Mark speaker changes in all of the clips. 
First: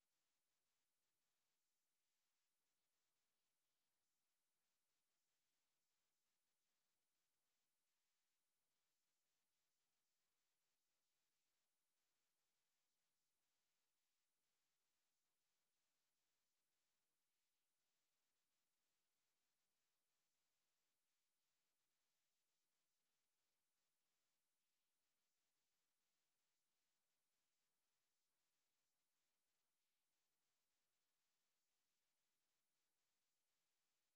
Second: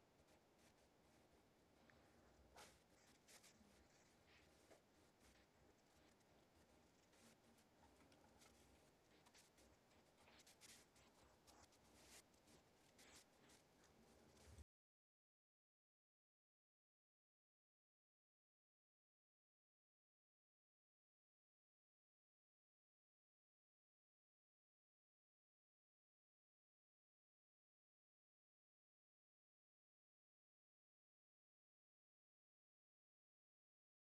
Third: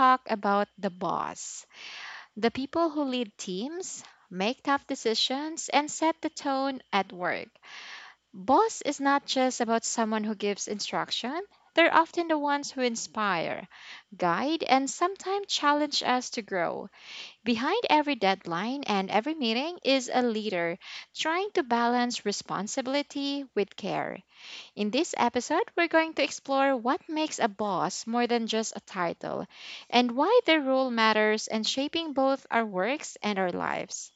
Speaker 1: talk about the boss, the people who lead teams, make tough decisions, and set the tone at work. Boss is not just about someone who gives instruction, they're often the ones who inspire, guide, and sometimes challenge us to grow. Behind every deadline and every meeting is a leader trying to balance responsibility with care. In this episode, we're going to explore what makes a boss more than just a title and why the role matters and shaping both our works and our lives.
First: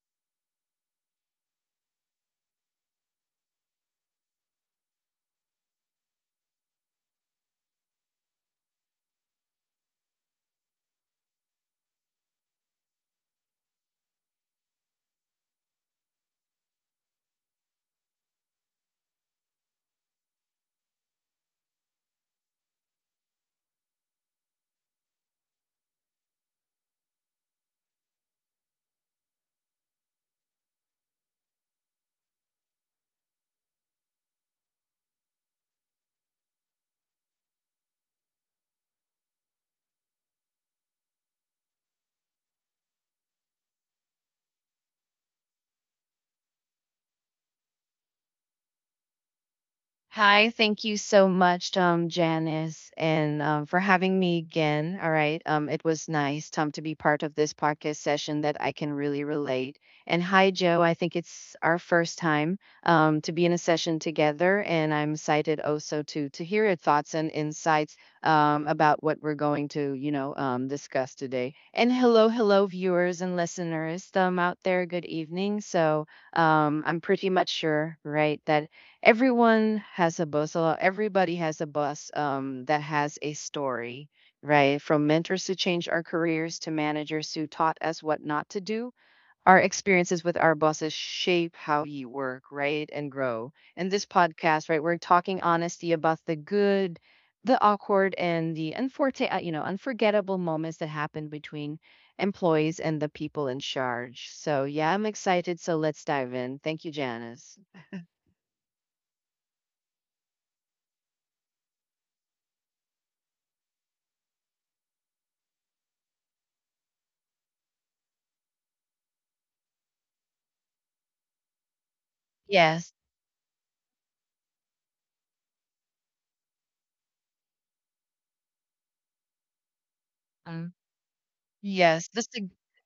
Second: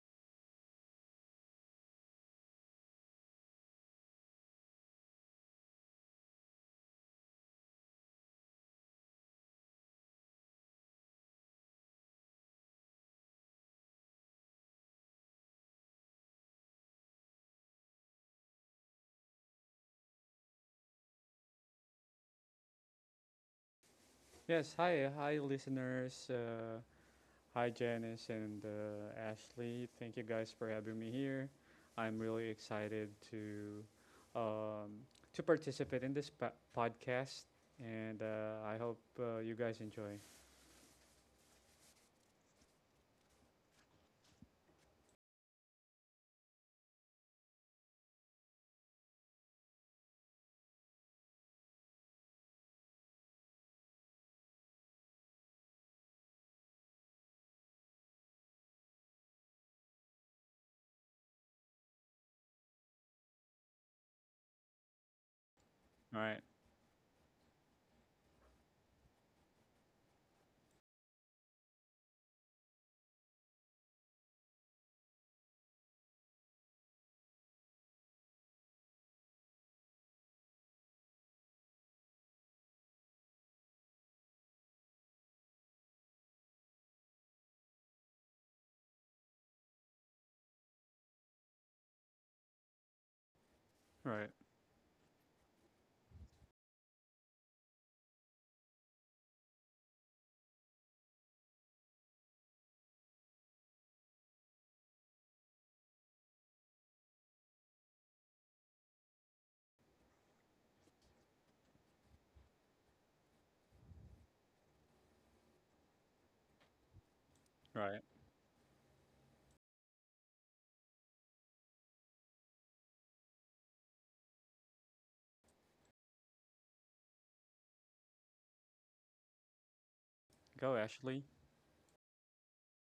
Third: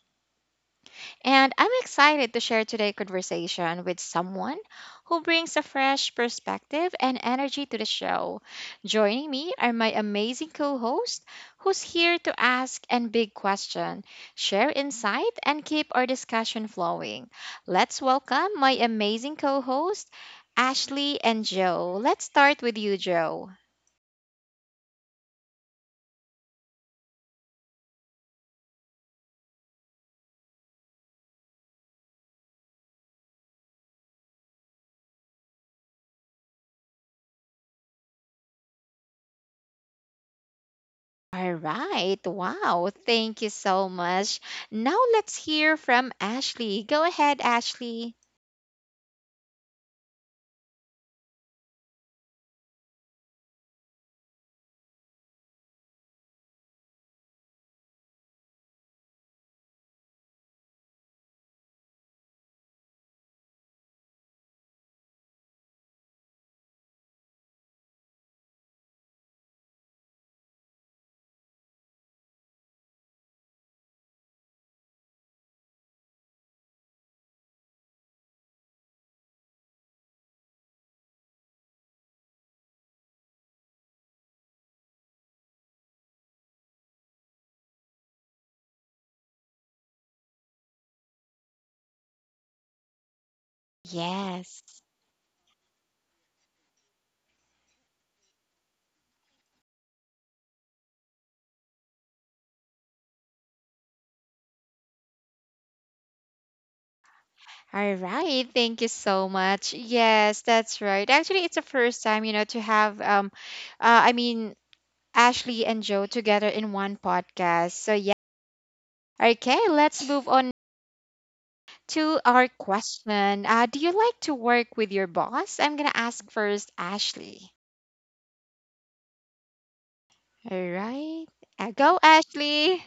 Speaker 1: And I'm excited to share today's conversation with someone who brings a fresh perspective and energy to the show. Joining me are my amazing co host, who's here to ask and big question, share insight, and keep our discussion flowing. Let's welcome my amazing co host, Ashley and Joe. Let's start with you, Joe.
Speaker 2: Yes, hi, listeners. Hi, Janice and Ashley. Thank you guys for having me here. I'm really excited um, to participate in this podcast, and I hope you guys enjoy.
Speaker 1: All right. Wow. Thank you so much. Now let's hear from Ashley. Go ahead, Ashley.
Speaker 3: Hi, thank you so much, Janice, and for having me again. All right, it was nice, Tom, to be part of this podcast session that I can really relate. And hi, Joe. I think it's our first time to be in a session together, and I'm excited also
Speaker 2: All
Speaker 3: to
Speaker 2: right,
Speaker 3: to hear your thoughts and insights about what we're going to, discuss today. And hello, hello, viewers and listeners out there. Good evening. So I'm pretty much sure, right, that everyone has a boss. So everybody has a boss that has a story, right? From mentors who changed our careers to managers who taught us what not to do. Our experiences with our bosses shape how we work, right? And grow. And this
Speaker 2: right,
Speaker 3: podcast, right,
Speaker 1: Yes.
Speaker 3: we're talking honesty about the good, the awkward, and the unforgettable moments that happen between employees and the people in charge. So, yeah, I'm excited. So let's dive in. Thank you, Janice.
Speaker 1: All right. Thank you so much. Yes, that's right. Actually, it's the first time, to have uh, I mean Ashley and Joe together in one podcast. So
Speaker 2: right.
Speaker 1: yeah. Okay, let's move on to our
Speaker 3: Yes.
Speaker 1: question. Do you like to work with your boss? I'm gonna ask first Ashley. All
Speaker 2: Go,
Speaker 1: right.
Speaker 2: Ashley.
Speaker 1: Go
Speaker 3: Yes, that's
Speaker 1: Ashley.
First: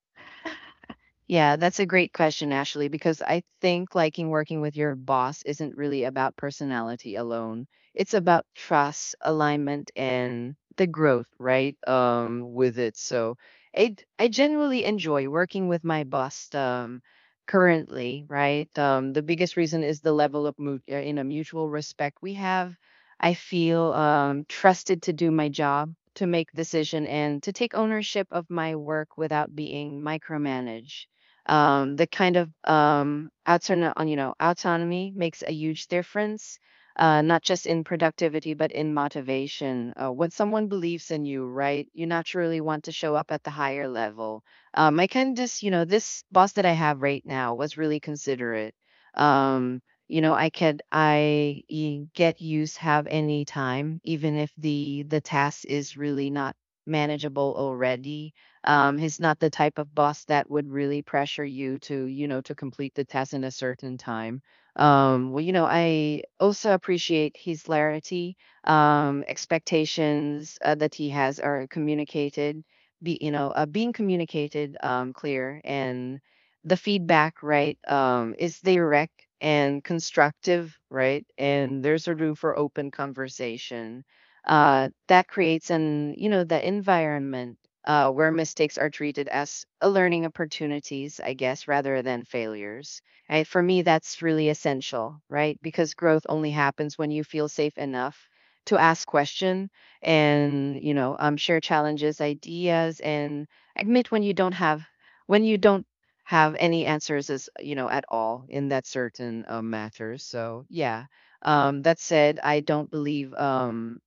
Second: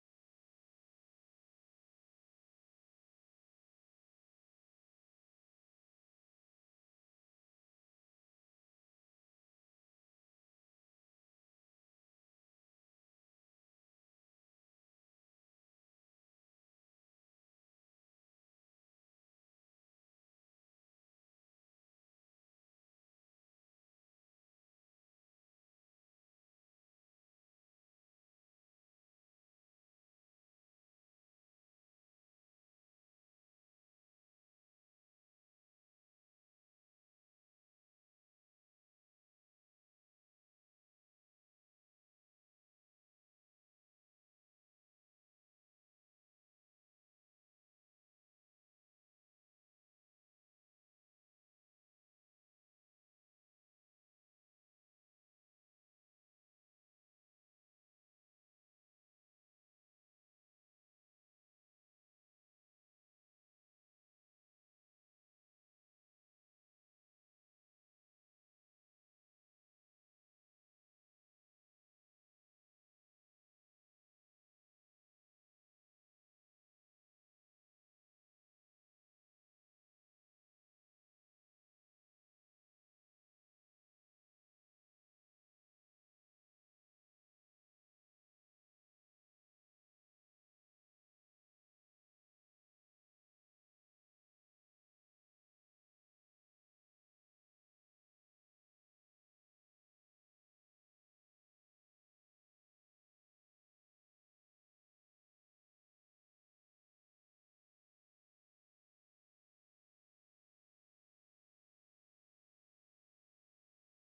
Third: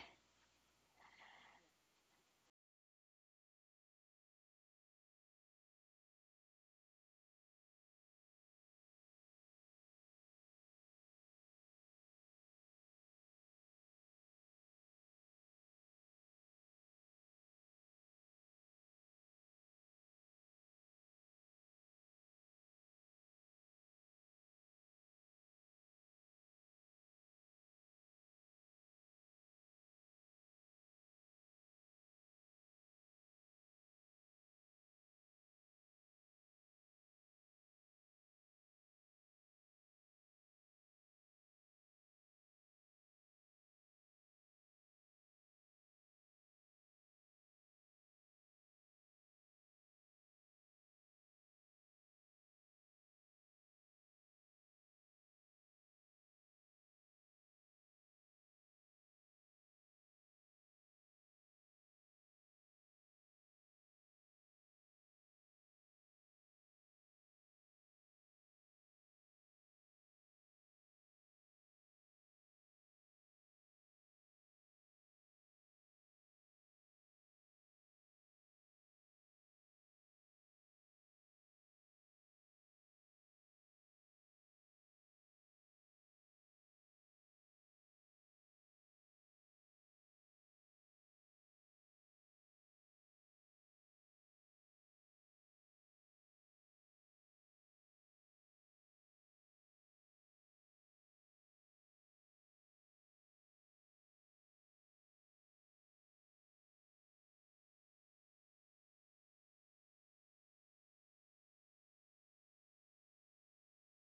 Speaker 3: a great question, Ashley, because I think liking working with your boss isn't really about personality alone. It's about trust, alignment, and the growth, right? With it. So I generally enjoy working with my boss currently, right? The biggest reason is the level of in a mutual respect we have. I feel trusted to do my job, to make decision, and to take ownership of my work without being micromanaged the kind of autono- on you know autonomy makes a huge difference, not just in productivity but in motivation. When someone believes in you, right, you naturally want to show up at the higher level. I kind of just, this boss that I have right now was really considerate. um, you know, I could get use have any time even if the task is really not manageable already. He's not the type of boss that would really pressure you to, you know, to complete the test in a certain time. Well, you know, I also appreciate his clarity. Expectations that he has are communicated, being communicated clear, and the feedback, right, is direct and constructive, right? And there's a room for open conversation that creates an, you know, the environment where mistakes are treated as a learning opportunities, I guess, rather than failures. For me, that's really essential, right? Because growth only happens when you feel safe enough to ask question, and you know, share challenges, ideas, and admit when you don't have, when you don't have any answers, as you know, at all in that certain matter. So yeah, that said, I don't believe,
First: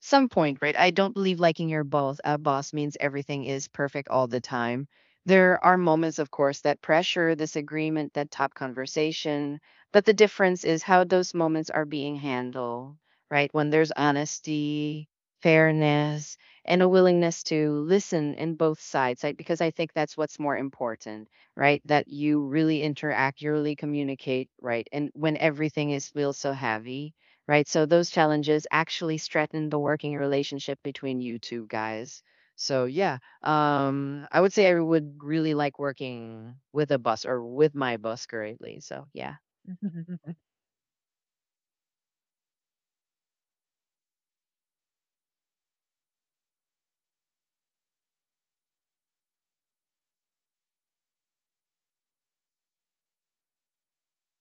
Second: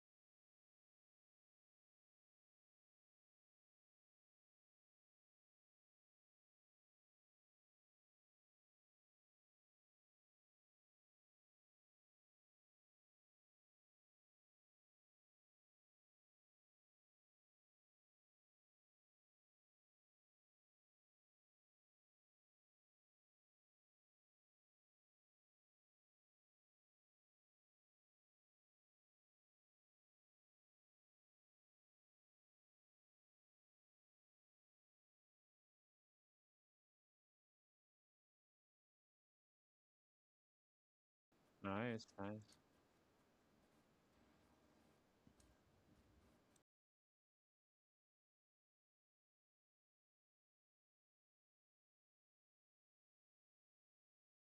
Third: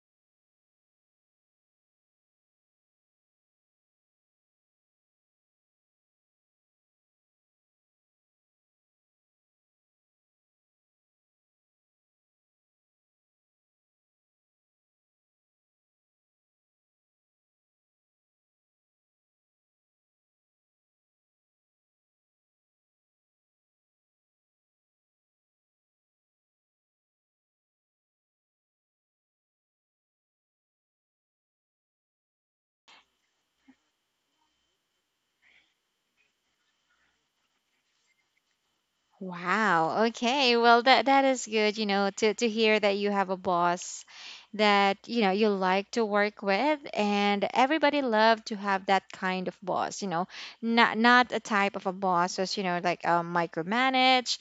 Speaker 3: some point, right? I don't believe liking your boss, boss means everything is perfect all the time. There are moments, of course, that pressure, disagreement, that top conversation, but the difference is how those moments are being handled, right? When there's honesty, fairness, and a willingness to listen in both sides, right? Because I think that's what's more important, right? That you really interact, you really communicate, right? And when everything is feels so heavy, right? So those challenges actually strengthen the working relationship between you two guys. So yeah, I would say I would really like working with a bus or with my bus currently. So yeah,
Speaker 1: Wow. Okay. Well, that is good,
Speaker 2: Nice.
Speaker 1: to hear that you have a boss that, you like to work with and everybody love to have that kind of boss, you know. Not a type of a boss that's, you know, like micromanage.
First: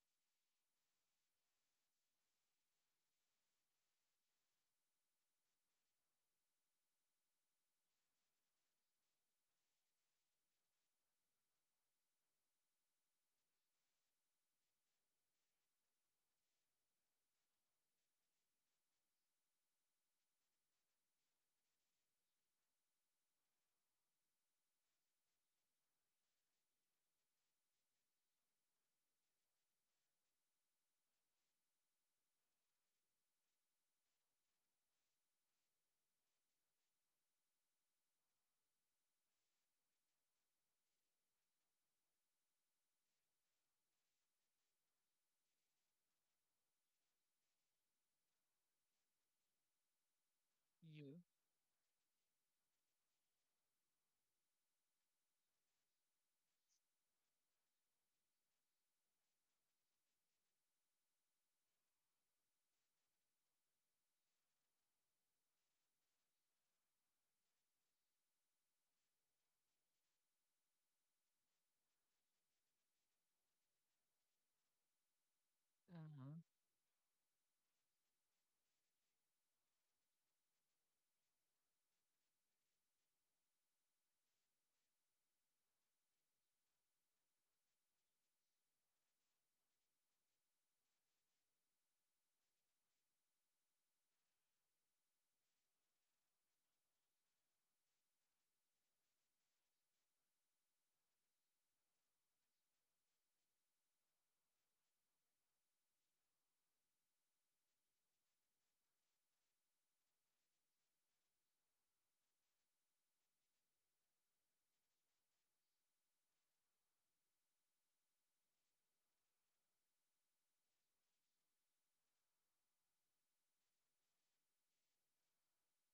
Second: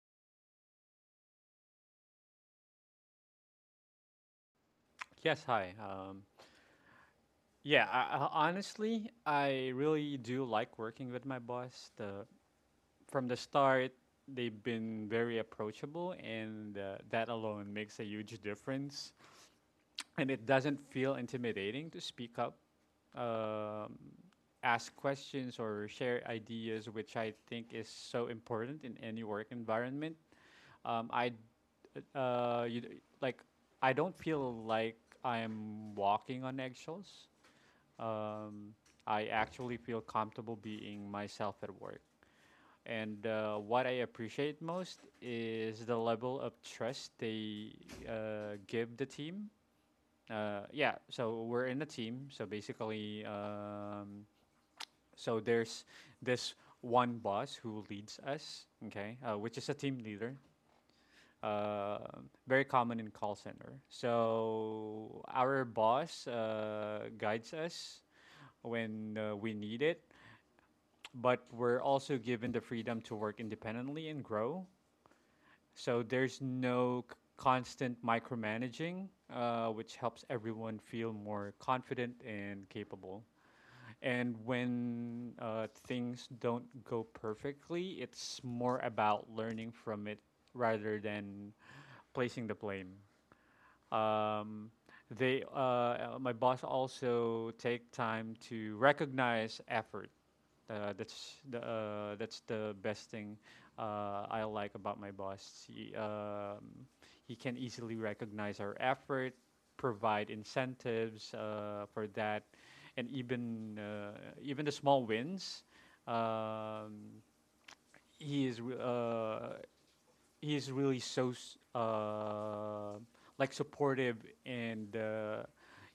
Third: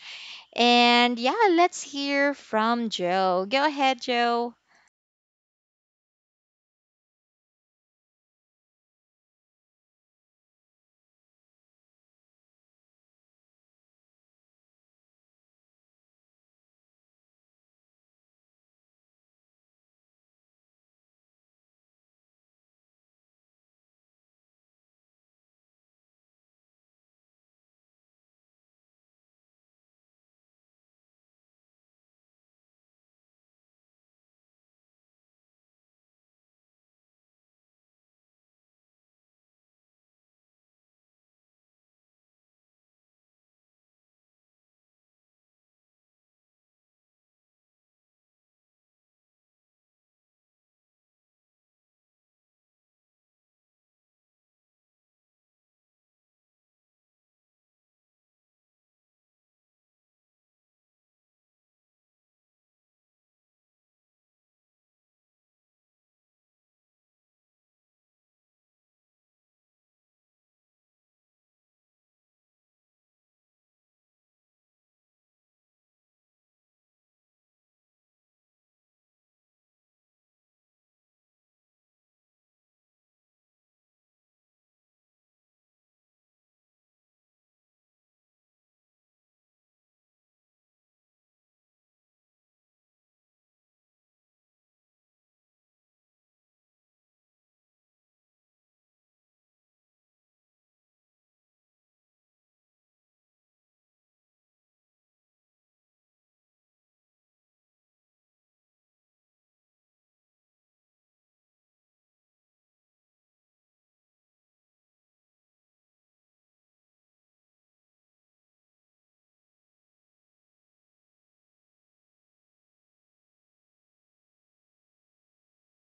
Speaker 1: And yeah, let's hear from Joe. Go ahead, Joe.
Speaker 2: Yes, hi. Yeah, honestly, I really do like working with my boss. The From the start, they've been very approachable, and that alone makes a huge difference. And it doesn't feel intimidating to speak up, um, ask questions, or share ideas, which I think is so important in any work environment. Um, I, d- uh, you, like, I don't feel like I'm walking on eggshells. Um, I actually feel comfortable being myself at work. And what I appreciate most is the level of trust they give the team. Yeah,
Speaker 3: You.
Speaker 2: so we're in a team. So basically, so there's this one boss who leads us, okay, which is a team leader. Uh, very common in call center. So our boss guides us when we need it, but we're also given the freedom to work independently and grow. So
Speaker 3: Uh-huh.
Speaker 2: there's no constant micromanaging, which helps everyone feel more confident and capable. And when things don't go perfectly, it's more about learning from it rather than placing the blame. Um, my boss also take time to recognize effort. That's the best thing I like about my boss. He can easily recognize our effort, provide incentives for that, and even the small wins. Um, he is re- uh, he's really like supportive and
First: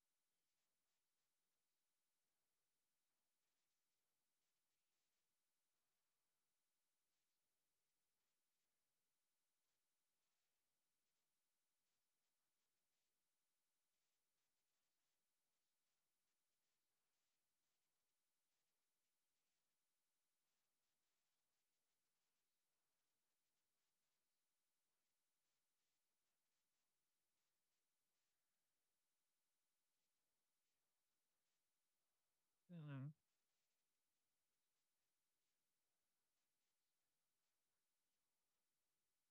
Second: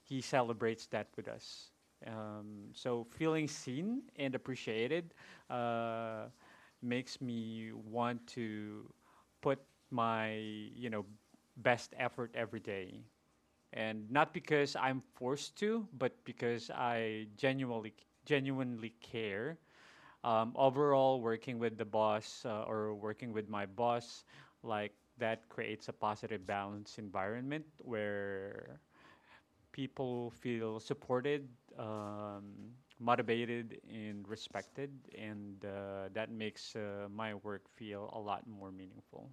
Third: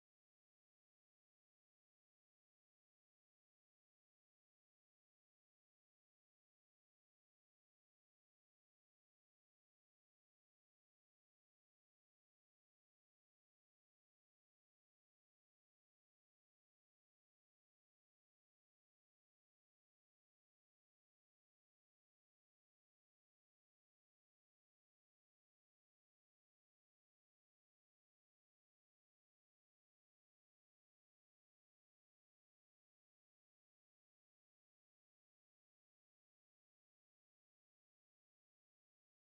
Speaker 2: he celebrates that with us. So feeling seen and appreciated uh, makes me want to put my you know best effort every day, and not because I'm forced to, but because I genuinely care. Overall, working with my boss like that creates a positive balance environment where people feel supported, um, motivated and respected, and that makes my work feel a lot more meaningful.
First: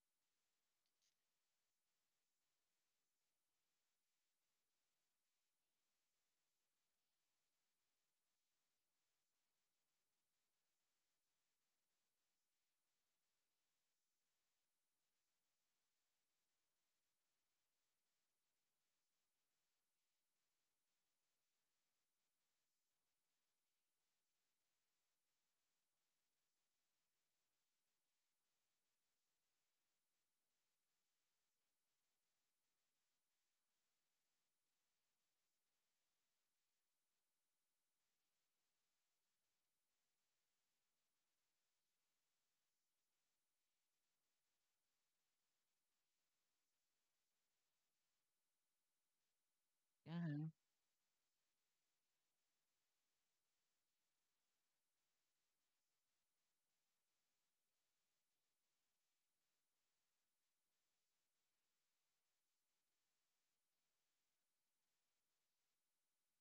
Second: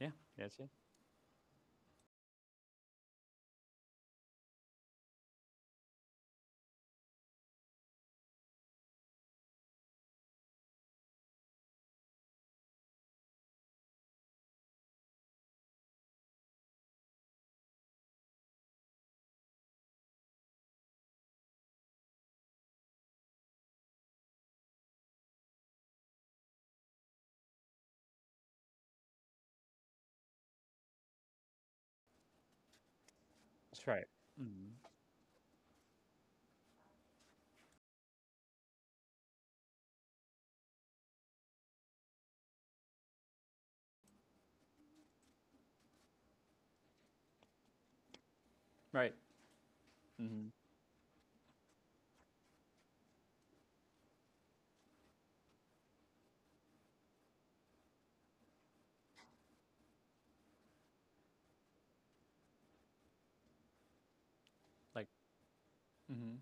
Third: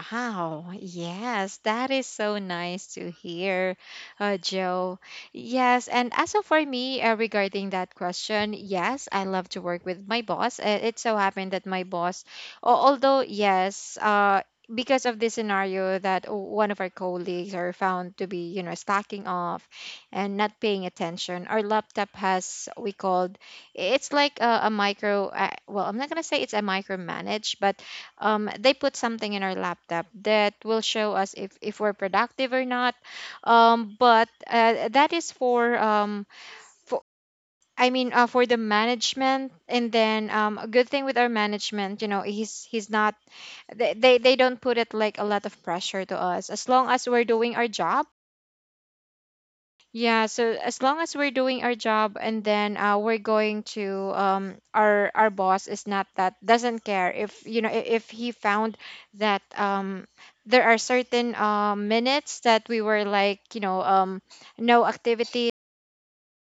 Speaker 2: Yeah, that's it.
Speaker 1: Yes, that is so nice to hear, Joe. Yes, and as of for me, regarding that question, yes, I love to work with my boss. It so happened that my boss, although because of this scenario that one of our colleagues are found to be, slacking off and not paying attention, our laptop has we called it's like a micro. Well, I'm not gonna say it's a micromanage, but they put something in our laptop that will show us if we're productive or not.
Speaker 2: That's right.
Speaker 1: But
Speaker 2: Mhm.
Speaker 1: that is for I mean For the management. And then a good thing with our management, you know, he's not they don't put it like a lot of pressure to us as long as we're doing our job.
Speaker 2: Right.
Speaker 1: Yeah,
Speaker 2: Hmm.
Speaker 3: Uh-huh.
Speaker 1: so as long as we're doing our job and then we're going to our boss is not that doesn't care if you know if he found that there are certain minutes that we were like no
Speaker 2: Like.
Speaker 1: activity.
Speaker 2: Hmm.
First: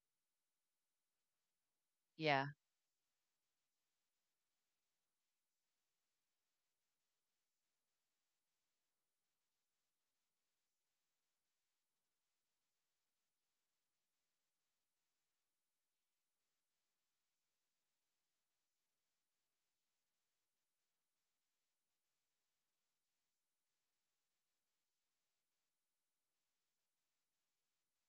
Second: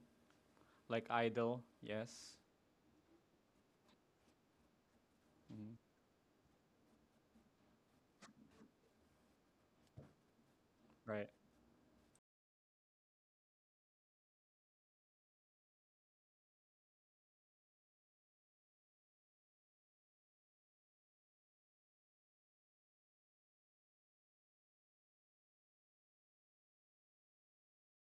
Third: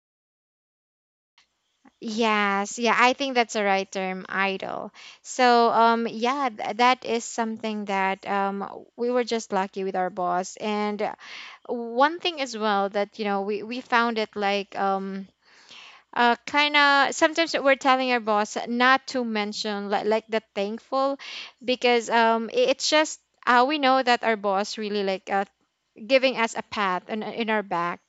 Speaker 2: Like idol, yes.
Speaker 3: Yeah.
Speaker 1: Yes, yeah, I think that's the right term, idle. So
Speaker 2: Hmm.
Speaker 1: yeah, that is something that we were just lucky with our boss. And
Speaker 2: Right.
Speaker 1: one thing as well that we found it like kind of sometimes we're telling our boss not to mention like the thankful because it's just we know that our boss really like giving us a pat in our back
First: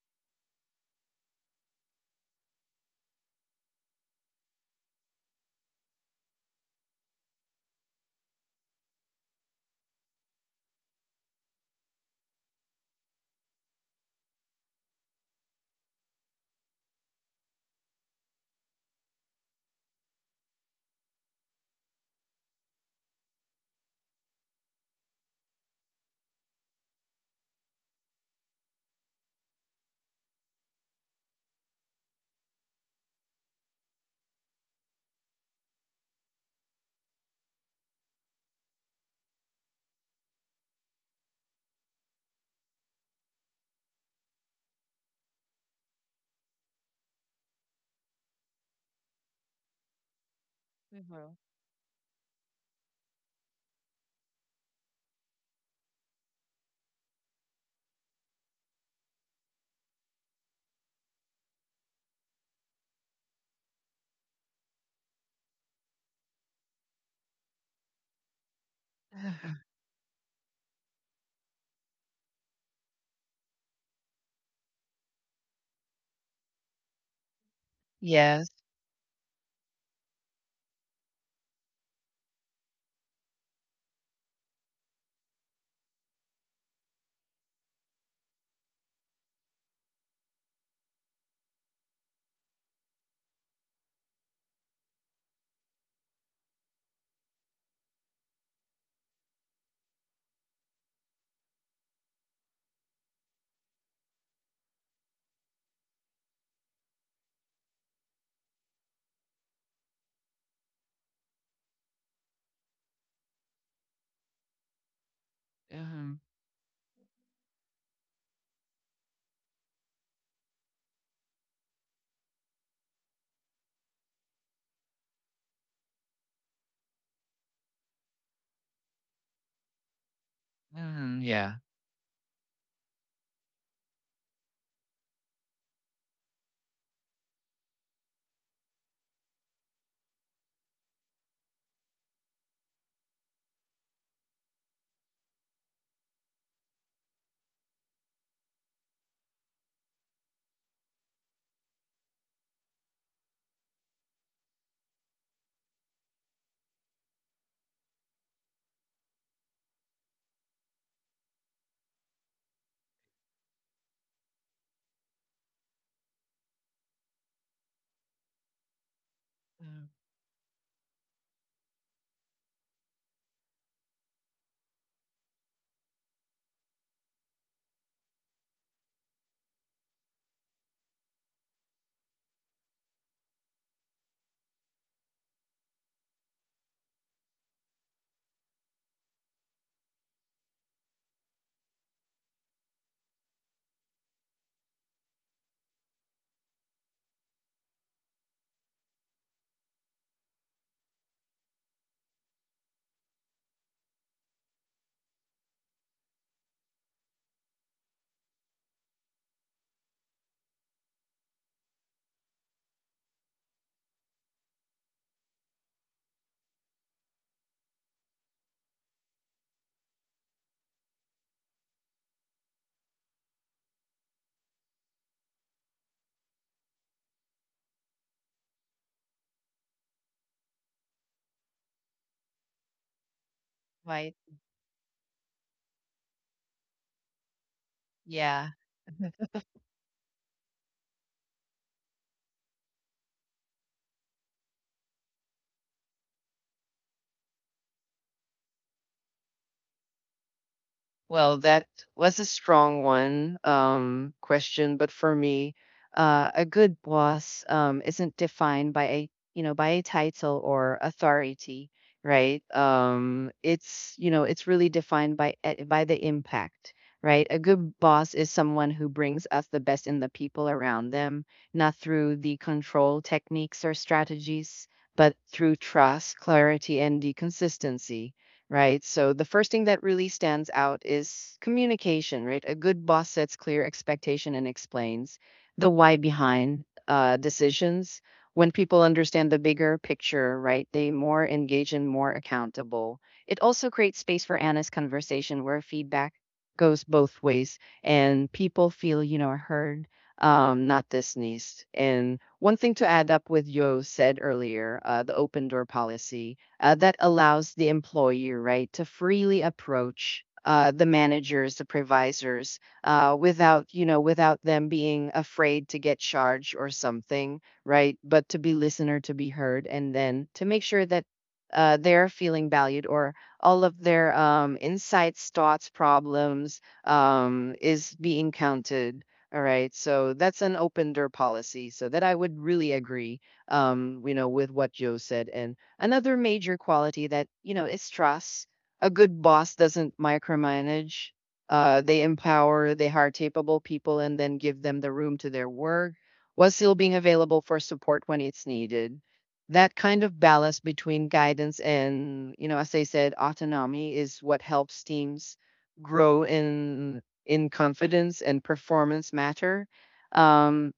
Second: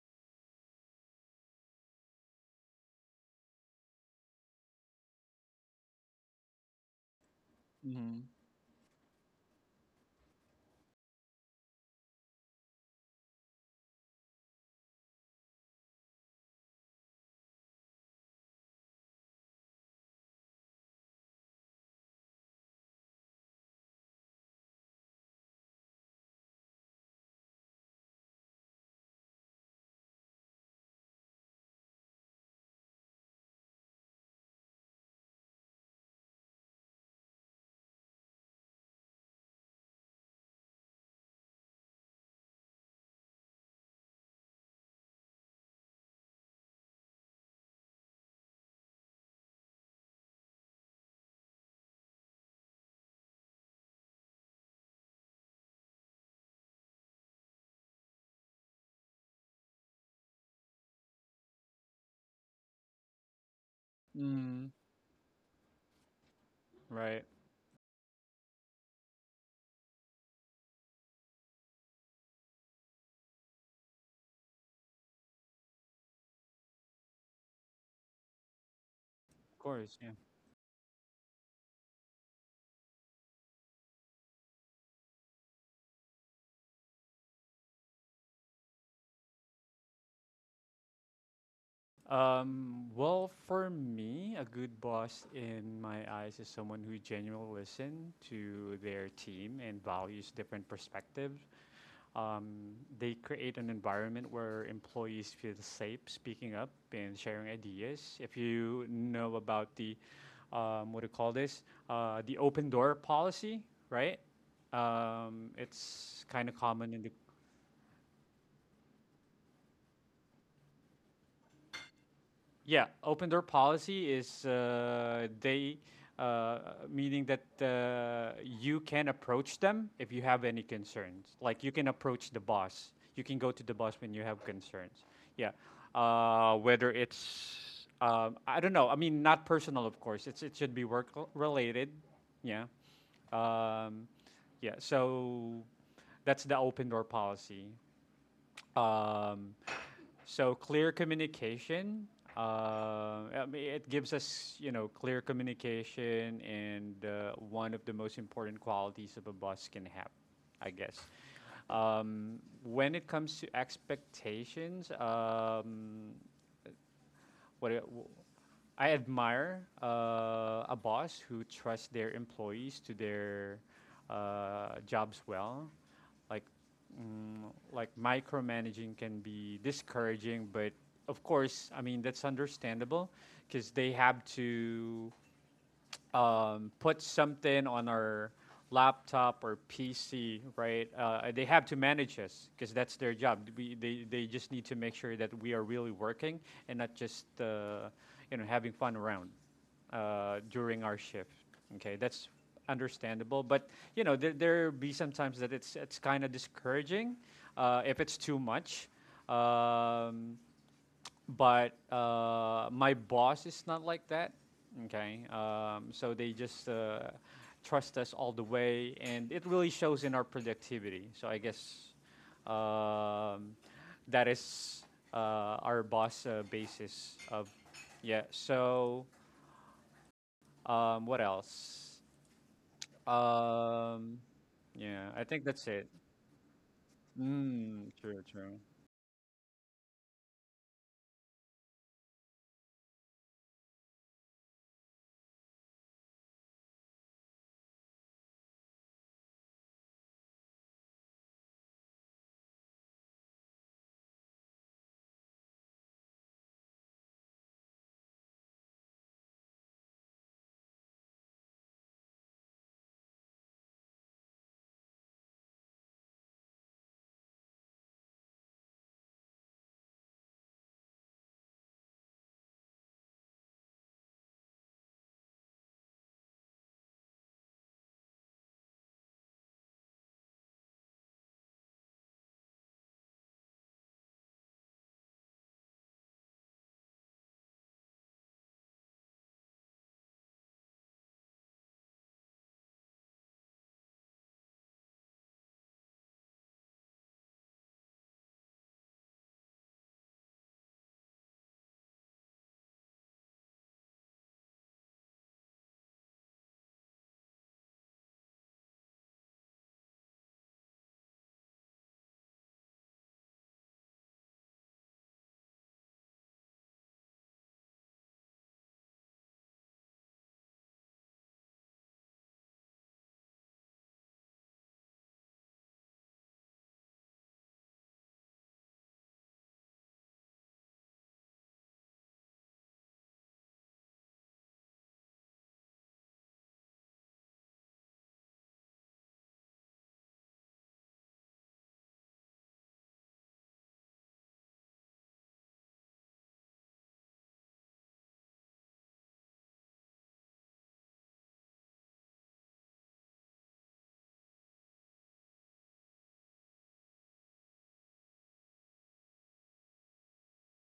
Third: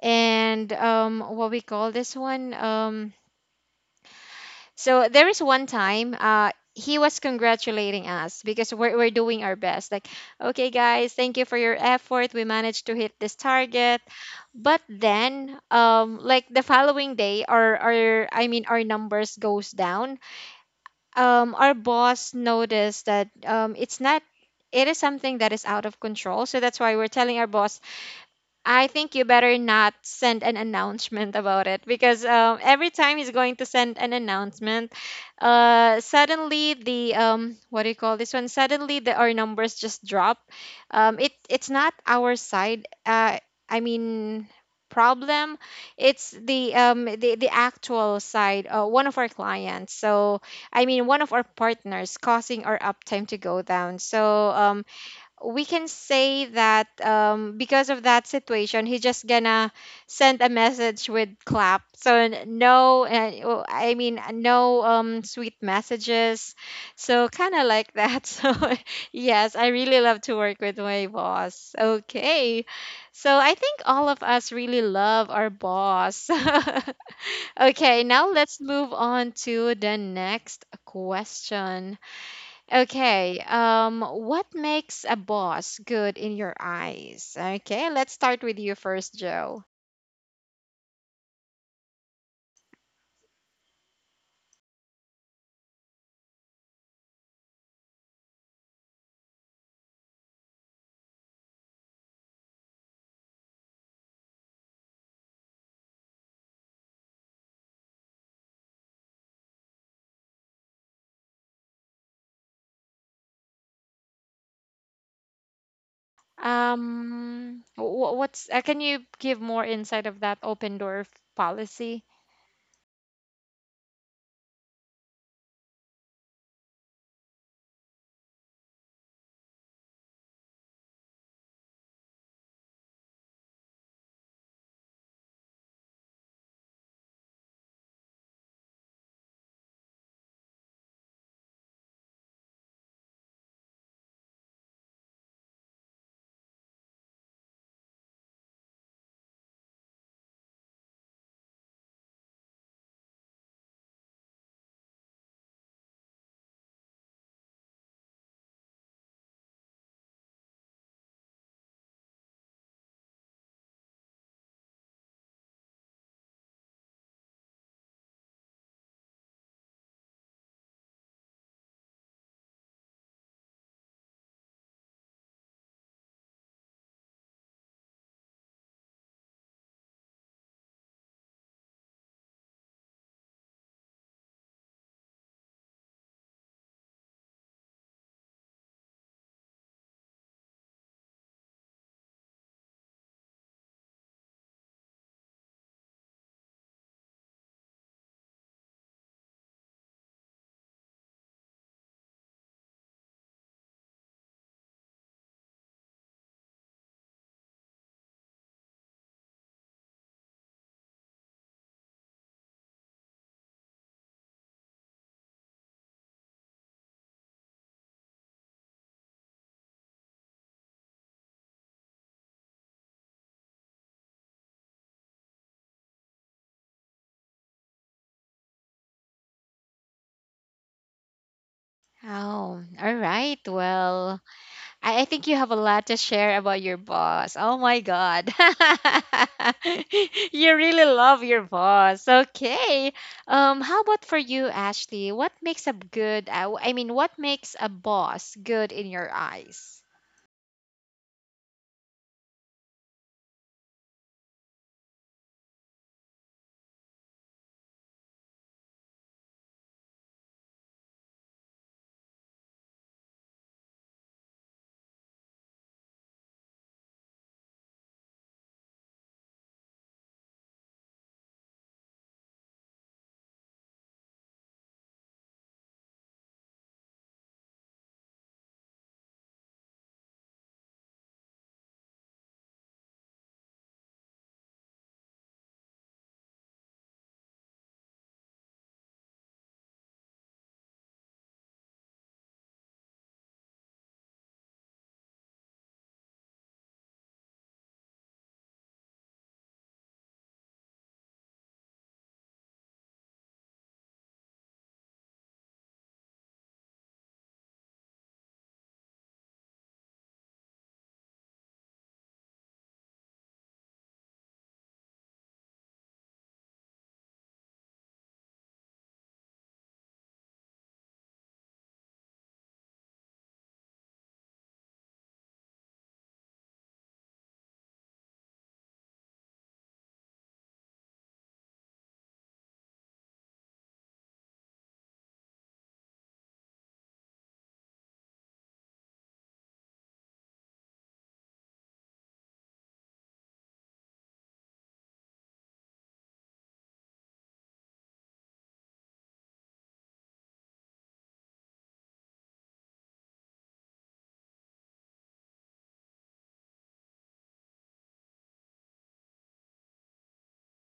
Speaker 1: and what we call this one um. So there is one time he was congratulating
Speaker 2: Hmm.
Speaker 1: us because we're doing our best like okay guys thank you for your effort we managed to hit this target. But then like the following day our our numbers goes down. Our boss noticed that it's not it is something that is out of control, so that's why we're telling our boss I think you better not send an announcement about it because every time he's going to send an announcement, suddenly the what do you call this one? Suddenly the our numbers just drop. It it's not our side. I mean problem. It's the actual side. One of our clients. So one of
Speaker 3: Mhm.
Speaker 1: our partners causing our uptime to go down. So um we can say that because of that situation, he just gonna send a message with clap. So
Speaker 2: Hmm.
Speaker 1: no sweet messages.
Speaker 2: Right. Of
Speaker 1: So kind of like that. So yes, I really love to work with my boss. Okay, so I think all of us really love our boss. Okay, now
Speaker 3: Yes.
Speaker 1: let's move on to
Speaker 2: course,
Speaker 1: the
Speaker 2: yeah.
Speaker 1: next question. Okay. What makes a boss good in your eyes? Okay, let's start with you first, Joe.
Speaker 2: Well, for me, a good boss in my eyes is someone who genuinely listens to their team and values different perspectives. Um, they create an environment where employees feel safe speaking up and sharing ideas. If you know about the, what do you call this, the open door policy, right?
Speaker 3: Um.
Speaker 2: It's kind of common in the—
Speaker 1: Wh- what's Can you give more insight of that open door policy?
Speaker 2: Yeah, open door policy is they uh, meaning that you can approach them if you have any
Speaker 3: Um.
Speaker 2: concerns.
Speaker 3: Yeah.
Speaker 2: Like you can approach the boss. You can go to the boss when you have concerns. Yeah, whether it's I don't know. I mean, not personal, of course. It's it should be related. Yeah, um, yeah. So that's the open door policy. Um, so clear communication. I mean, it gives us, you know, clear communication, and one of the most important qualities of a boss can have, I guess. When it comes to expectations, what it- w- I admire
Speaker 3: Uh.
Speaker 2: a boss who trusts their employees to their jobs well. Like, like micromanaging can be discouraging, but of course, I mean that's understandable because they have to put something on our laptop or PC, right? They have to manage us because that's their job. They just need to make sure that we are really working and not just you know having fun around during our shift. Okay, that's understandable. But you know there be sometimes that it's kind of discouraging if it's too much. Um, but my boss is not like that. Okay, so they just trust us all the way, and it really shows in our productivity. So I guess um, that is our boss basis of, yeah. So what else?
Speaker 1: Oh, all right.
Speaker 3: Right.
Speaker 2: Um,
Speaker 1: Well,
Speaker 2: yeah,
Speaker 1: I
Speaker 2: I
Speaker 1: think
Speaker 2: think
Speaker 1: you have a
Speaker 2: that's it.
Speaker 1: lot to share about your boss. Oh my
Speaker 2: Mm, true,
Speaker 1: God.
Speaker 3: Yeah.
Speaker 2: true.
Speaker 1: You really love your boss. Okay. How about for you, Ashley? What makes a good, I mean, what makes a boss good in your eyes?
Speaker 3: Well, that was a strong one question, but for me, a good boss isn't defined by a, you know, by a title or authority, right? It's, you know, it's really defined by by the impact, right? A good boss is someone who brings us the best in the people around them, not through the control techniques or strategies, but through trust, clarity, and the consistency. Right. So the first thing that really stands out is communication, right? A good boss sets clear expectation and explains the why behind decisions. When people understand the bigger picture, right, they more engage and more accountable. It also creates space for honest conversation where feedback goes both ways and people feel, you know, heard, not dismissed. And one thing to add up with Yo said earlier, the open door policy that allows the employer, right, to freely approach the managers, the provisors, without, you know, without them being afraid to get charged or something, right? But to be listener, to be heard, and then to make sure that they're feeling valued, or all of their insights, thoughts, problems is being counted. All right, so that's an open door policy. So that I would really agree, you know, with what Joe said. And another major quality that, you know, is trust. A good boss doesn't micromanage. They empower, they hire capable people and then give them the room to their work while still being available for support when it's needed. That kind of balance between guidance and, you know, as I said, autonomy is what helps teams grow in confidence and performance matter. Um,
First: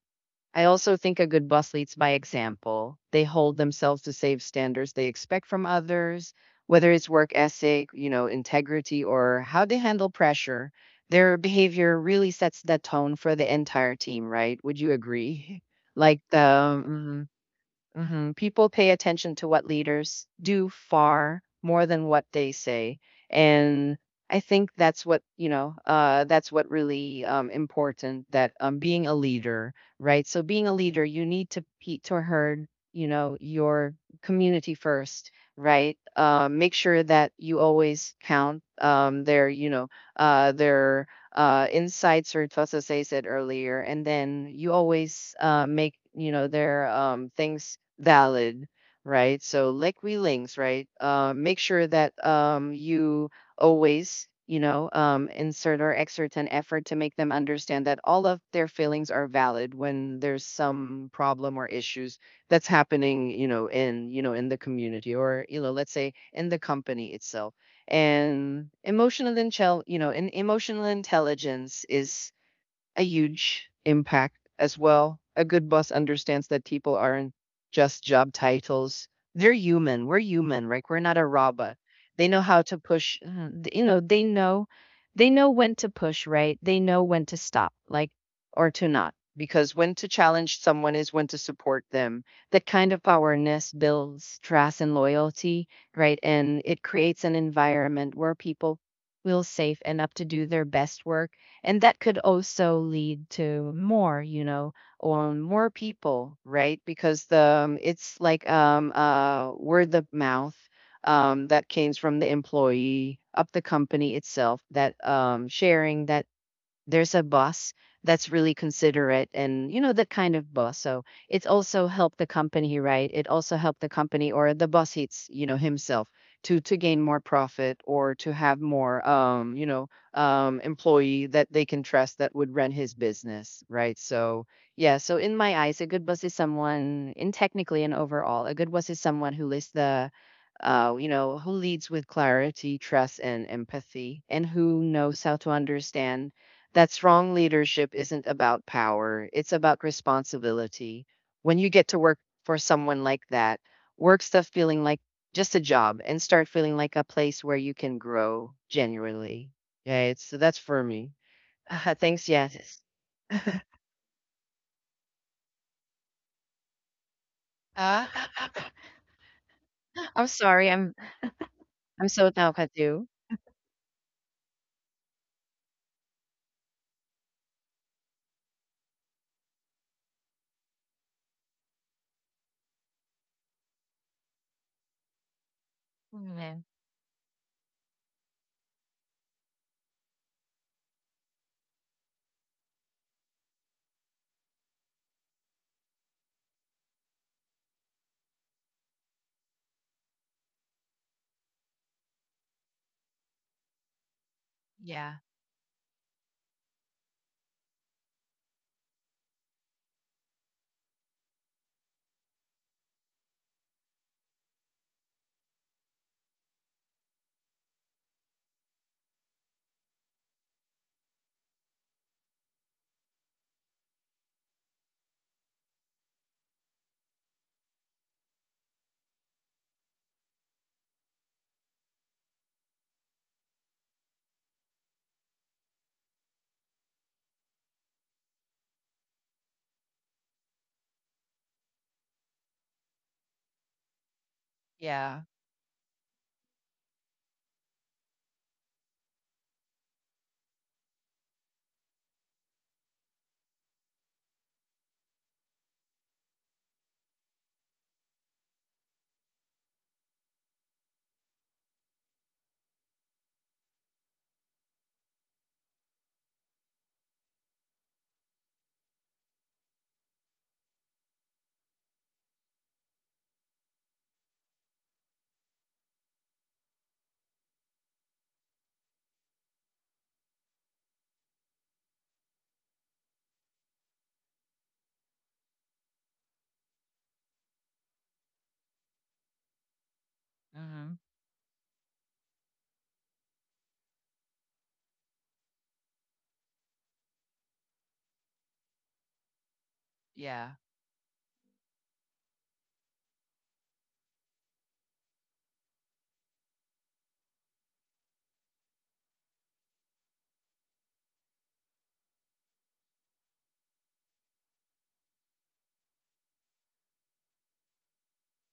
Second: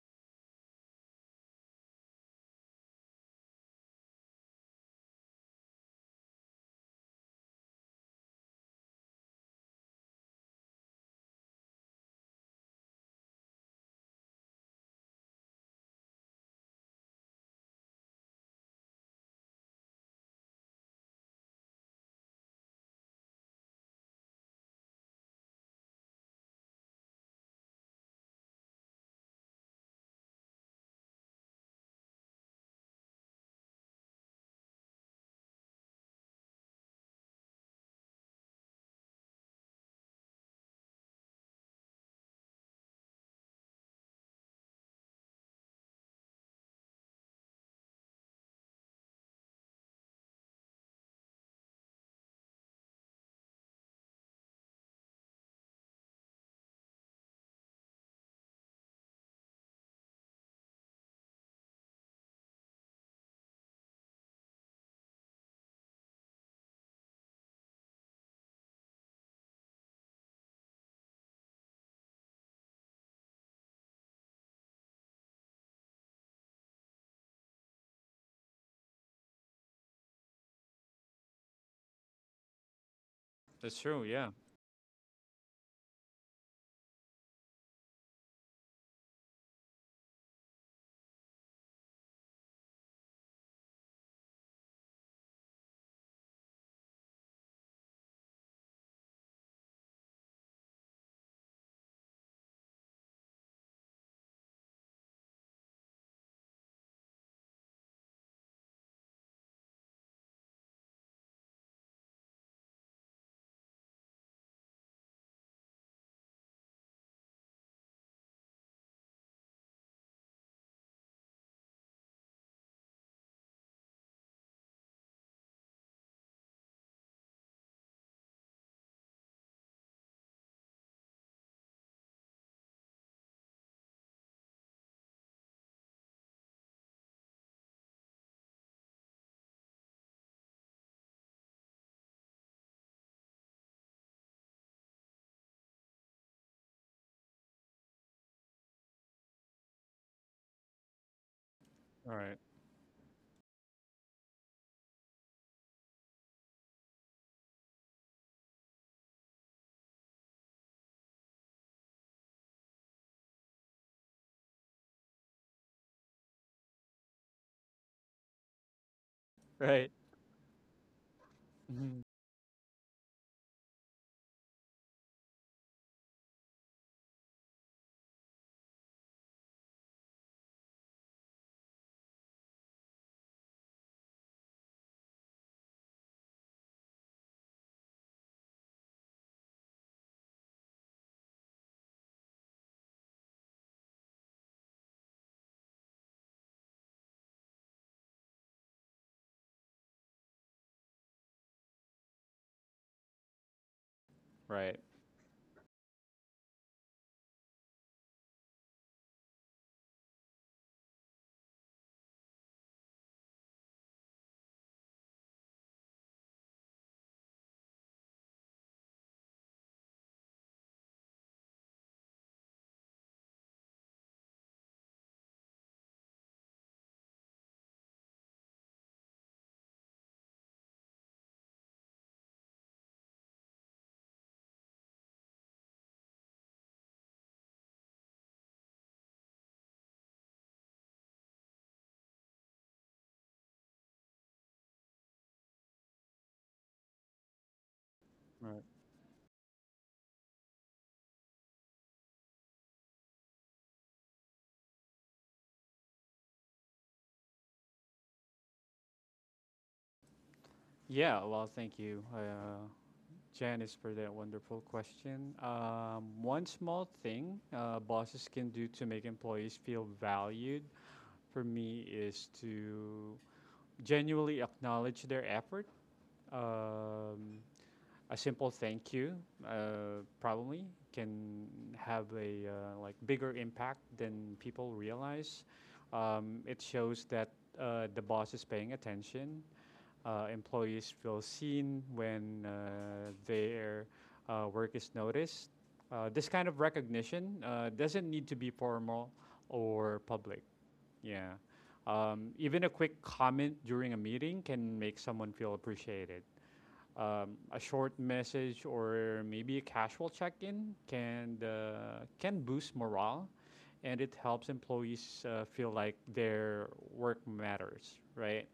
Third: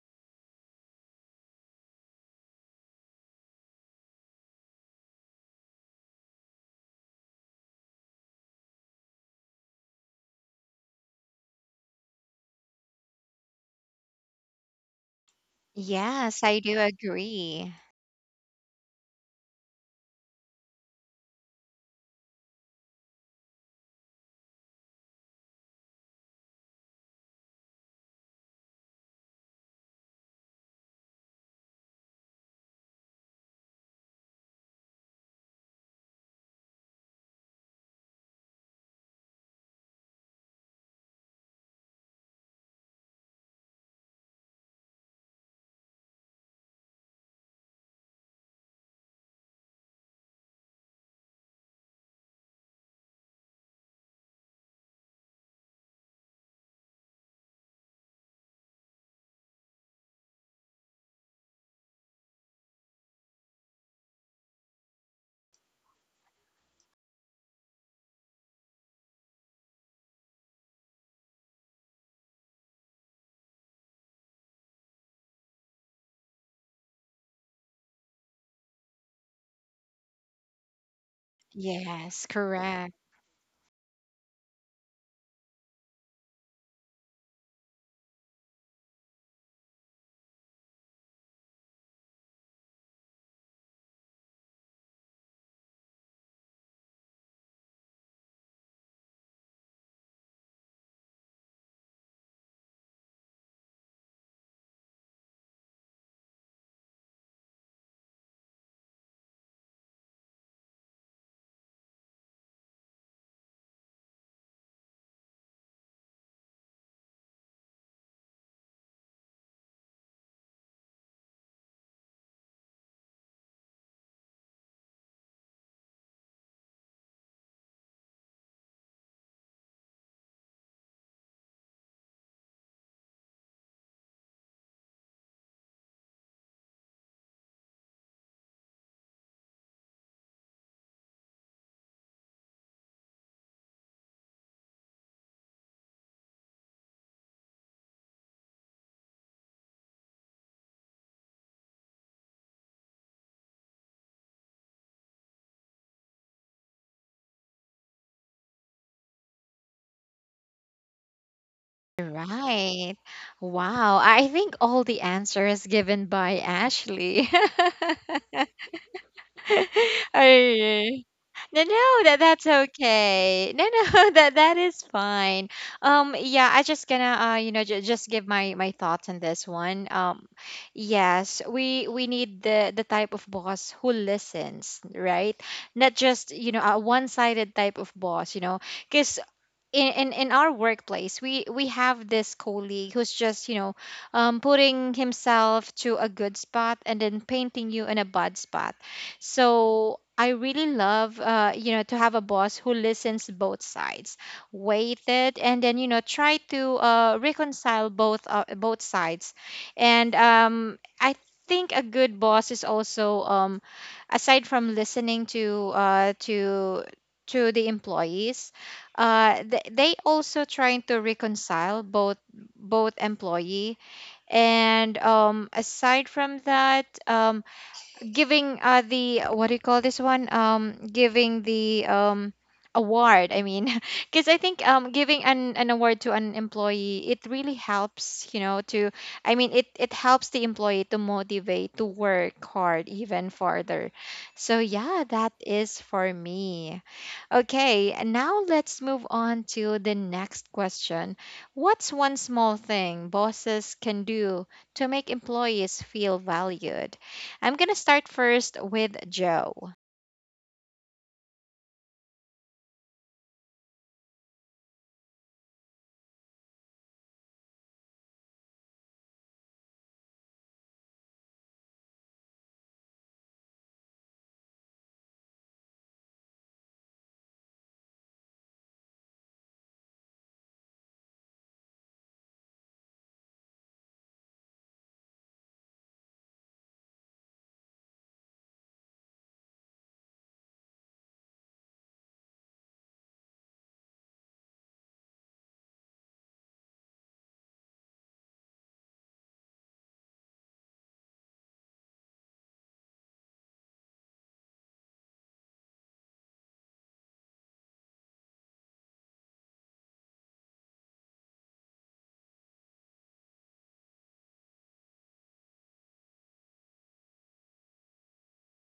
Speaker 3: I also think a good boss leads by example. They hold themselves to safe standards they expect from others, whether it's work ethic, you know, integrity, or how they handle pressure. Their behavior really sets the tone for the entire team, right? Would you agree? Like the
Speaker 1: Yes, I do
Speaker 3: mm-hmm.
Speaker 1: agree.
Speaker 3: Mhm. People pay attention to what leaders do far more than what they say, and I think that's what, you know. That's what really important, that being a leader, right? So being a leader, you need to to herd, you know, your community first, right? Make sure that you always count their, you know, their insights or thoughts, as I said earlier, and then you always make, you know, their things valid, right? So like we links, right? Make sure that, you always, you know, insert or exert an effort to make them understand that all of their feelings are valid when there's some problem or issues that's happening, you know, in, you know, in the community, or you know, let's say in the company itself. And emotional intel, you know, and emotional intelligence is a huge impact as well. A good boss understands that people aren't just job titles. They're human. We're human, right? We're not a robot.
Speaker 1: Yes,
Speaker 3: They know how to
Speaker 1: correct.
Speaker 3: push.
Speaker 2: That's
Speaker 3: You know,
Speaker 2: true.
Speaker 3: they
Speaker 2: Yeah.
Speaker 3: know, they know when to push, right? They know when to stop, like, or to not, because when to challenge someone is when to support them. That kind of awareness builds trust and loyalty, right? And it creates an environment where people feel safe enough to do their best work, and that could also lead to more, you know, or more people, right? Because the, it's like word of mouth, that came from the employee of the company itself, that, sharing that there's a boss that's really considerate, and you know, that kind of boss. So it's also helped the company, right? It also helped the company or the boss hits, you know, himself to gain more profit, or to have more, you know, employee that they can trust that would run his business, right? So yeah, so in my eyes, a good boss is someone, in technically and overall, a good boss is someone who lists the, you know, who leads with clarity, trust, and empathy, and who knows how to understand that strong leadership isn't about power, it's about responsibility. When you get to
Speaker 2: All
Speaker 3: work
Speaker 2: right.
Speaker 3: for someone like that, work stuff feeling like just a job and start feeling like a place where you can grow genuinely. Yeah, it's so that's for me. Thanks, yes.
Speaker 1: Right. Wow. I think all the answers given by Ashley.
Speaker 3: Uh,
Speaker 2: Right.
Speaker 3: I'm sorry.
Speaker 1: I no, no,
Speaker 3: I'm
Speaker 1: that
Speaker 3: so
Speaker 1: that's
Speaker 3: talkative.
Speaker 1: okay. No, no, that that is fine. Yeah, I just gonna just give my my thoughts on this one. Yes, we need the type of boss who listens, right? Not just you know
Speaker 3: Mhm.
Speaker 1: a one sided type of boss, you know, because in our workplace we have this colleague who's just you know putting himself to a good spot and then painting you in a bad spot, so I really love you know to have a boss who listens both sides,
Speaker 2: Right.
Speaker 1: weight
Speaker 3: Yeah.
Speaker 1: it and then you know try to reconcile both sides. And I think a good boss is also aside from listening to the employees, they also trying to reconcile both both employee and aside from that giving the what do you call this one giving the award I mean because I think giving an award to an employee it really helps you know to I mean it it helps the employee to motivate to work hard even further, so yeah
Speaker 3: Yeah.
Speaker 1: that is for me. Okay, and now
Speaker 2: Right.
Speaker 1: let's move on to the next question. What's one small thing bosses can do to make employees feel valued? I'm going to start first with Joe.
Speaker 2: Yeah, well, thank you, Janice, for that wonderful question. One small thing bosses can do to make employees feel valued for me is to genuinely acknowledge their effort. Um, a simple thank you probably can have a like bigger impact than people realize. It shows that the boss is paying attention. Employees
Speaker 3: Hmm.
Speaker 2: feel seen when their work is noticed. This kind of recognition doesn't need to be formal or public.
Speaker 3: Yeah.
Speaker 2: Yeah. Even a quick comment during a meeting can make someone feel appreciated. A short message or maybe a casual check-in can boost morale, and it helps employees feel like their work matters, right?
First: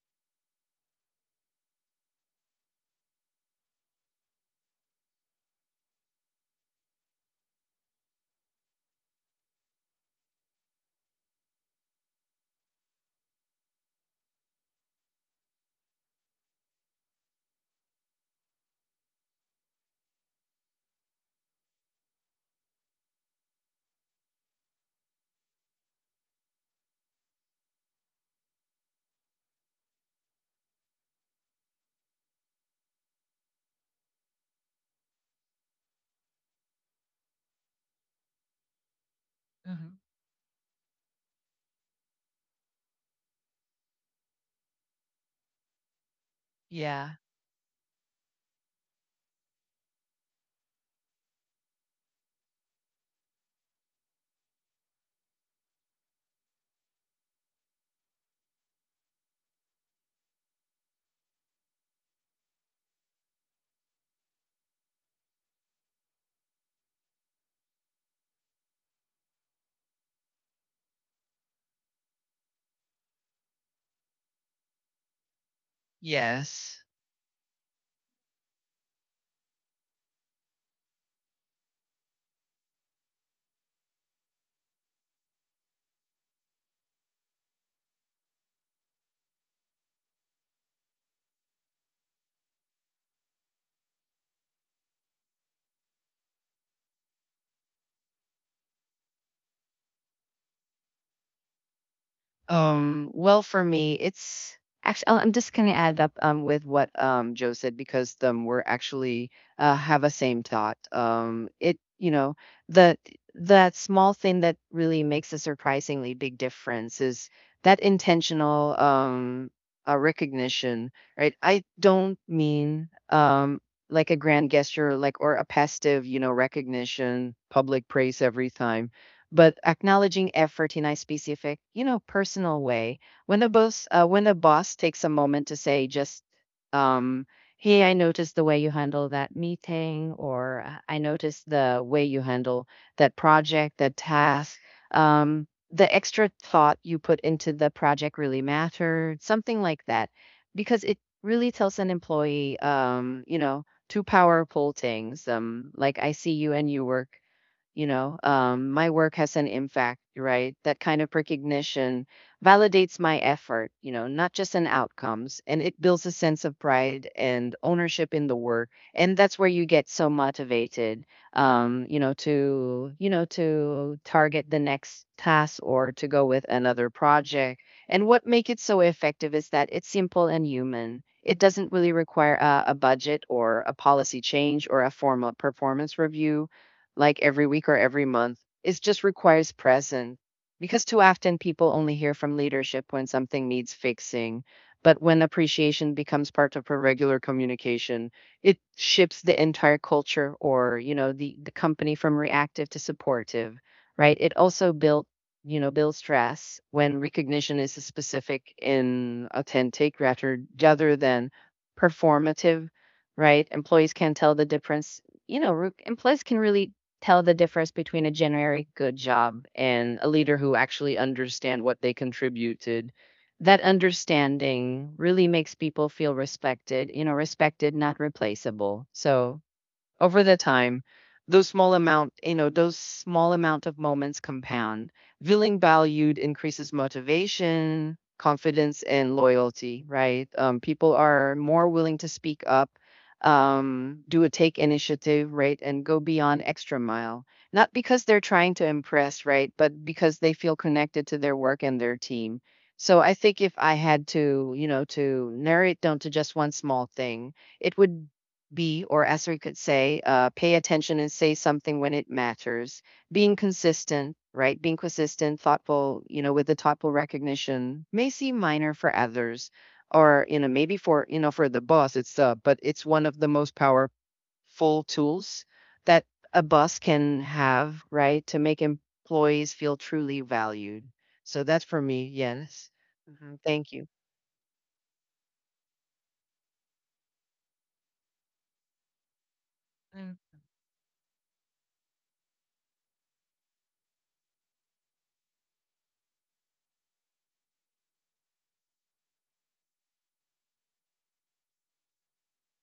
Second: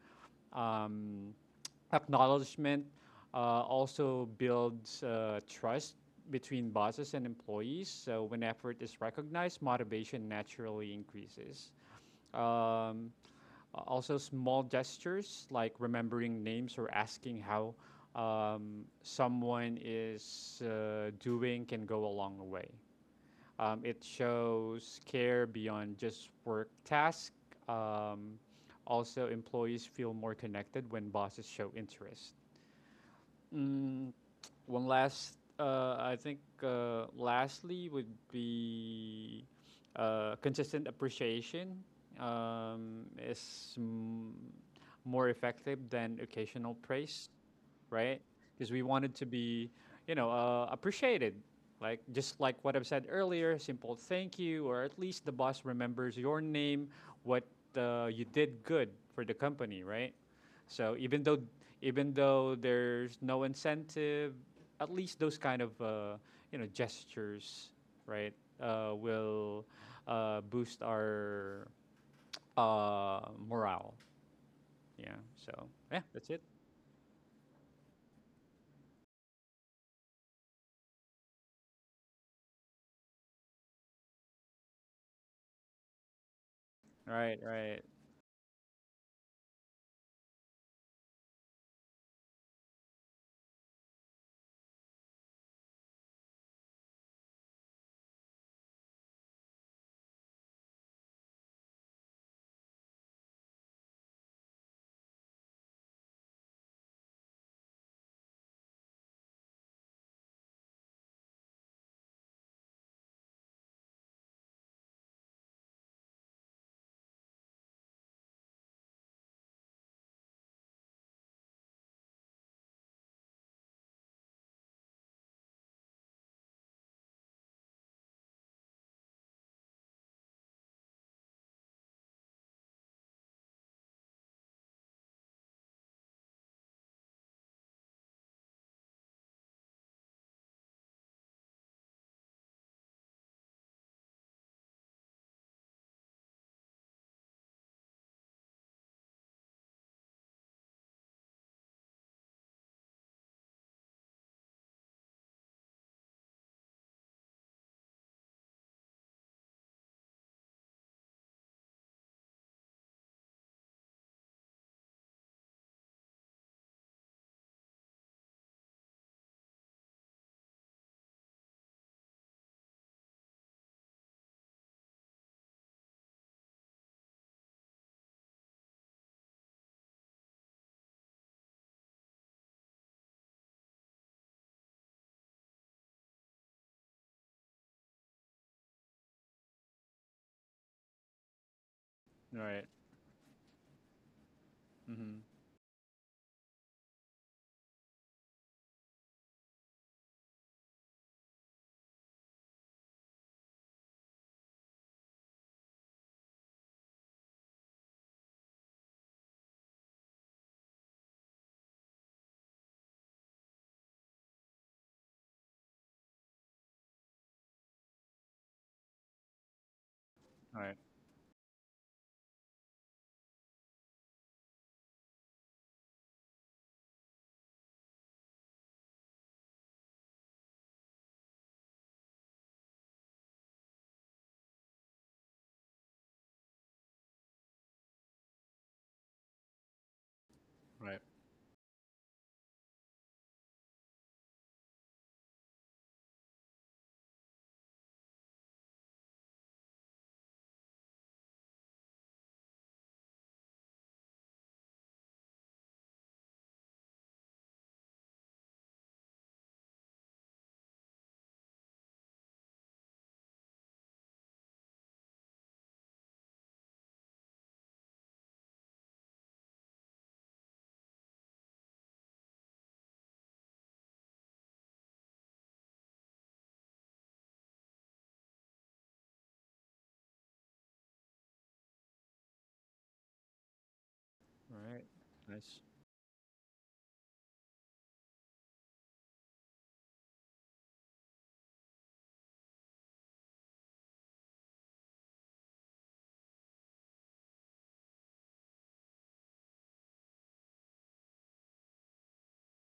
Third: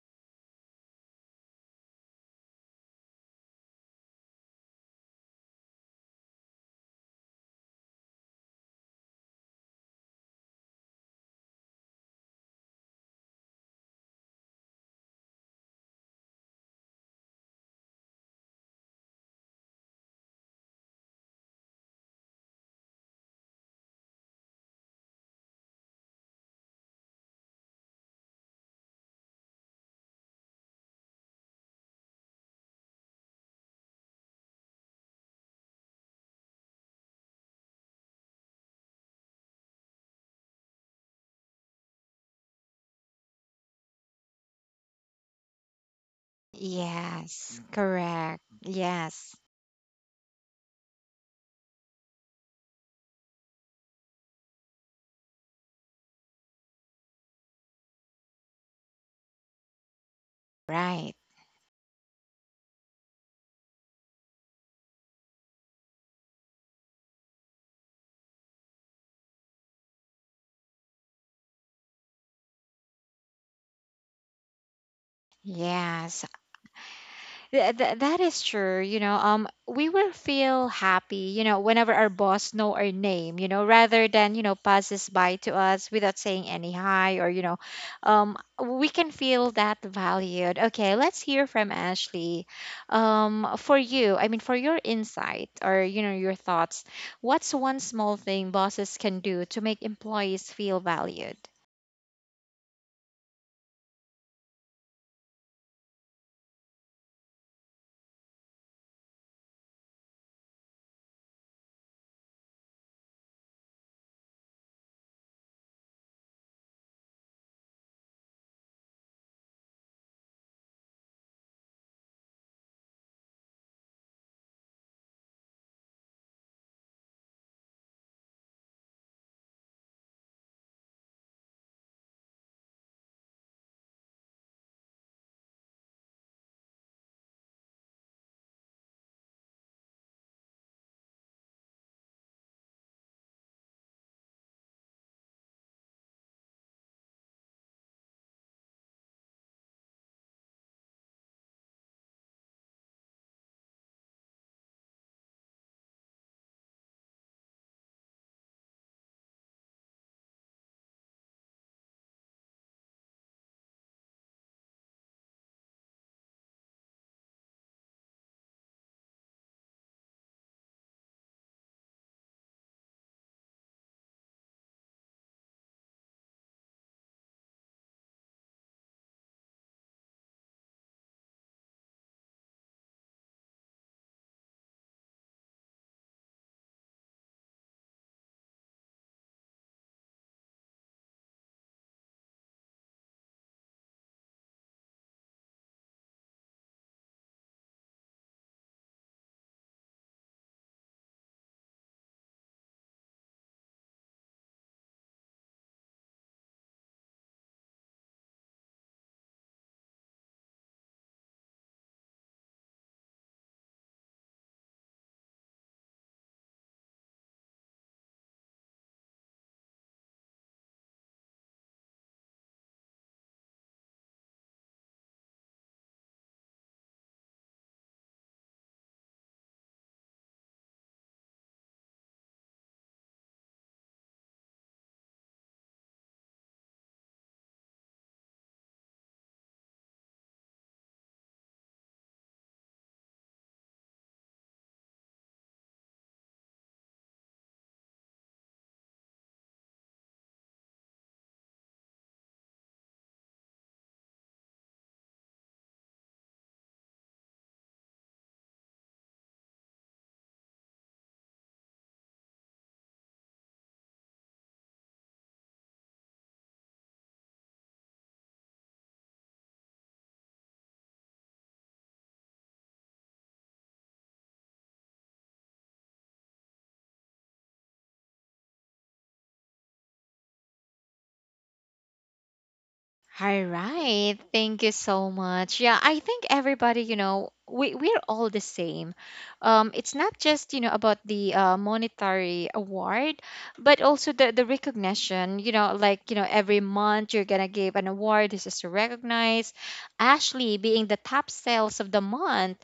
Speaker 2: um, Acknowledgement also builds trust between bosses and employees. So when effort is recognized, motivation naturally increases. Um, also, small gestures like remembering names or asking how someone is doing can go a long way. It shows care beyond just work tasks. Um, also, employees feel more connected when bosses show interest. Mm, one last, I think, lastly would be
Speaker 3: Hmm.
Speaker 2: consistent appreciation is more effective than occasional
Speaker 3: Yeah.
Speaker 2: praise,
Speaker 1: Yes, Mhm.
Speaker 2: right?
Speaker 1: correct.
Speaker 2: Because we wanted to
Speaker 1: Yes,
Speaker 2: be, you know, appreciated. Like just like what I've said earlier, simple thank you, or at least the boss remembers your name, what you did good for the company, right? So
Speaker 1: right.
Speaker 2: even though there's no incentive, at least those kind of gestures, right, will boost our morale. Yeah. So yeah,
Speaker 1: Yes.
Speaker 2: that's it.
Speaker 3: Yes.
Speaker 1: That is true. You know, we will feel happy, you know, whenever our boss know our name, you know, rather than, you know, passes by to us without saying any hi or,
Speaker 2: Right. Right.
Speaker 1: um, we can feel that valued. Okay, let's hear from Ashley. For your insight or, you know, your thoughts, what's one small thing bosses can do to make employees feel valued?
Speaker 3: Well, for me, it's actually, I'm just going to add up with what, Joe said, because we're actually have a same thought. It, you know, the that small thing that really makes a surprisingly big difference is that intentional, recognition, right? I don't mean, like a grand gesture, like, or a passive, you know, recognition, public praise every time, but acknowledging effort in a specific, you know, personal way. When the boss takes a moment to say, just, um, hey, I noticed the way you handle that meeting, or I noticed the way you handle that project, that task. The extra thought you put into the project really mattered, something like that, because it really tells an employee, you know, two powerful things. Like I see you and you work, my work has an impact, right? That kind of recognition validates my effort, not just in outcomes, and it builds a sense of pride and ownership in the work, and that's where you get so motivated to to target the next task or to go with another project. And what make it so effective is that it's simple and human. It doesn't really require a budget or a policy change or a formal performance review like every week or every month. It just requires presence, because too often people only hear from
Speaker 2: Right.
Speaker 3: leadership when something needs fixing. But
Speaker 2: Mm-hmm.
Speaker 3: when appreciation becomes part of a regular communication, it shifts the entire culture or, the company from reactive to supportive, right? It also builds trust when recognition is specific and authentic rather than performative, right? Employees can tell the difference. Employees can really tell the difference between a generic good job and a leader who
Speaker 2: Right.
Speaker 3: actually understand what they contributed. That understanding really makes people feel respected, respected, not replaceable. So over the time, those small amount of moments compound. Feeling valued increases motivation, confidence, and loyalty, right? People
Speaker 2: Right.
Speaker 3: are more willing to speak up, do a take initiative, right? And go beyond extra mile. Not because they're trying to impress, right? But because they feel connected to their work and their team. So I think if I had to, to narrow it down to just one small thing, it would B, or as we could say, pay attention and say something when it matters. Being consistent, right? Being consistent, thoughtful, with the thoughtful recognition may seem minor for others, or, maybe for, for the boss, but it's one of the most powerful tools that a boss can have, right? To make employees feel truly valued. So that's for me. Yes. Mhm.
Speaker 1: All
Speaker 3: Thank you.
Speaker 1: right. Thank you
Speaker 2: Right.
Speaker 1: so much.
Speaker 2: Nice.
Speaker 1: Yeah, I think everybody, you know, we we're all the same. It's not
Speaker 3: Mm,
Speaker 1: just, you know, about the monetary award, but also the recognition, you know, like, you know, every month you're gonna give an award. This is to recognize Ashley being the top sales of the month.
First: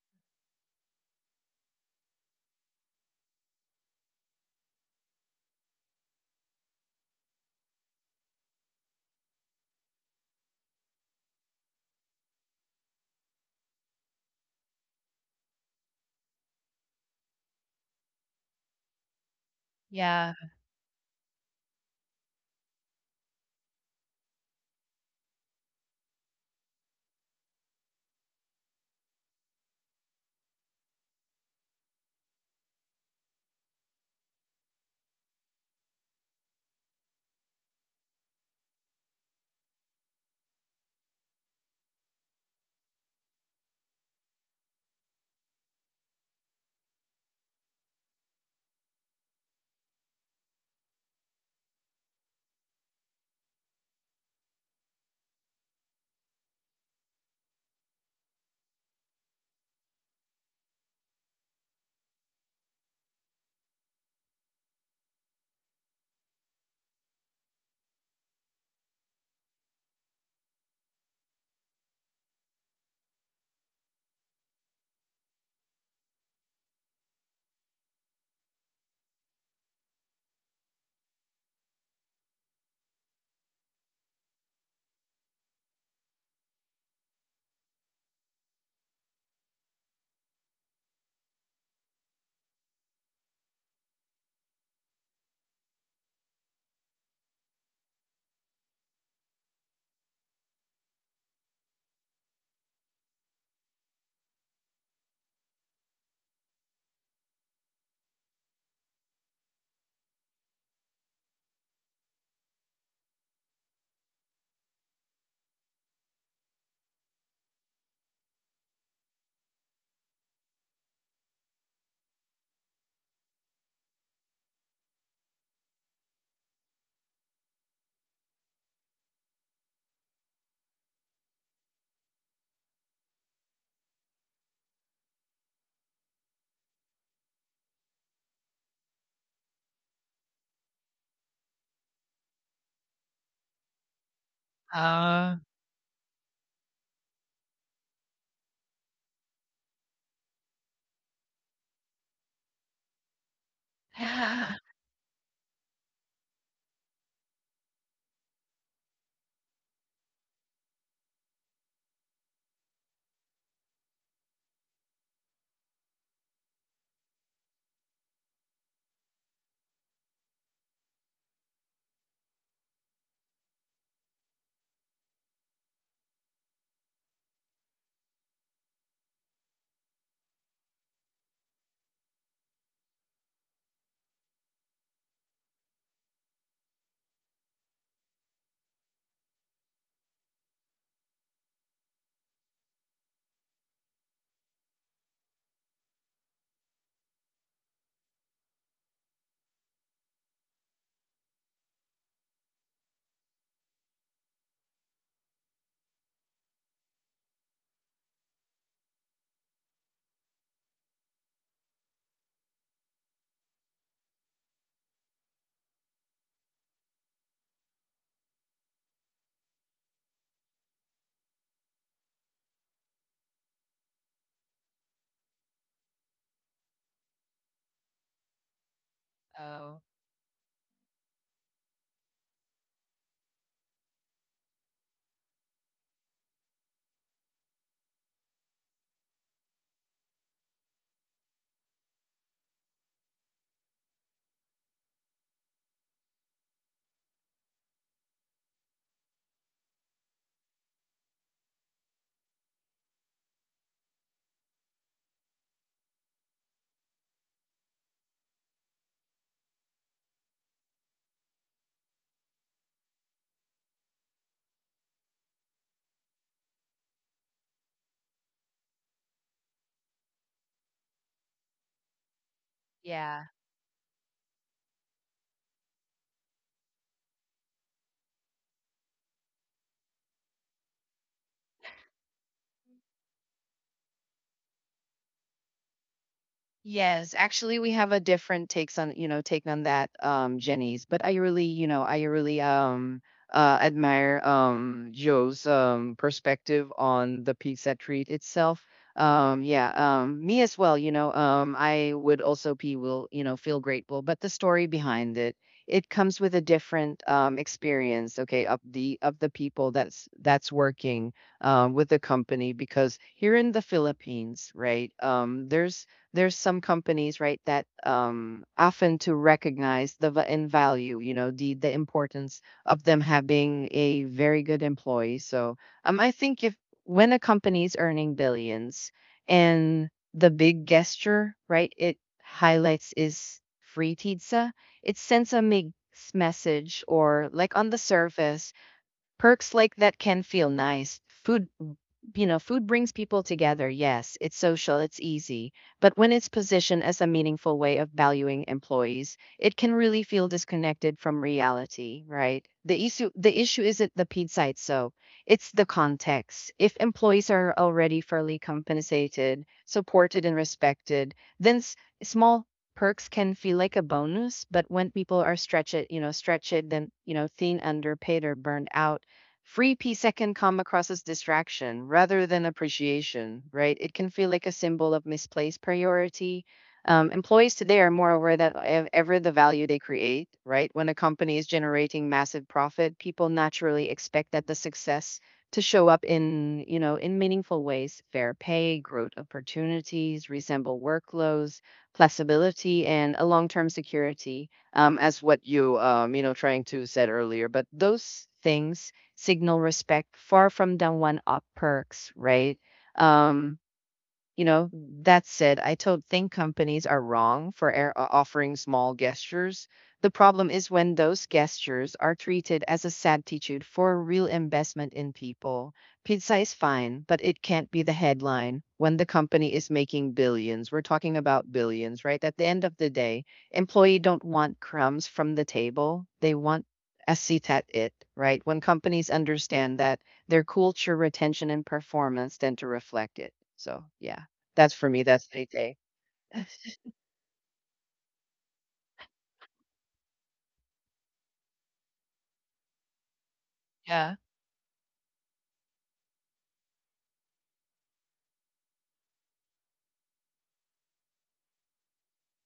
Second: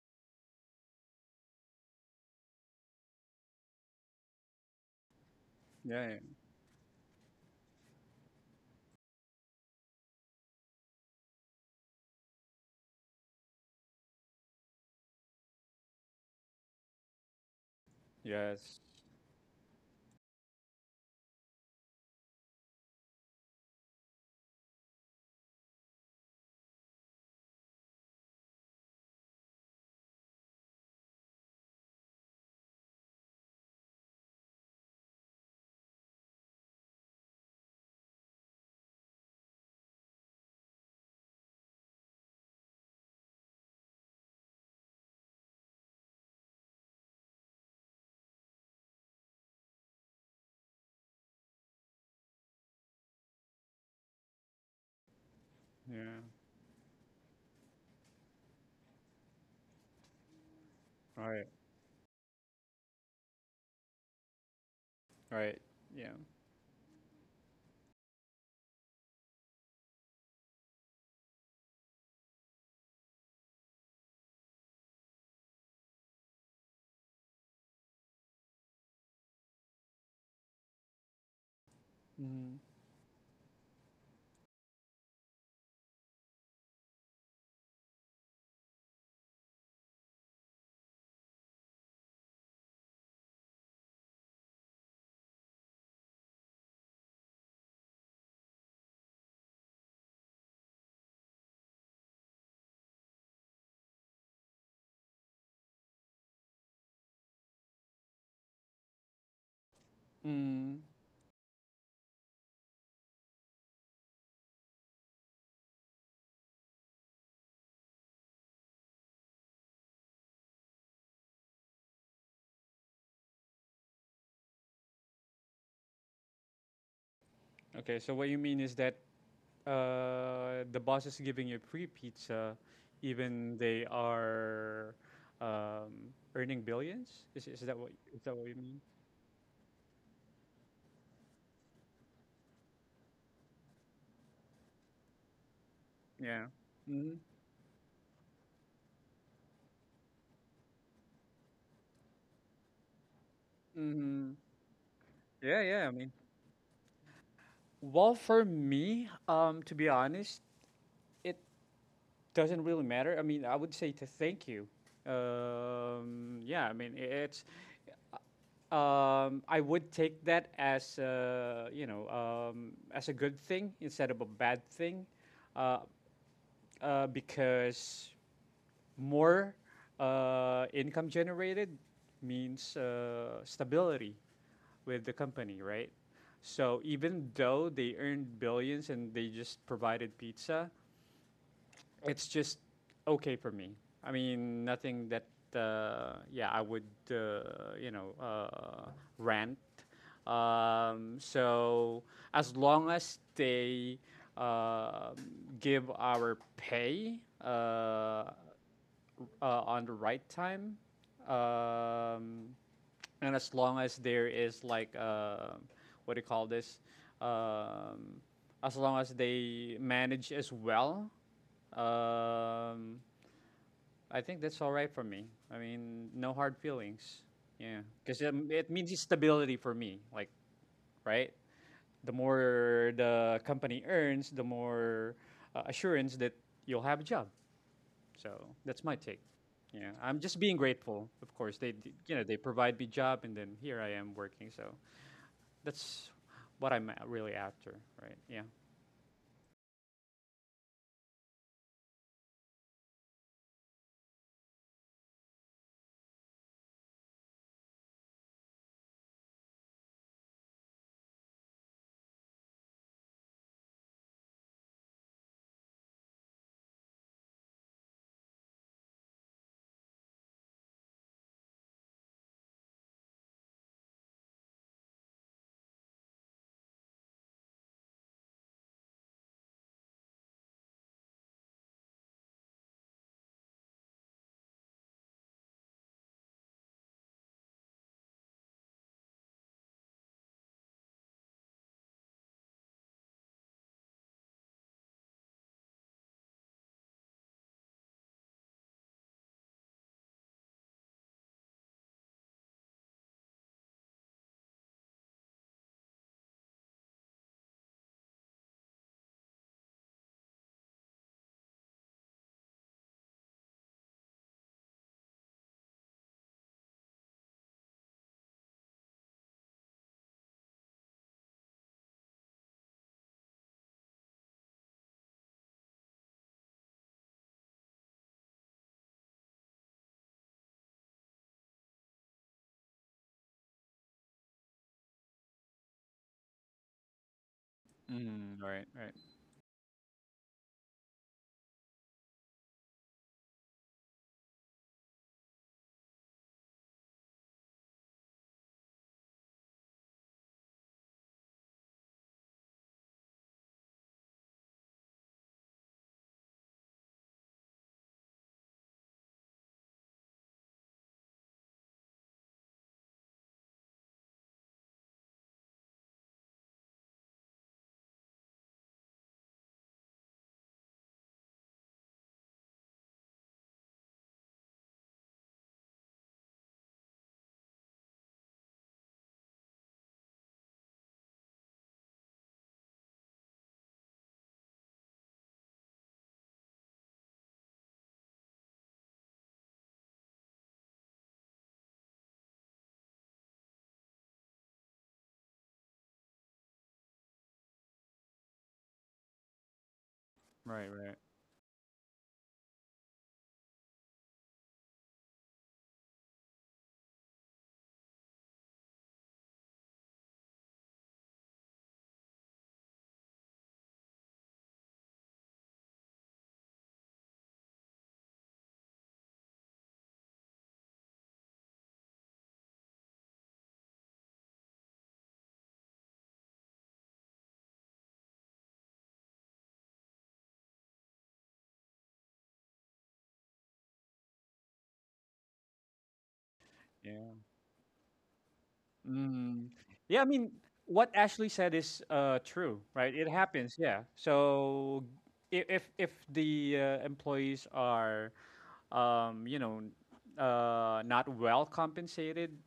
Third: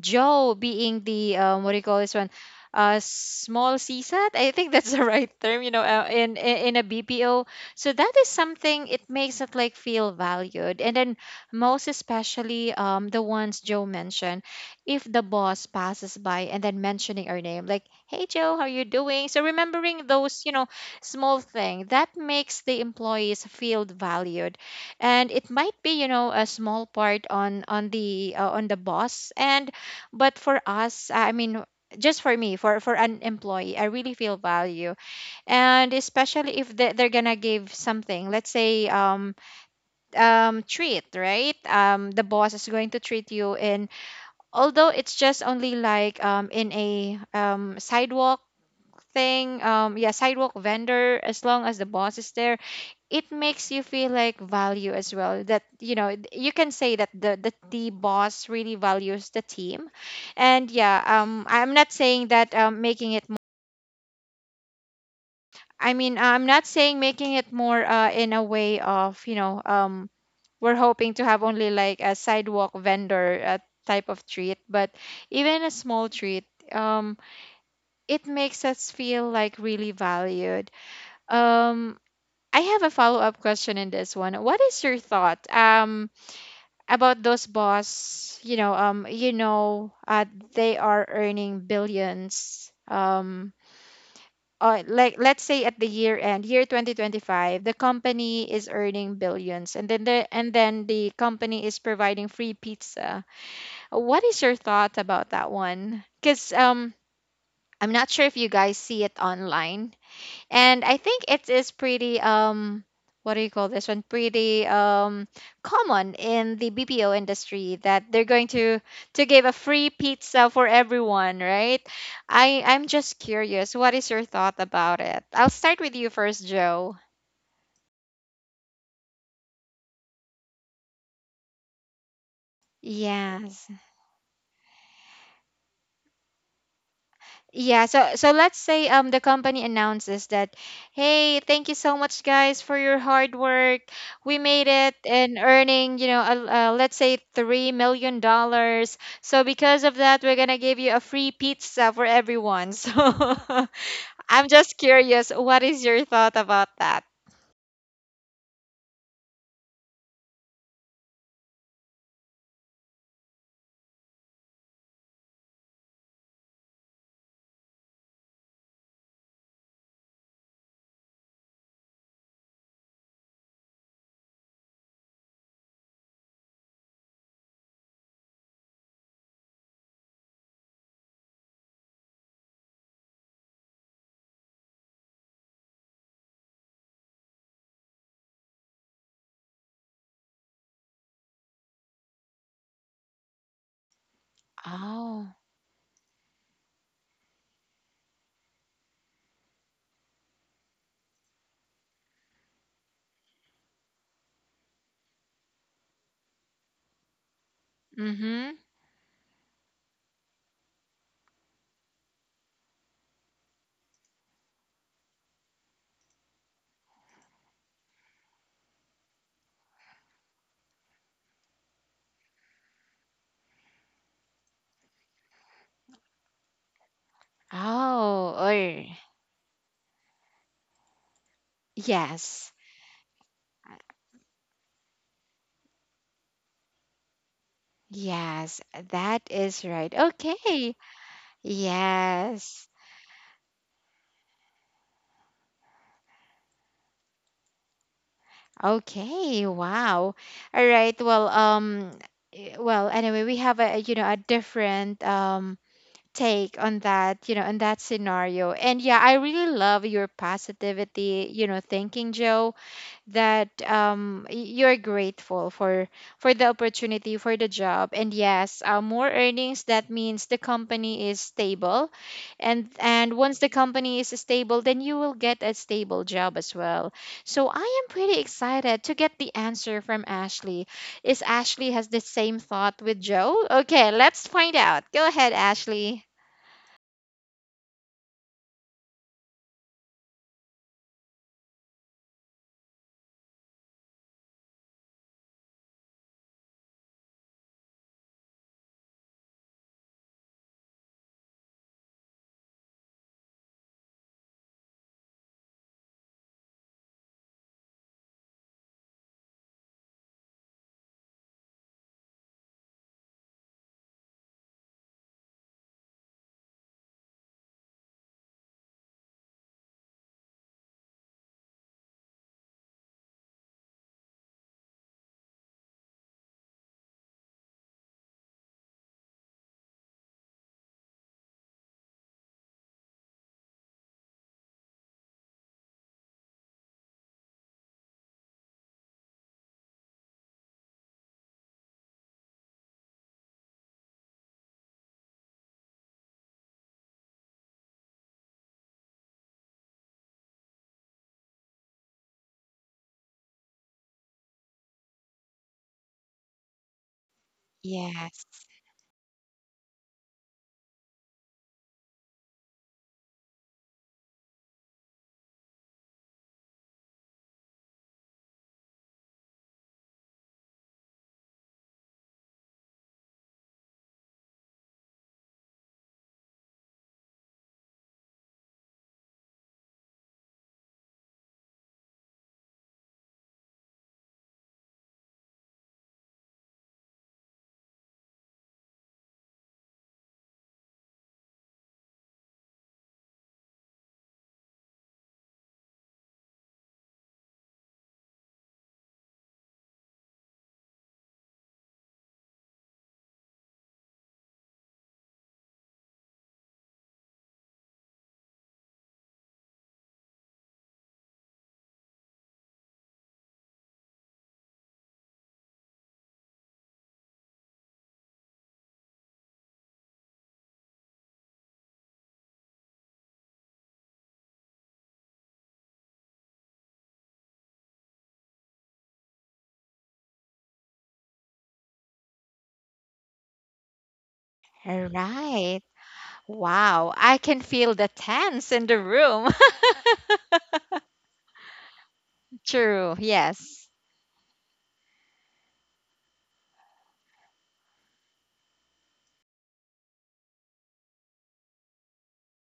Speaker 1: Joe being the what do you call this one? Small CSAT. I think that's the right term, you know,
Speaker 2: Yeah. Yeah.
Speaker 1: in a BPO. So that is something it makes it like feel valued. And then most especially the ones Joe mentioned, if the boss passes by and then mentioning our name, like, "Hey Joe, how
Speaker 2: Yes.
Speaker 1: you doing?" So remembering
Speaker 3: yeah.
Speaker 1: those, you know, small thing that makes the employees feel valued and it might be you know a small part on the boss and but for us I mean just for me for an employee I really feel value and especially if they, they're gonna give something let's say treat right the boss is going to treat you in although it's just only like in a sidewalk thing yeah sidewalk vendor as long as the boss is there it makes you feel like value as well that you
Speaker 2: Yeah.
Speaker 1: know you can say that the boss really values the team, and yeah
Speaker 2: Right.
Speaker 1: I'm not saying that making it
Speaker 2: Right.
Speaker 1: I
Speaker 2: Yeah.
Speaker 1: mean, I'm not saying making it more in a way of, you know, we're hoping to have only like a sidewalk vendor type of treat, but even a small treat, um, it makes us feel like really valued. Um,
Speaker 2: Mm-hmm.
Speaker 1: I have a follow up question in this one. What is your thought about those boss? You know, they are earning billions. Like let's say at the year end, year 2025, the company is earning billions, and then the company is providing free pizza. What is your thought about that one? Because I'm not sure if you guys see it online,
Speaker 2: Mm.
Speaker 1: and I think it is pretty what do you call this one? Pretty common in the BPO industry that they're going to give a free pizza for everyone, right? I'm just curious, what is your thought about it? I'll start with you first, Joe.
Speaker 2: Okay. So what you mean is that the boss is giving you free pizza, even
Speaker 1: Yes.
Speaker 2: they are earning billions. Is that
Speaker 1: Yeah,
Speaker 2: what—
Speaker 1: so
Speaker 2: is
Speaker 1: so
Speaker 2: that what you
Speaker 1: let's
Speaker 2: mean?
Speaker 1: say the company announces that, hey, thank you so much guys for your hard work. We made it
Speaker 3: Uh,
Speaker 1: and earning, you know, uh,
Speaker 2: Yeah.
Speaker 1: uh, let's
Speaker 2: Mm-hmm.
Speaker 1: say $3 million. So because of that, we're gonna give you a free pizza for everyone. So
Speaker 2: Mm-hmm.
Speaker 1: I'm just curious, what is
Speaker 2: Yeah. I
Speaker 1: your
Speaker 2: mean,
Speaker 1: thought about that?
Speaker 2: well, for me, to be honest, it doesn't really matter. I mean, I would say to thank you. Yeah, I mean, it's I would take that as as a good thing instead of a bad thing. Uh, because more income generated means stability with the company, right? So even though they earned billions and they just provided pizza, it's just okay for me. I mean, nothing that
Speaker 1: Oh,
Speaker 2: yeah, I would uh, you know uh, rant. So as long as they uh, give our pay
Speaker 1: mm-hmm.
Speaker 2: on the right time, um, and as long as there is like what do you call this? Um, as long as they manage as well, um, I think that's all right for me. I mean, no hard feelings. Yeah, because
Speaker 1: Oh,
Speaker 2: it
Speaker 1: or
Speaker 2: means it's stability for
Speaker 3: oh,
Speaker 2: me. Like, right? The
Speaker 1: yes,
Speaker 2: more the company earns, the more assurance that you'll have a job. So
Speaker 1: yes,
Speaker 2: that's my take.
Speaker 1: that is
Speaker 2: Yeah,
Speaker 1: right.
Speaker 2: I'm just being
Speaker 1: Okay,
Speaker 2: grateful. Of course, you know they
Speaker 1: yes.
Speaker 2: provide me job, and then here I am working. So that's what really after, right? Yeah.
Speaker 1: Okay, wow. All right. Well, well, anyway, we have a a different take on that, on that scenario. And yeah, I really love your positivity, thinking, Joe, that you're grateful for the opportunity, for the job, and yes, more earnings, that means the company is stable, and
Speaker 3: yeah.
Speaker 1: once the company is stable then you will get a stable job as well. So I am pretty excited to get the answer from Ashley. Is Ashley has the same thought with Joe? Okay, let's find out. Go ahead, Ashley.
Speaker 3: Yes, actually, we have a different take on that, Jenny's. But I really, I really admire Joe's perspective on the pizza treat itself. Yeah, me as well. I would also be will you know feel grateful. But the story behind it, it comes with a different experience. Okay, of the people that's working with the company because here in the Philippines, right? There's some companies, right, that often to recognize in value, the importance of them having a very good employee. So I think if when a company is earning billions and the big gesture, right, it highlights is free pizza, it sends message or like on the
Speaker 2: Mm,
Speaker 3: surface,
Speaker 2: right, right,
Speaker 3: perks like that can feel nice. Food, food brings people together. Yes, it's social, it's easy. But when it's positioned as a meaningful way of valuing employees, it can really feel disconnected from reality, right? The issue isn't the pizza so it's the context. If employees are already
Speaker 1: Yes.
Speaker 3: fairly compensated, supported and respected, then s- small perks can feel like a bonus, but when people are stretched, stretched then, thin, underpaid or burned out, free pizza can come across as distraction rather than appreciation, right? It can feel like a symbol of misplaced priority. Employees today are more aware ever the value they create, right? When a company is generating massive profit, people naturally expect that the success to show up in, in meaningful ways, fair pay, growth opportunities, reasonable workloads, flexibility, and a long-term security, as what you, trying to said earlier. But those things signal respect far
Speaker 2: right,
Speaker 3: from the
Speaker 2: right.
Speaker 3: one up perks, right? Um, you know, that said, I don't think companies are wrong for offering small gestures. The problem is when those gestures are treated as a substitute for a real investment in people. Pizza is fine, but it can't be the headline when the company is making billions. We're talking about billions, right? At the end of the day, employee don't want crumbs from the table. They want a seat at it, right? When companies understand that their culture, retention, and performance tend to reflect it. So, yeah. That's
Speaker 1: All
Speaker 3: for me, that's any
Speaker 1: right.
Speaker 3: day.
Speaker 1: Wow, I
Speaker 2: Yeah.
Speaker 1: can feel the tense in the room.
Speaker 2: Mm. Yeah, I mean, what Ashley said is true,
Speaker 1: True,
Speaker 2: right? It happens,
Speaker 1: yes.
Speaker 2: yeah.
Speaker 3: Yeah.
Speaker 2: So if the employees are, um, you know, not well compensated,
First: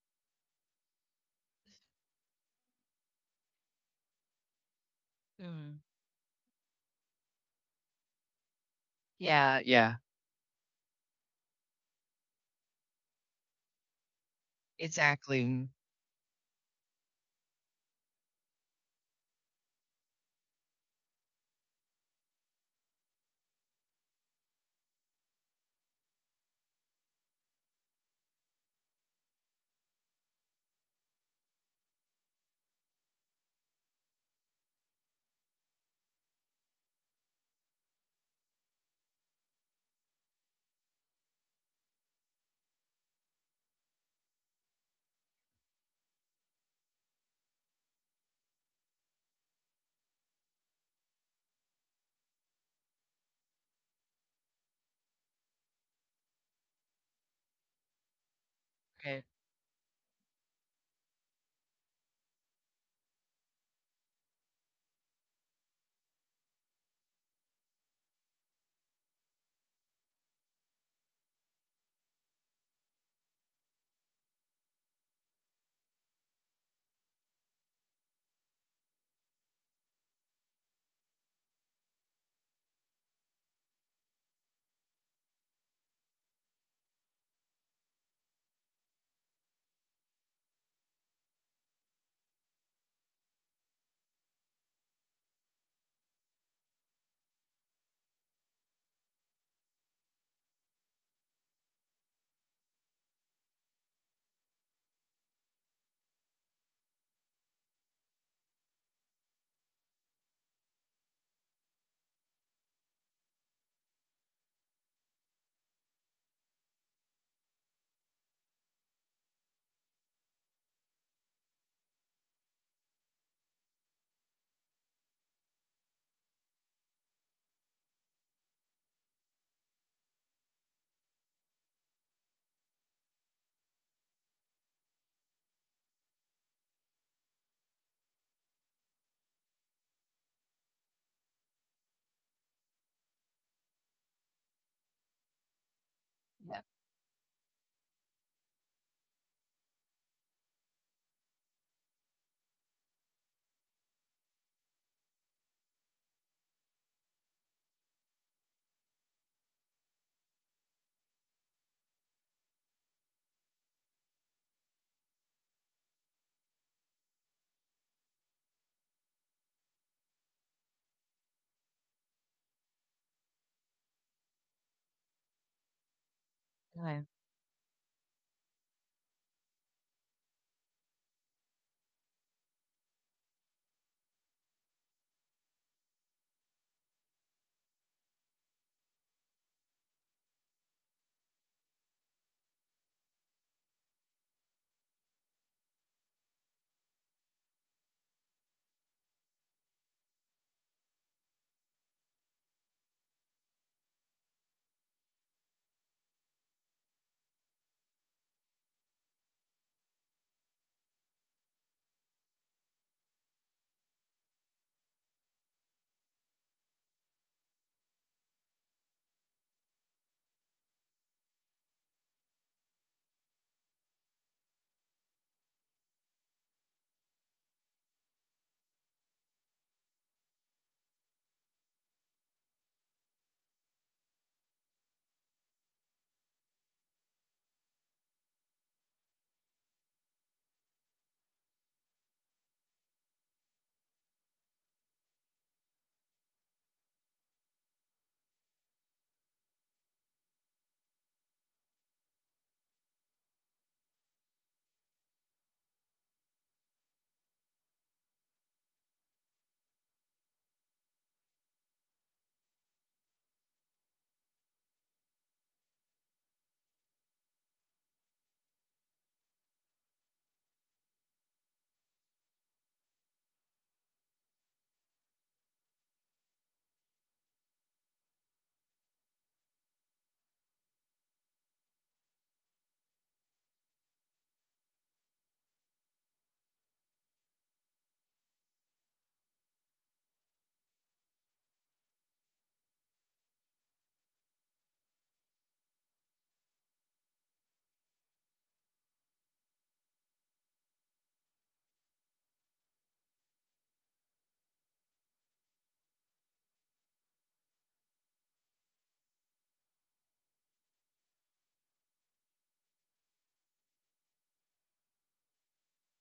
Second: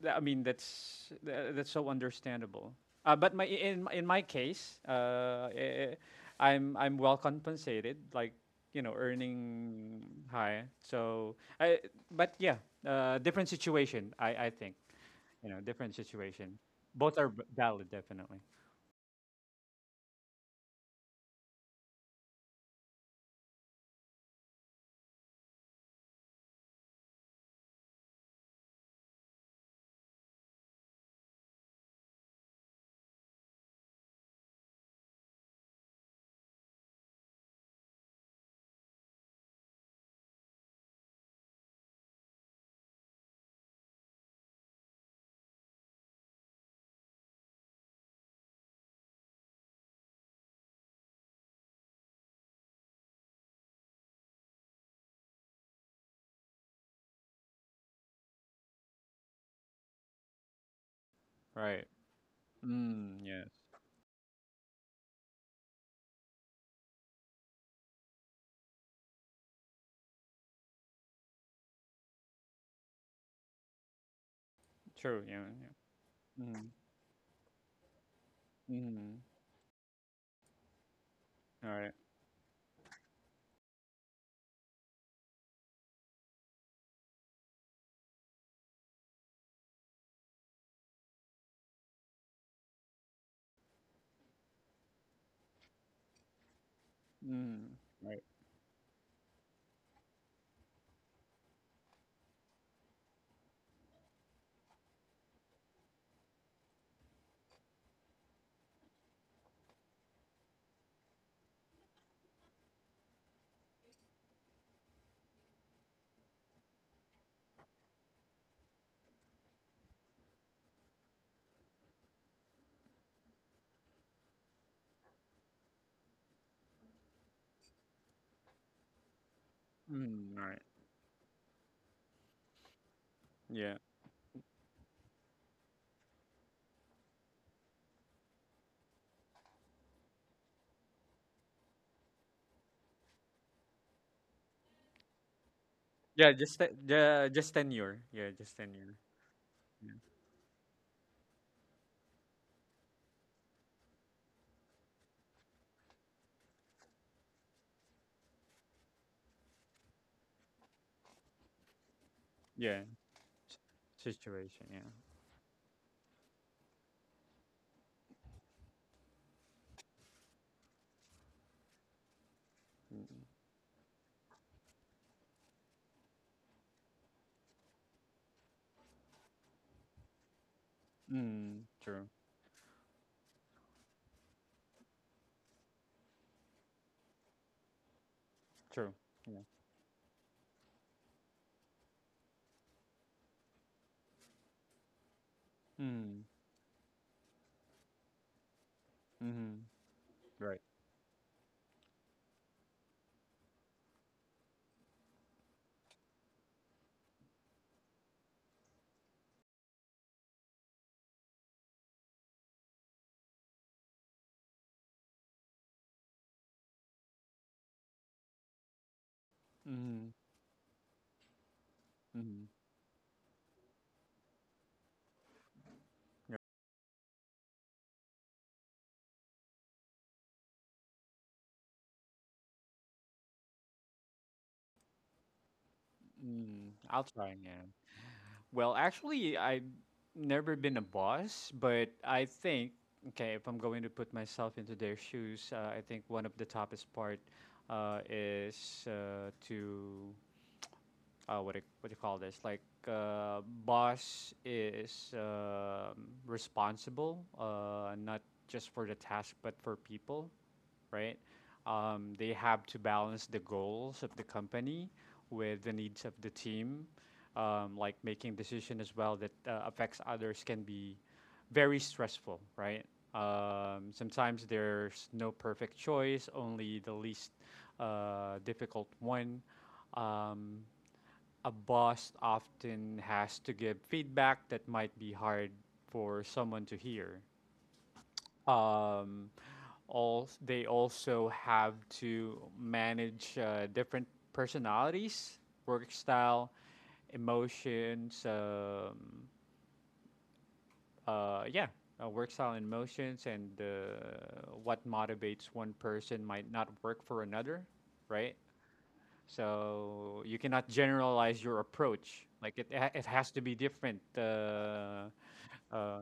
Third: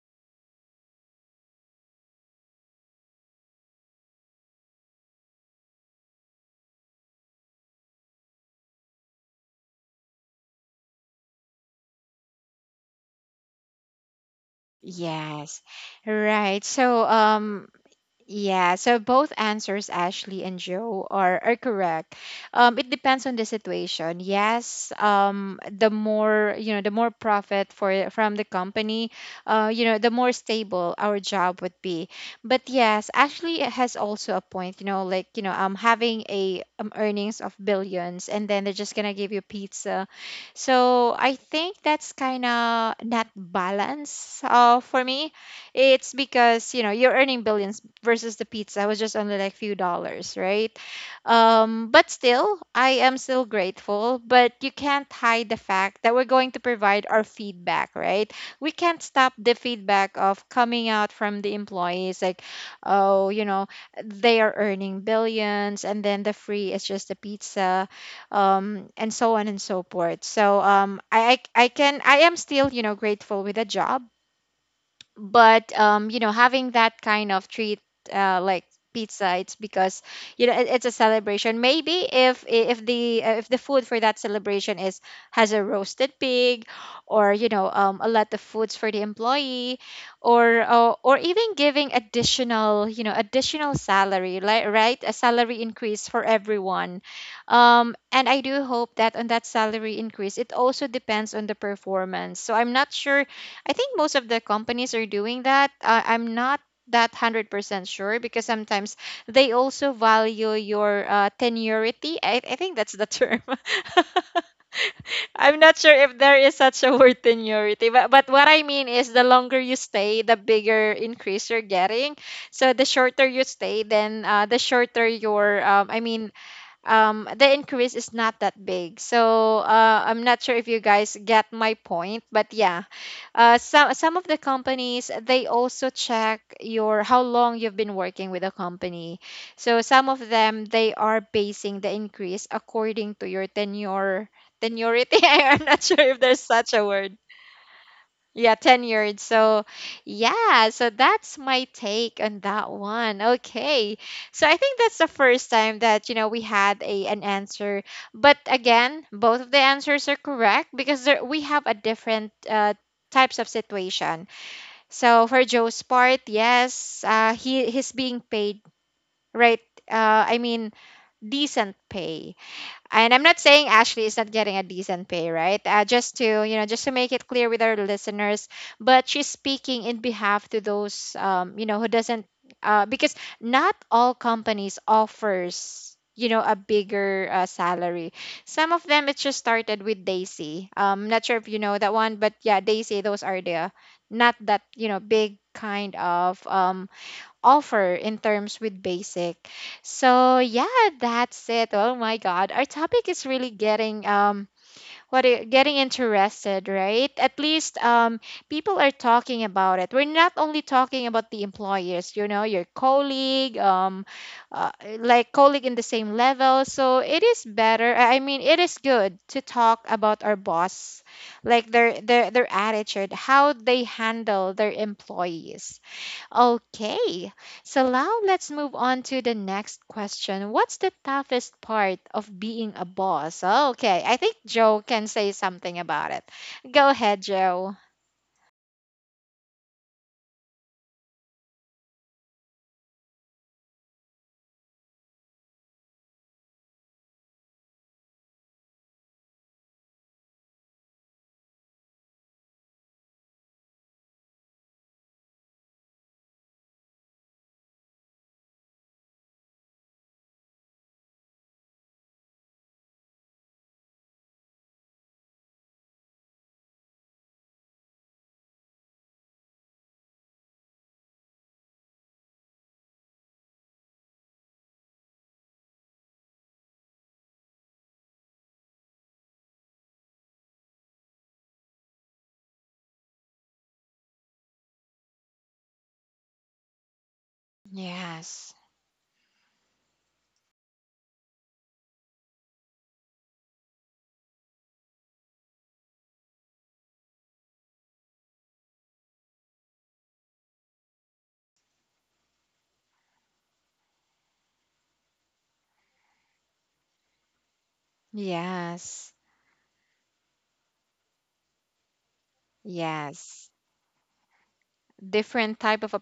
Speaker 2: that's so understandable. But my in my case,
Speaker 3: Mhm.
Speaker 2: I'm well compensated, like you know,
Speaker 3: Yeah, yeah.
Speaker 2: earning high. So I— but yeah, different situation, I think
Speaker 3: Exactly.
Speaker 2: you know,
Speaker 1: Yes.
Speaker 3: Mm.
Speaker 2: different situation.
Speaker 1: Right. So
Speaker 2: Both are valid, definitely.
Speaker 1: yeah, so both answers, Ashley and Joe, are correct. It depends on the situation. Yes, the more, the more profit for from the company, the more stable our job would be. But yes, Ashley has also a point. You know, having a earnings of billions, and then they're just gonna give you pizza. So I think that's kind of not balance, for me it's because, you're earning billions versus the pizza was just only like few dollars, right? But still, I am still grateful, but you can't hide the fact that we're going to provide our feedback, right? We can't
Speaker 3: Right.
Speaker 1: stop the feedback of coming out from the
Speaker 2: Right.
Speaker 1: employees like,
Speaker 2: Mm,
Speaker 1: oh,
Speaker 2: yes.
Speaker 1: they are earning billions and then the free is just the pizza, and so on and so forth. So I am still grateful with a job,
Speaker 2: True. Yeah.
Speaker 1: but
Speaker 2: Yeah. Mm,
Speaker 1: having that kind of treat, like
Speaker 2: mm,
Speaker 1: pizza, it's because it's a celebration.
Speaker 2: all right.
Speaker 1: Maybe if the if the food for that celebration is has a roasted pig, or a lot of foods for the employee, or even giving additional additional salary, like, right, a salary increase for everyone,
Speaker 2: Mm, right.
Speaker 1: and I do hope that on that salary increase it also depends on the performance, so I'm not sure. I think most of the companies are doing that. I'm not that 100% sure, because sometimes they also value your tenurity. I think that's the term. I'm not sure if there is such a word, tenurity, but what I mean is the longer you stay, the bigger increase you're getting. So the shorter you stay, then the shorter your, I mean, the increase is not that big. So I'm
Speaker 2: Mm, all
Speaker 1: not
Speaker 2: right.
Speaker 1: sure if you guys get my point, but yeah,
Speaker 2: Yeah.
Speaker 1: some of the companies they also check your how long you've been working with a company. So some of them they are basing the increase according to your tenure, tenurity. I'm not sure if
Speaker 2: Yeah.
Speaker 1: there's
Speaker 2: Just
Speaker 3: Yeah.
Speaker 2: te-
Speaker 1: such a word.
Speaker 2: the just tenure. Yeah. Just
Speaker 1: Yeah,
Speaker 2: tenure.
Speaker 1: tenured. So,
Speaker 2: Yeah.
Speaker 1: yeah, so that's my take on that one. Okay. So, I think that's the first time that, we had a an answer. But again, both of the answers are correct, because there, we have a different
Speaker 2: Yeah.
Speaker 1: types of
Speaker 2: s-
Speaker 1: situation.
Speaker 2: Situation. Yeah.
Speaker 1: So, for Joe's part, yes, he's being paid, right? I mean, decent pay. And
Speaker 2: Mm,
Speaker 1: I'm not saying Ashley is not getting a decent pay, right? Just to just to
Speaker 3: Right.
Speaker 1: make it clear with our listeners, but she's speaking in behalf to those
Speaker 2: mm,
Speaker 1: who
Speaker 2: true.
Speaker 1: doesn't, because not all companies offers a bigger salary. Some of
Speaker 2: True.
Speaker 1: them it just
Speaker 2: Yeah.
Speaker 1: started with Daisy. Not sure if you know that one, but yeah, Daisy. Those are the not that big kind
Speaker 2: Mm,
Speaker 1: of offer in terms with basic.
Speaker 2: mm,
Speaker 1: So
Speaker 2: right.
Speaker 1: yeah, that's it. Oh my god, our topic is really getting getting interested, right? At least people are talking about it. We're not only talking about the employers, your colleague, uh, like colleague in the same level. So it is better. I mean, it is good to talk
Speaker 2: Mm,
Speaker 1: about our boss, like their their
Speaker 2: mm,
Speaker 1: their attitude, how they handle their employees.
Speaker 2: yeah.
Speaker 1: Okay, so now let's move on to the next question. What's the toughest part of being a boss? Okay, I think Joe can say something about it. Go
Speaker 2: I'll
Speaker 1: ahead,
Speaker 2: try. Yeah.
Speaker 1: Joe.
Speaker 2: Well, actually, I've never been a boss, but I think, okay, if I'm going to put myself into their shoes, I think one of the toughest part is to what do you call this? Like boss is responsible, not just for the task but for people, right? They have to balance the goals of the company with the needs of the team, like making decision as well that affects others can be very stressful, right? Sometimes there's no perfect choice, only the least difficult one. Um, a boss often has to give feedback that might be hard for someone to hear.
Speaker 1: Yes,
Speaker 2: Um, all they also have to manage different personalities, work style, emotions. Uh, yeah, work style and emotions, and what motivates one person might not work for another, right?
Speaker 1: yes,
Speaker 2: So you cannot generalize your approach. It has to
Speaker 1: yes.
Speaker 2: be different.
Speaker 1: Different type of
Speaker 2: Uh,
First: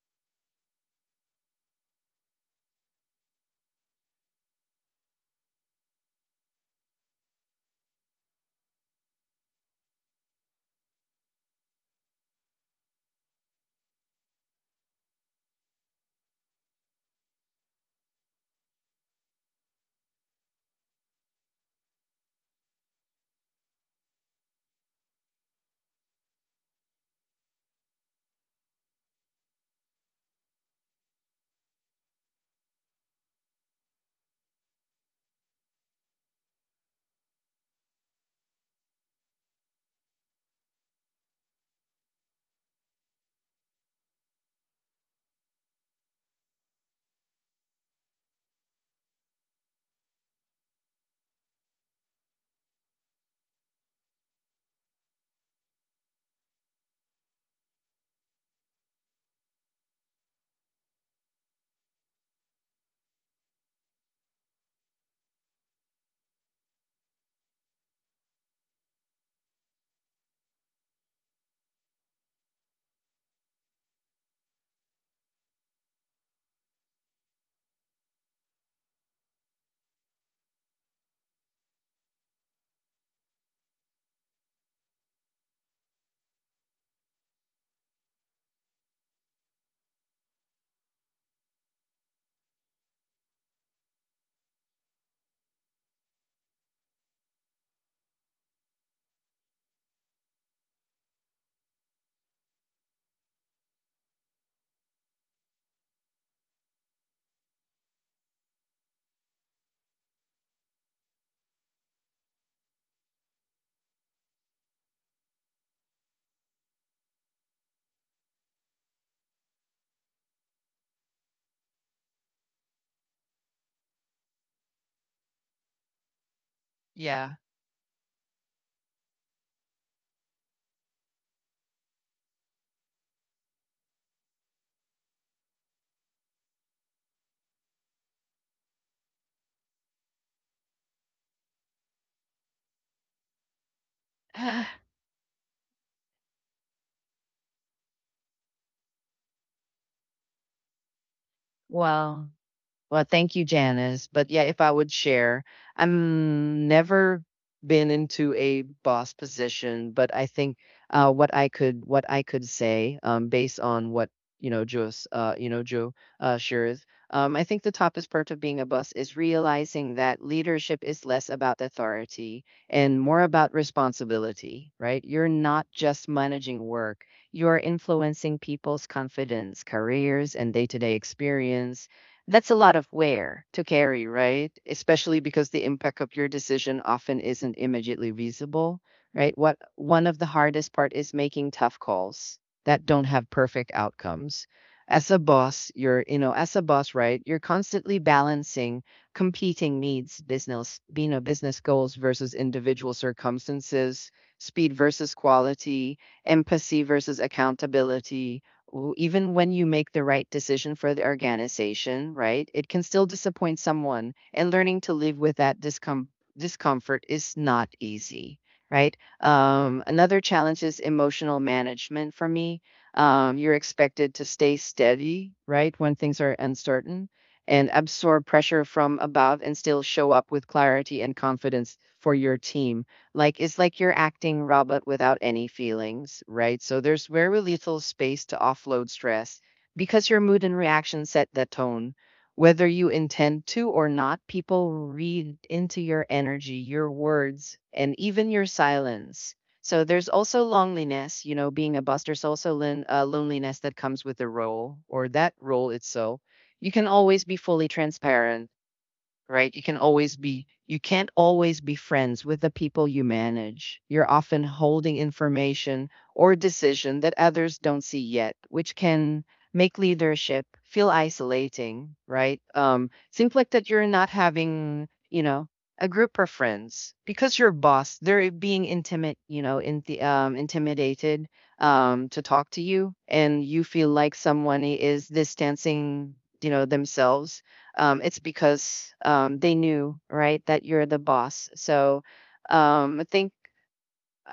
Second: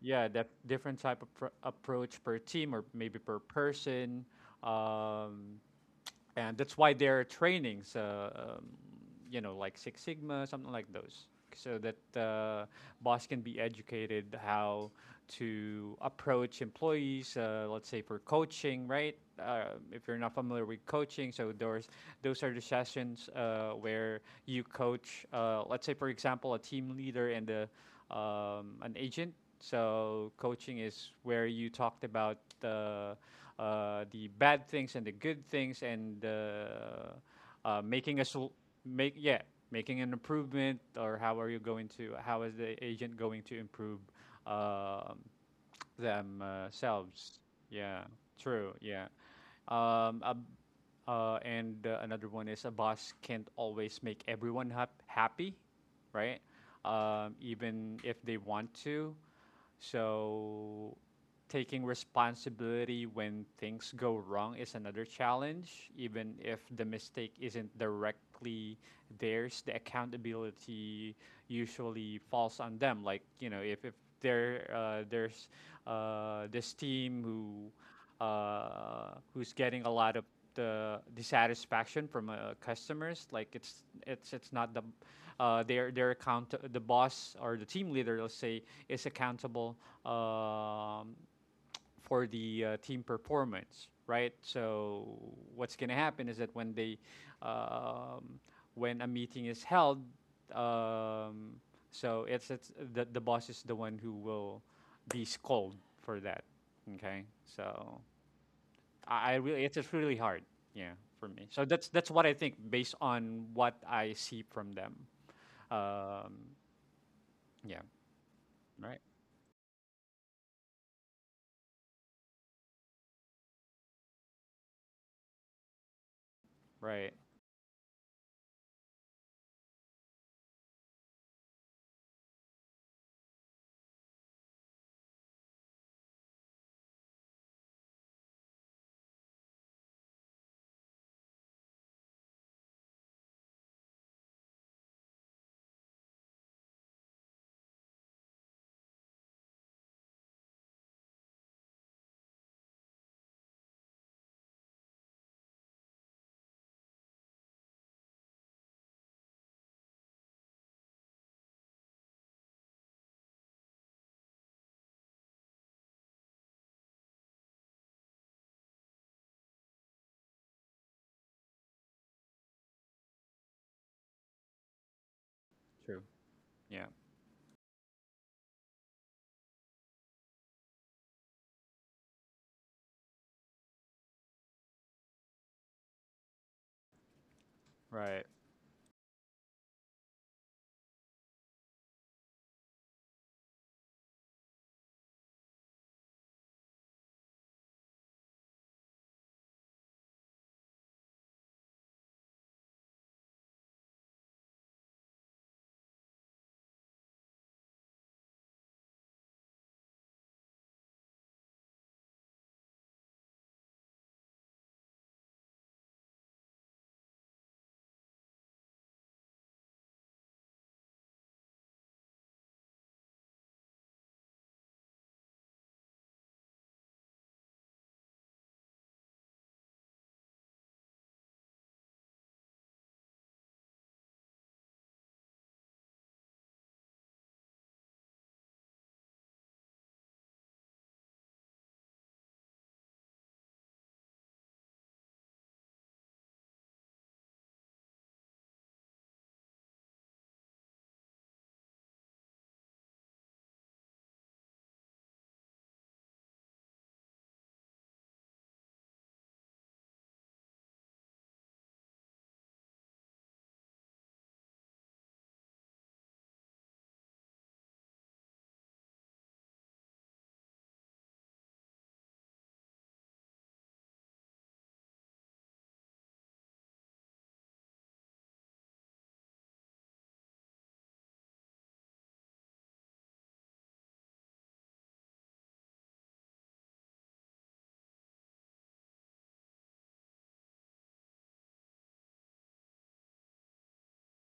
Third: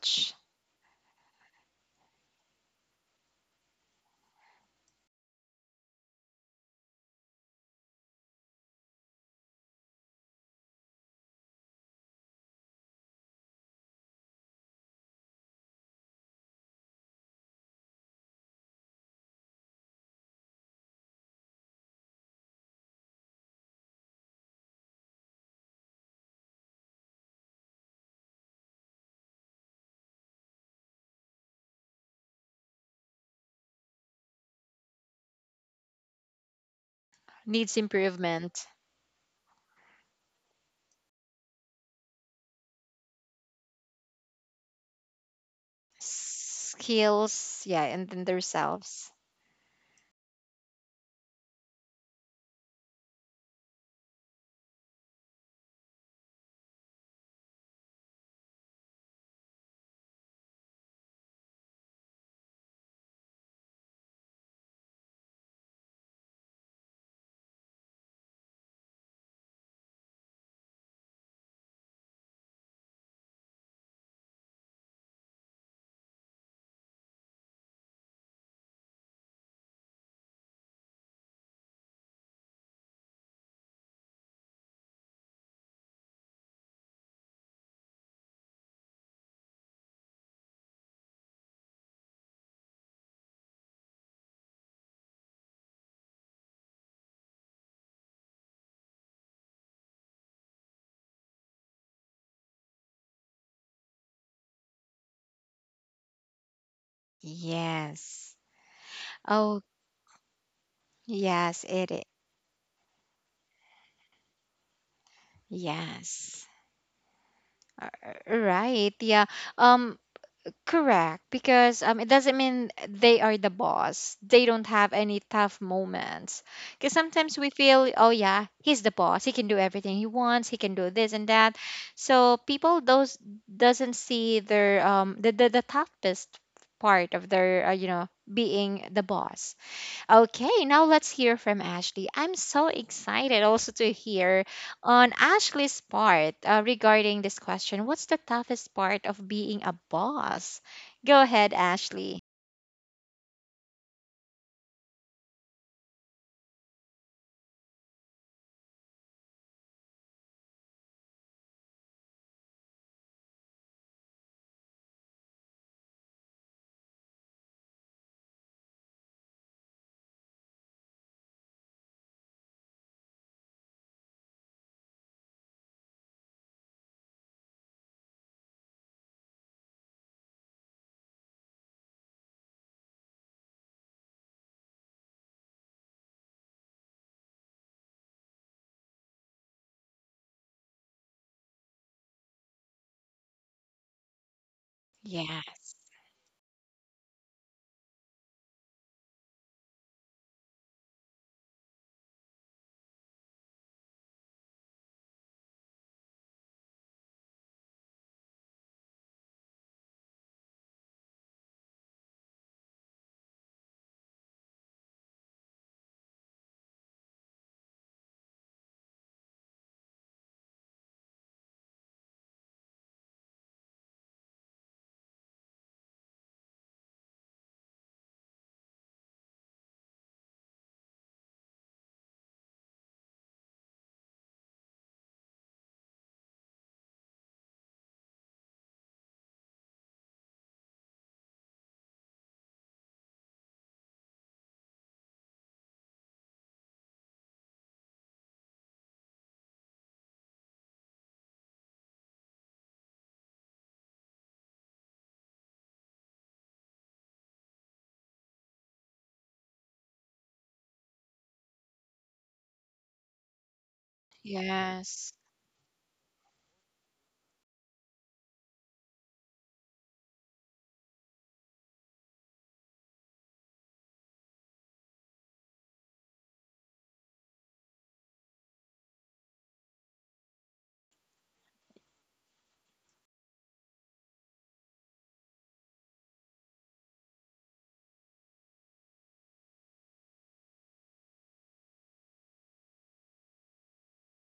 Speaker 2: yeah, that different type of approach per team or maybe per person. Um, and that's why there are trainings, um, like Six Sigma, something like those, so that boss can be educated how to approach employees. Let's say for coaching, right? If you're not familiar with coaching, so those are the sessions where you coach. Let's say, for example, a team leader and the an agent. So coaching is where you talked about the bad things and the good things and
Speaker 1: Needs
Speaker 2: making a sol-
Speaker 1: improvement,
Speaker 2: make yeah making an improvement or how is the agent going to improve um, themselves.
Speaker 1: skills, yeah,
Speaker 2: Yeah,
Speaker 1: and then
Speaker 2: true. Yeah.
Speaker 1: themselves.
Speaker 2: A, and Another one is a boss can't always make everyone happy, right? Even if they want to. So taking responsibility when things go wrong is another challenge, even if the mistake isn't directly theirs, the accountability usually falls on them. Like, you know, if there's this team who who's getting a lot of the dissatisfaction from customers, like it's not the boss or the team leader, let's say, is accountable um, for the team performance, right? So what's going to happen is that um, when a meeting is held, um, so the boss is the one who will be scolded for that. Okay, so
Speaker 1: Yes.
Speaker 2: I really
Speaker 1: Oh,
Speaker 2: it's just really hard, yeah, for me. So
Speaker 1: yes,
Speaker 2: that's
Speaker 1: it
Speaker 2: that's
Speaker 1: is.
Speaker 2: what I think based on what I see from them.
Speaker 1: Yes.
Speaker 2: Um, yeah,
Speaker 1: All
Speaker 2: right,
Speaker 1: right. Yeah. Um Correct, because it doesn't mean they are the boss, they don't have any tough moments. Because
Speaker 2: right,
Speaker 3: Yeah.
Speaker 1: sometimes we feel, oh yeah, he's the boss, he can do everything he wants, he can do this and that. So people those doesn't see their the toughest part of their being the boss. Okay, now let's hear from Ashley. I'm so excited also to hear on Ashley's part, regarding this question. What's the toughest part of being a boss? Go ahead, Ashley.
Speaker 3: Well, well, thank you, Janice. But yeah, if I would share, I'm never been into a boss position, but I think what I could say based on what you know Joe's you know Joe shares, I think the toughest part of being a boss is realizing that leadership is less about authority and more about responsibility. Right? You're not
Speaker 2: true,
Speaker 3: just managing
Speaker 2: yeah,
Speaker 3: work; you're influencing people's confidence, careers, and day-to-day experience. That's a lot of wear to carry, right? Especially because the impact of your decision often isn't immediately
Speaker 2: right,
Speaker 3: visible, right? What one of the hardest part is making tough calls that don't have perfect outcomes. As a
Speaker 1: Yes,
Speaker 3: boss, as a boss, right? You're constantly balancing competing needs, business goals versus individual circumstances, speed versus quality, empathy versus accountability. Even when you make the right decision for the organization, right, it can still disappoint someone. And learning to live with discomfort is not easy, right? Another challenge is emotional management for me. You're expected to stay steady, right, when things are uncertain and absorb pressure from above and still show up with clarity and confidence for your team, like it's like you're acting robot without any feelings, right? So there's very little space to offload stress because your mood and reaction set the tone. Whether you intend to or not, people read into your energy, your words, and even your silence. So there's also loneliness, being a boss, there's also loneliness that comes with the role or that role itself. You can always be fully transparent, right? You can always be, you can't always be friends with the people you manage. You're often holding
Speaker 1: yes,
Speaker 3: information or decision that others don't see yet, which can make leadership feel isolating, right? Seems like that you're not having, a group of friends because your boss, they're being intimate, intimidated to talk to you, and you feel like someone is distancing, themselves, it's because they knew, right, that you're the boss. So I think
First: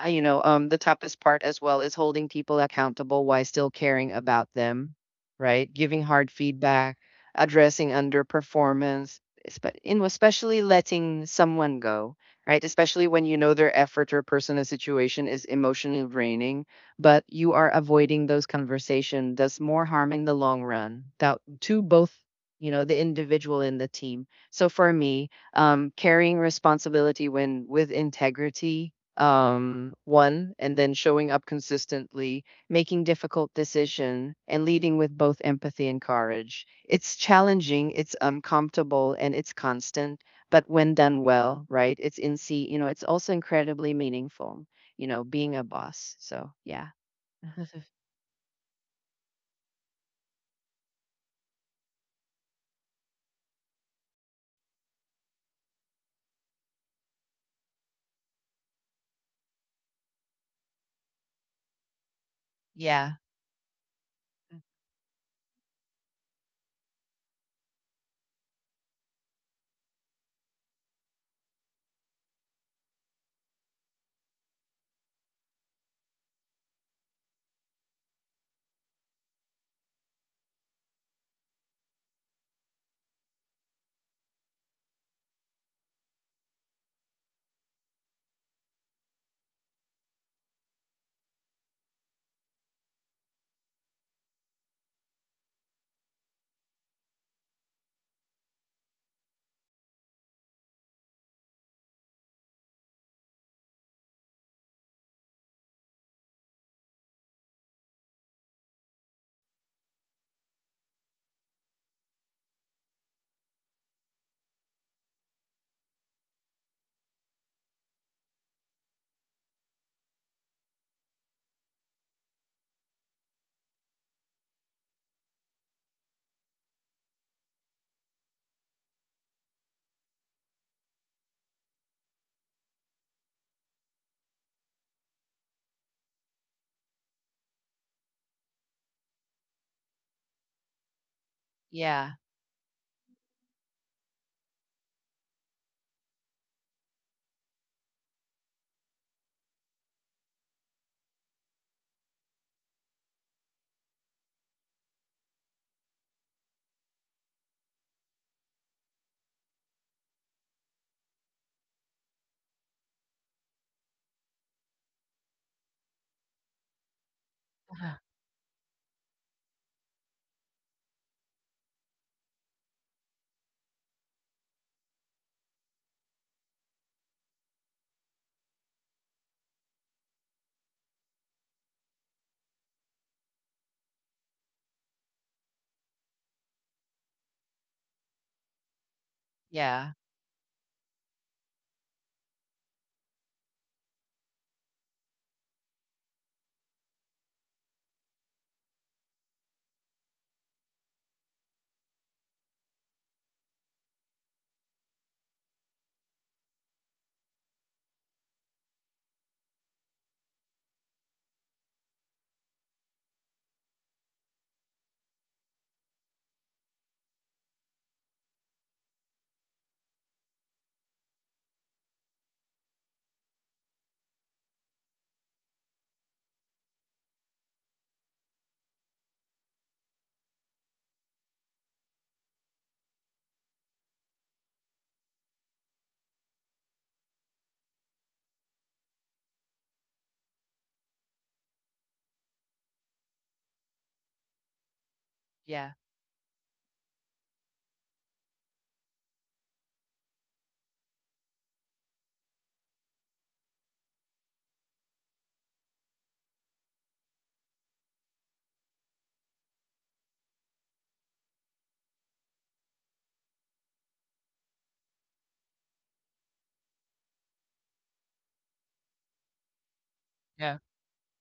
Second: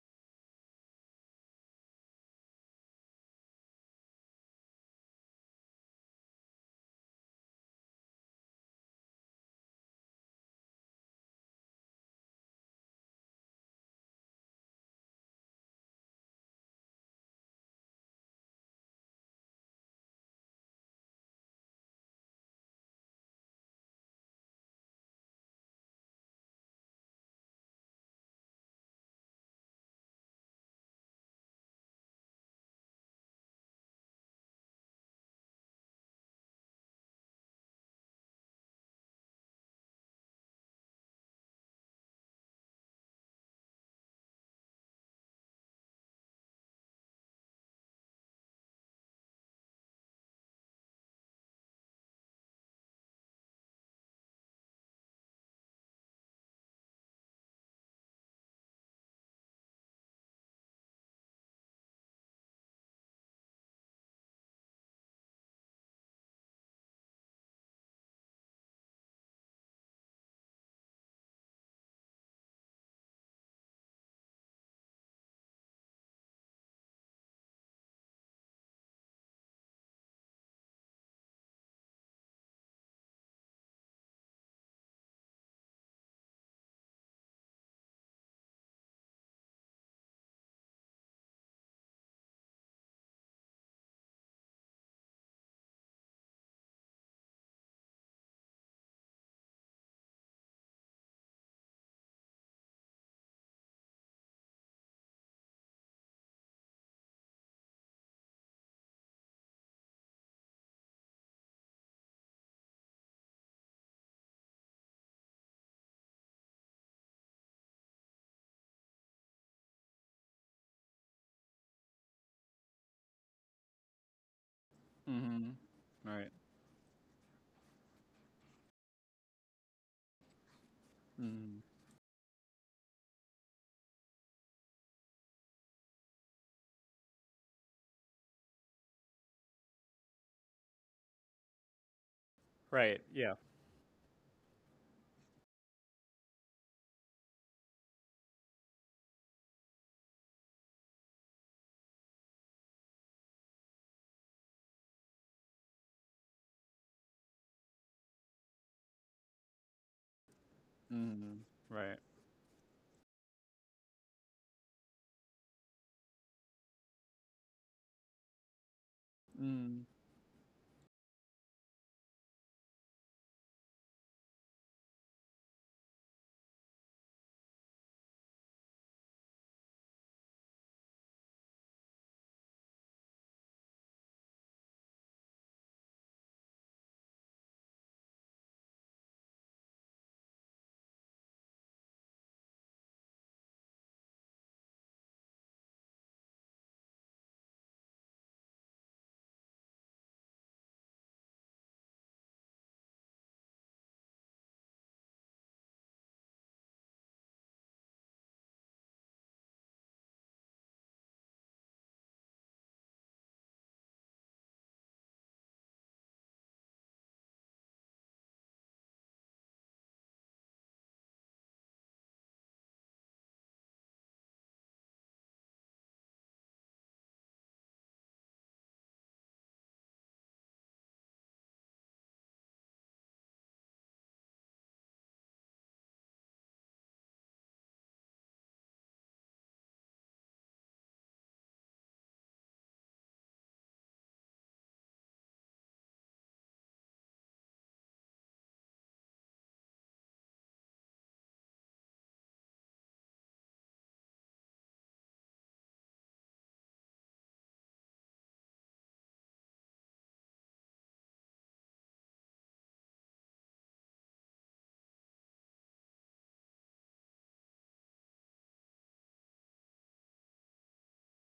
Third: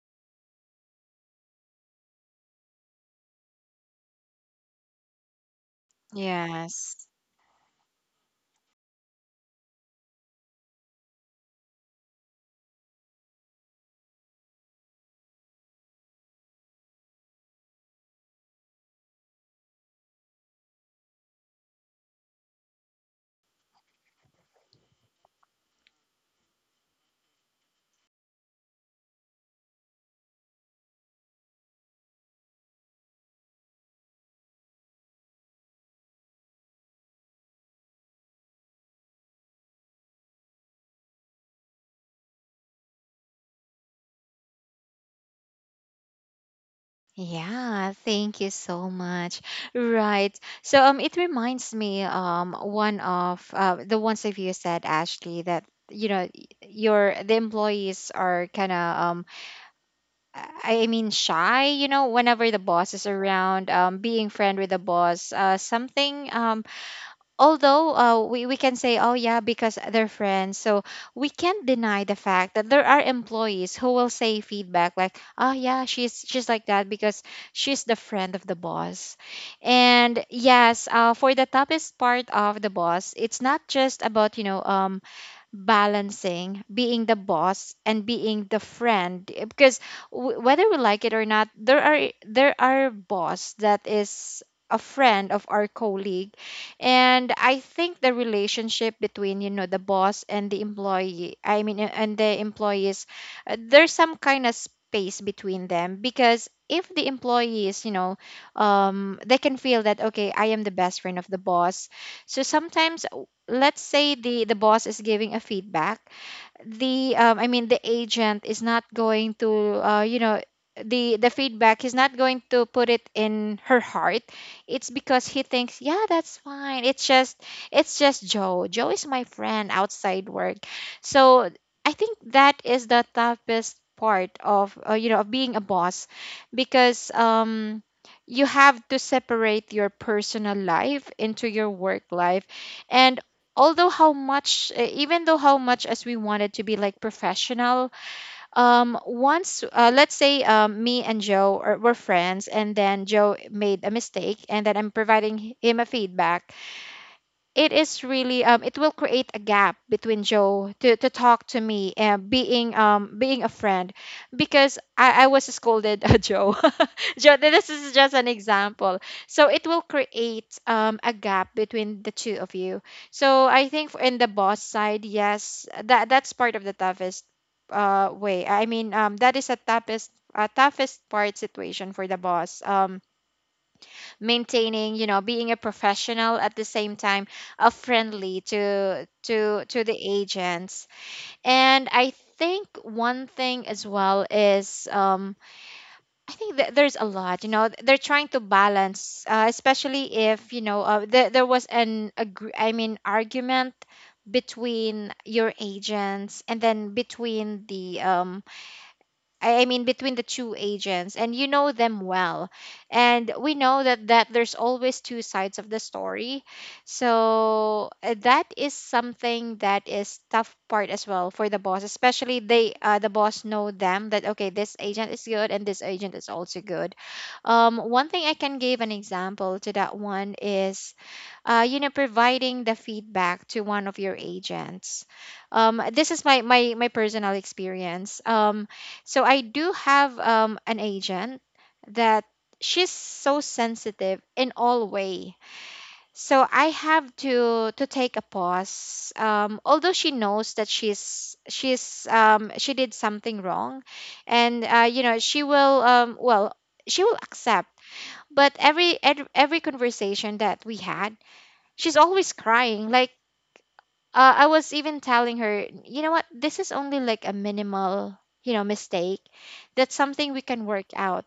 Speaker 3: the toughest part as well is holding people accountable while still caring about them, right? Giving hard feedback,
Speaker 1: yes.
Speaker 3: addressing underperformance, espe- in especially letting someone go, right? Especially when you know their effort or personal situation is emotionally draining, but you are avoiding those conversations does more harm in the long run that, to both, the individual and the team. So for me, carrying responsibility when with integrity one, and then showing up consistently, making difficult decision, and leading with both empathy and courage. It's challenging, it's uncomfortable, and it's constant. But when done well, right, it's in see, it's also incredibly meaningful. You know, being a boss. So yeah,
Speaker 1: Yeah, thank you so much. Right. So it reminds me, one of, the ones of you said, Ashley, that you know y- your the employees are kind of I mean shy, whenever the boss is
Speaker 3: yeah,
Speaker 1: around, being friend with the boss, something. Although we can say, oh yeah, because they're friends, so we can't deny the fact that there are employees who will say feedback like, oh yeah, she's like that because she's the friend of the boss. And yes, for the toughest part of the boss, it's not just about balancing being the boss and being the friend, because whether we like it or not, there are boss that is a friend of our colleague. And I think the relationship between the boss and the employee, I mean, and the employees, there's some kind of space between them. Because if the employees, they can feel that, okay, I am the best friend of the boss. So sometimes, let's say the boss is giving a feedback, the I mean the agent is not going to, uh, you know the feedback, he's not going to put it in her heart. It's because he
Speaker 2: mm-hmm.
Speaker 1: thinks, yeah,
Speaker 2: Right.
Speaker 1: that's fine, it's just Joe is my friend outside work. So
Speaker 2: Mm.
Speaker 1: I think that is the toughest part of, of being a boss. Because you have to separate your personal life into your work
Speaker 3: yeah,
Speaker 1: life.
Speaker 2: Right.
Speaker 1: And
Speaker 2: Yeah.
Speaker 1: although how much even though how much as we wanted to be like professional, once, let's say, me and Joe were friends, and then Joe made a mistake and then I'm providing him a feedback, it is really, it will create a gap between Joe to
Speaker 2: Mm,
Speaker 1: talk to me
Speaker 2: right.
Speaker 1: and being being a friend, because I was scolded, Joe. Joe, this is
Speaker 3: uh-huh,
Speaker 1: just an example, so it will
Speaker 2: Mm,
Speaker 1: create a gap between the two of you. So I think in the boss side, yes, that's part of the toughest way. I mean, that is a toughest part situation for the boss, maintaining, being a professional at the same time, friendly to
Speaker 3: yeah,
Speaker 1: the agents. And I think one thing as well is, I think that there's a lot, they're trying to balance, especially if there was an I mean argument between your agents, and then between the I mean, between the two agents, and you know them well. And we know that there's always two sides of the story. So that is something that is tough part as well for the boss, especially they the boss know them that okay, this agent is good and this agent is also good. One thing I can give an example to that one is providing the feedback to one of your agents. This is my personal experience. So I do have an agent that she's so sensitive in all way.
Speaker 3: yeah.
Speaker 1: So I have to take a pause. Although she knows that she did something wrong, and she will well, she will accept. But every conversation that we had she's always crying. Like, I was even telling her, you know what? This is only like a minimal mistake. That's something we
Speaker 3: Yeah.
Speaker 1: can work out.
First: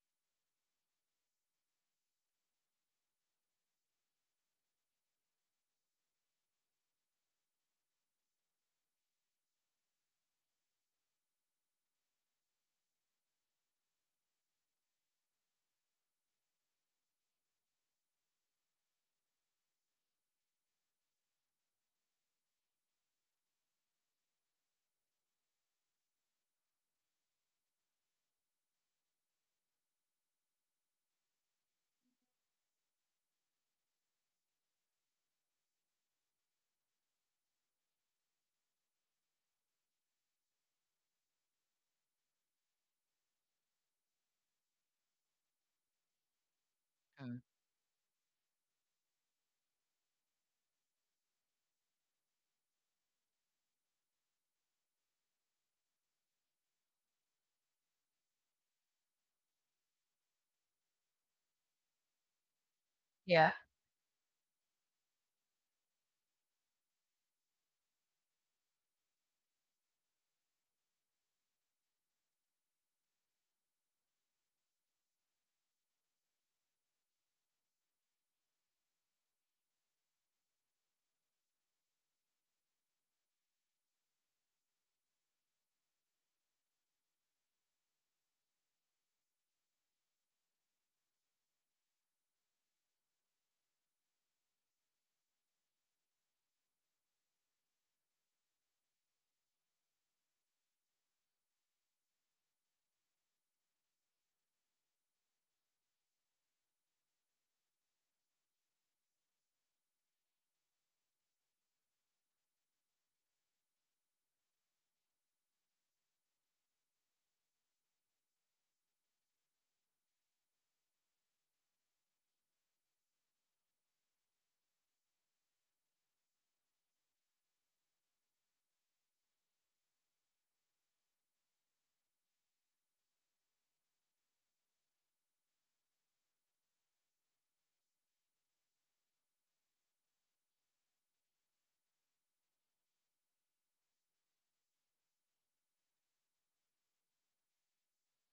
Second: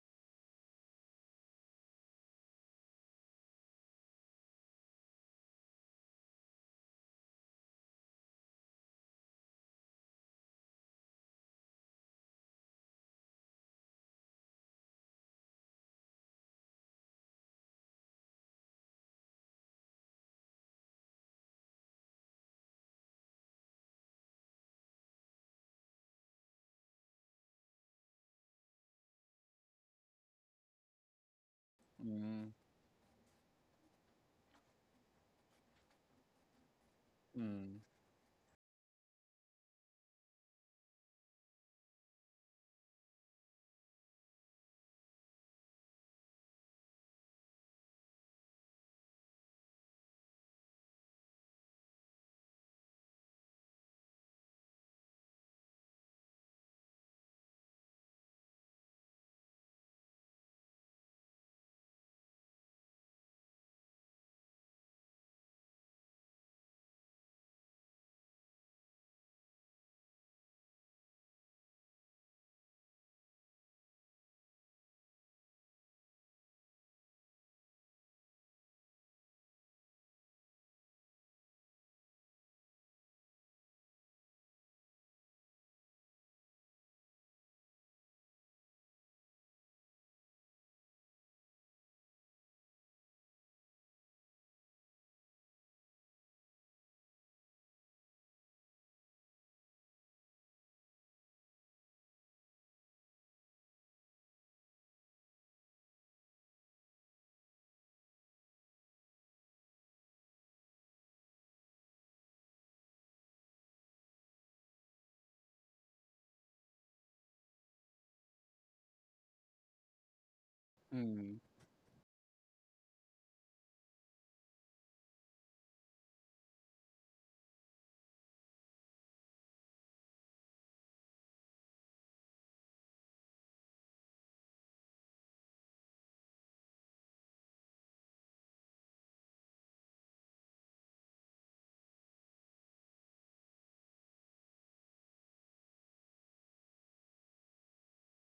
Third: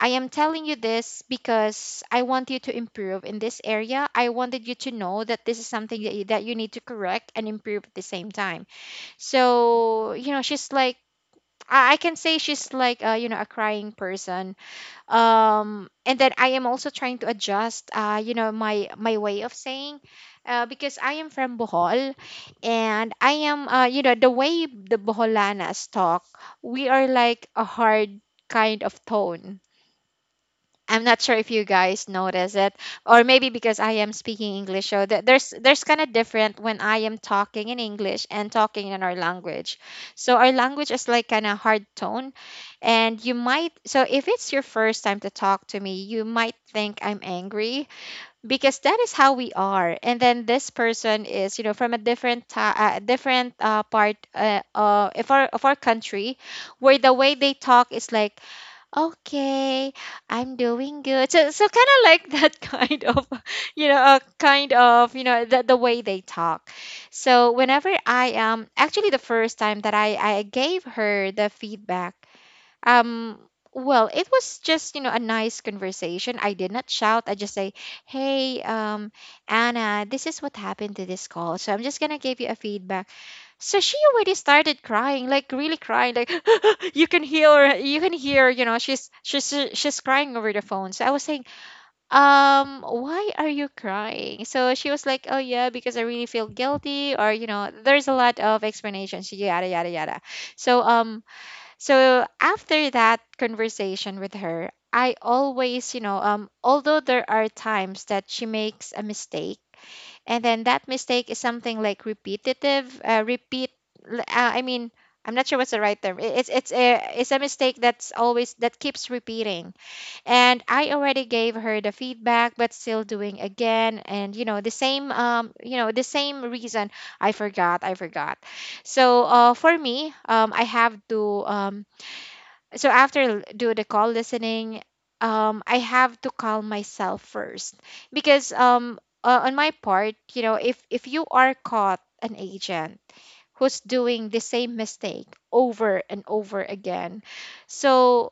Speaker 1: I am telling you this because I want you to improve in this area. I wanted you to know that this is something that you need to correct and improve at the same time. So, she's like I can say she's like a crying person, and then I am also trying to adjust my way of saying, because I am from Bohol. And I am, you know, the way the Boholanas talk, we are like a hard kind of tone. I'm not sure if you guys
Speaker 2: mm,
Speaker 1: notice it, or maybe because I am speaking English, so there's kind of different when I am talking
Speaker 2: mm,
Speaker 1: in English and talking in our language. So our language is like kind of hard tone, and you might, so if it's your first time to talk to me, you might think I'm
Speaker 3: Mm.
Speaker 1: angry because that is how we are. And then this person is, you know, from a different part of our country, where the way they talk is like, "Okay, I'm doing good." So, kind of like that kind of,
Speaker 3: Yeah.
Speaker 1: kind of, the way they talk. So whenever I, actually the first time that I gave her the feedback, um, well, it was just, a nice conversation. I did not shout. I just say, "Hey, Anna, this is what happened to this call. So I'm just gonna give you a feedback." So she already started crying, like really crying, like you can hear, she's crying over the phone. So I was saying, "Why are you crying?" So she was like, "Oh yeah, because I really feel guilty," or you know, there's a lot of explanations, yada yada yada. So um, so, after that conversation with her, I always, although there are times that she makes a mistake and then that mistake is something like repetitive, repeat l- I mean I'm not sure what's the right term. It's a mistake that's always that keeps repeating, and I already
Speaker 2: mm,
Speaker 1: gave her the feedback but still doing again, and you know the same, the same reason. I forgot, I forgot. So, for me, I have to, so after do the call listening, I have to calm myself first, because, on my part, you know, if you are caught an agent who's doing the same mistake over and over again. So,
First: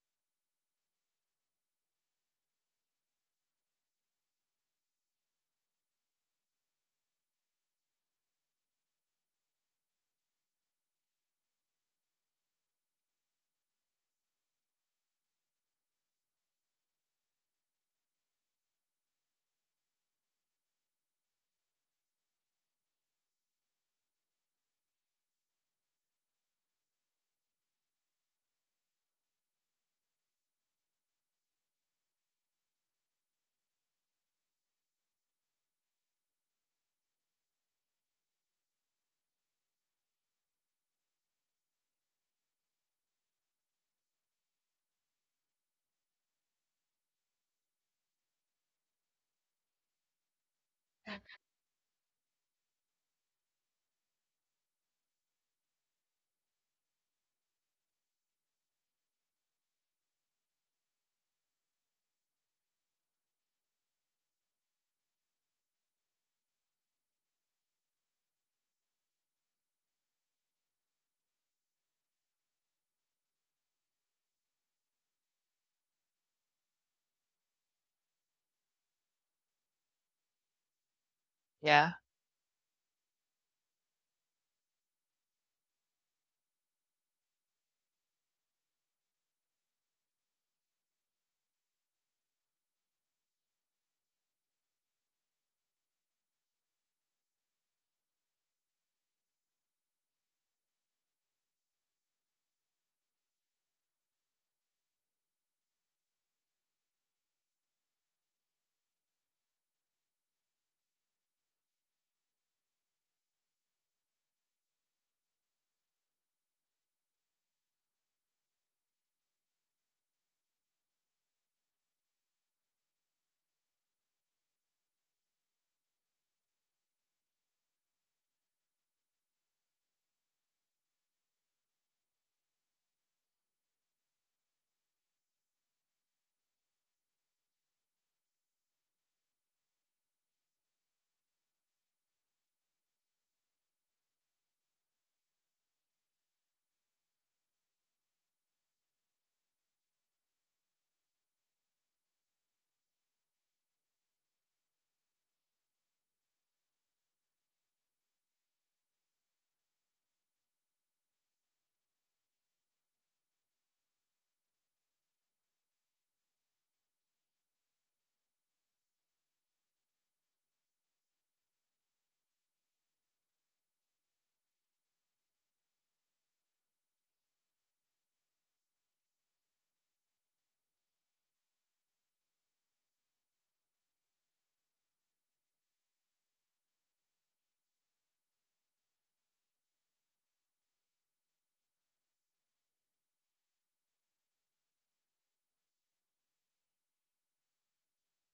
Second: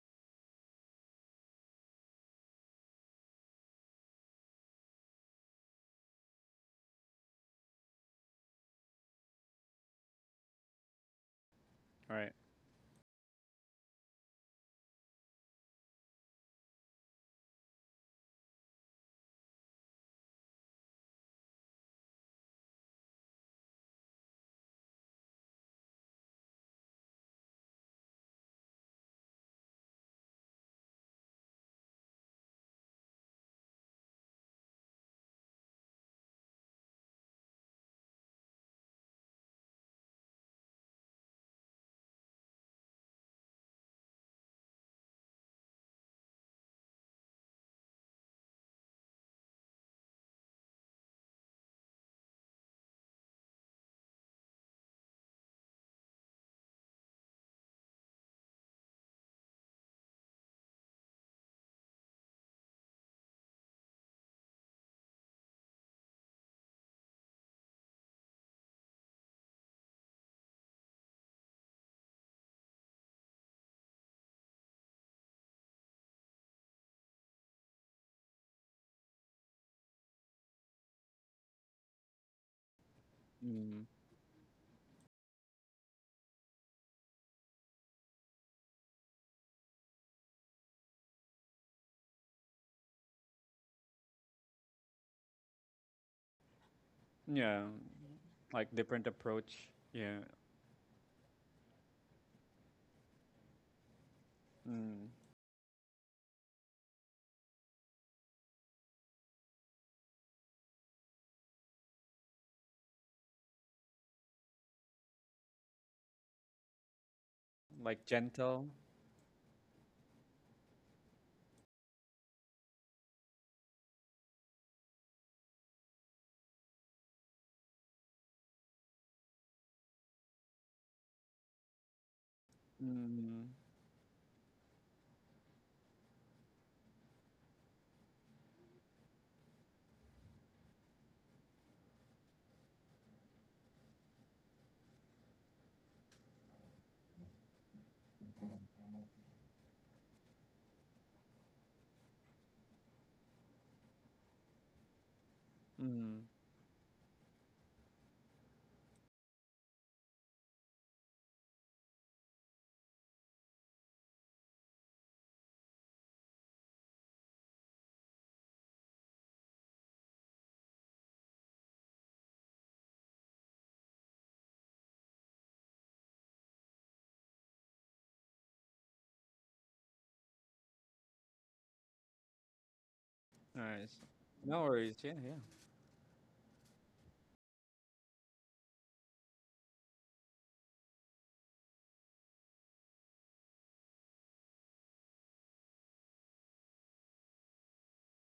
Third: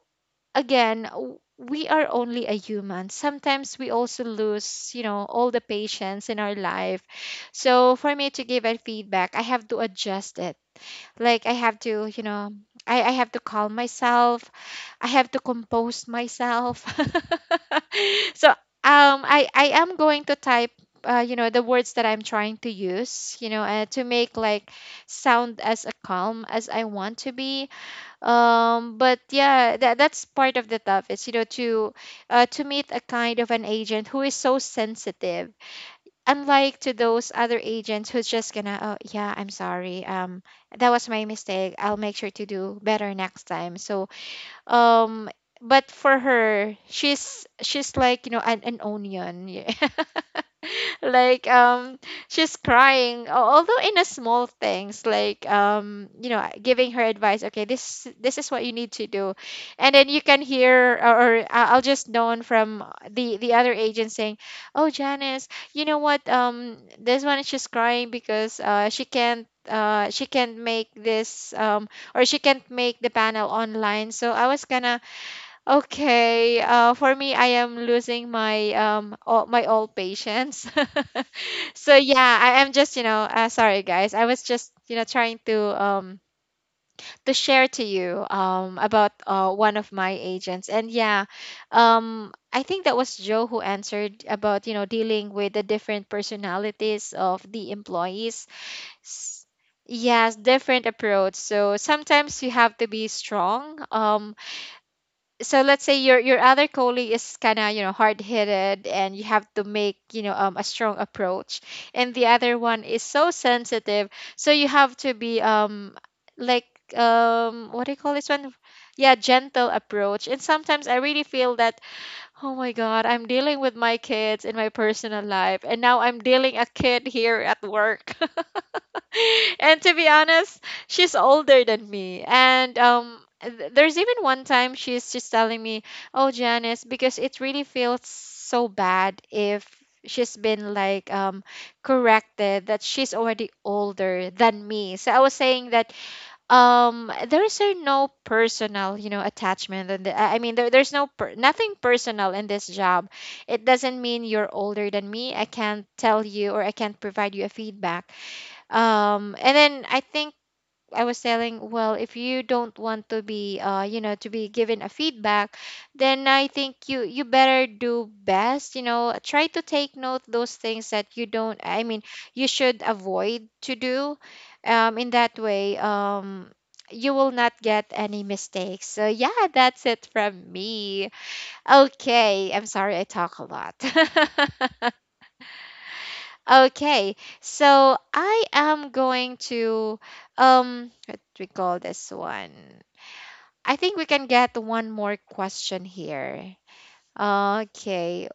Speaker 1: again, we are only a human, sometimes we also lose, you know, all the patience in our life. So for me to give a feedback, I have to adjust it. Like, I have to, you
Speaker 2: right.
Speaker 1: know, I have to calm myself. I have to compose myself. So I am going to type, the words that I'm trying to use, to make like sound as a calm as I want to be. But yeah, that's part of the tough. It's, you know, to meet a kind of an agent who is so sensitive, unlike to those other agents who's just gonna, "Oh yeah, I'm sorry, that was my mistake. I'll make sure to do better next time." So um but for her, she's like, you know, an onion yeah. Like, she's crying, although in a small things like, giving her advice, "Okay, this is what you need to do." And then you can hear, or I'll just known from the other agent saying, "Oh, Janice, you know what, this one is just crying because she can't make this, or she can't make the panel online." So I was gonna. Okay, for me, I am losing my, all, my old patience. So
Speaker 3: Yeah.
Speaker 1: yeah, I am just, you know, sorry
Speaker 2: Mm.
Speaker 1: guys, I was just, you know, trying to share to you, about one of my agents, and yeah, I think that was Joe who answered about, you know, dealing with the different personalities of
Speaker 2: Yeah,
Speaker 1: the employees.
Speaker 2: like different
Speaker 1: S-
Speaker 2: approach. Yeah,
Speaker 1: Yes, different approach. So sometimes you have to be strong.
Speaker 2: mm.
Speaker 1: So let's say your other colleague is kind of, you know, hard-headed, and you have to make, you know, a strong approach, and the other one is so sensitive, so you have to be, like, what do you
Speaker 2: Like
Speaker 1: call this one?
Speaker 2: gentle.
Speaker 1: Yeah, gentle approach. And sometimes I really feel that, "Oh my God, I'm dealing with my kids in my personal life, and now I'm dealing a kid here at work." And to be honest, she's older than me. And
Speaker 2: Mm,
Speaker 1: there's even one time she's just telling me, "Oh, Janice, because it really feels so bad if she's been like, corrected, that she's already older than me." So I was saying that, there is, no personal, you know, attachment, and I mean there's nothing personal in this job. It doesn't mean you're older than me, I can't tell
Speaker 2: mm.
Speaker 1: you or I can't provide you a feedback. And then I think I was telling, well, if you don't want to be, to be given a feedback, then I think you better do best. You know, try to take note those things that you don't. I mean, you should avoid to do. In that way, you will not get any mistakes. So yeah, that's it from me. Okay, I'm sorry I talk a lot.
Speaker 2: Nice. No worries. Yeah, yeah.
Speaker 1: Okay, so I am going to, what do we call this one? I think we can get one more question here. Okay,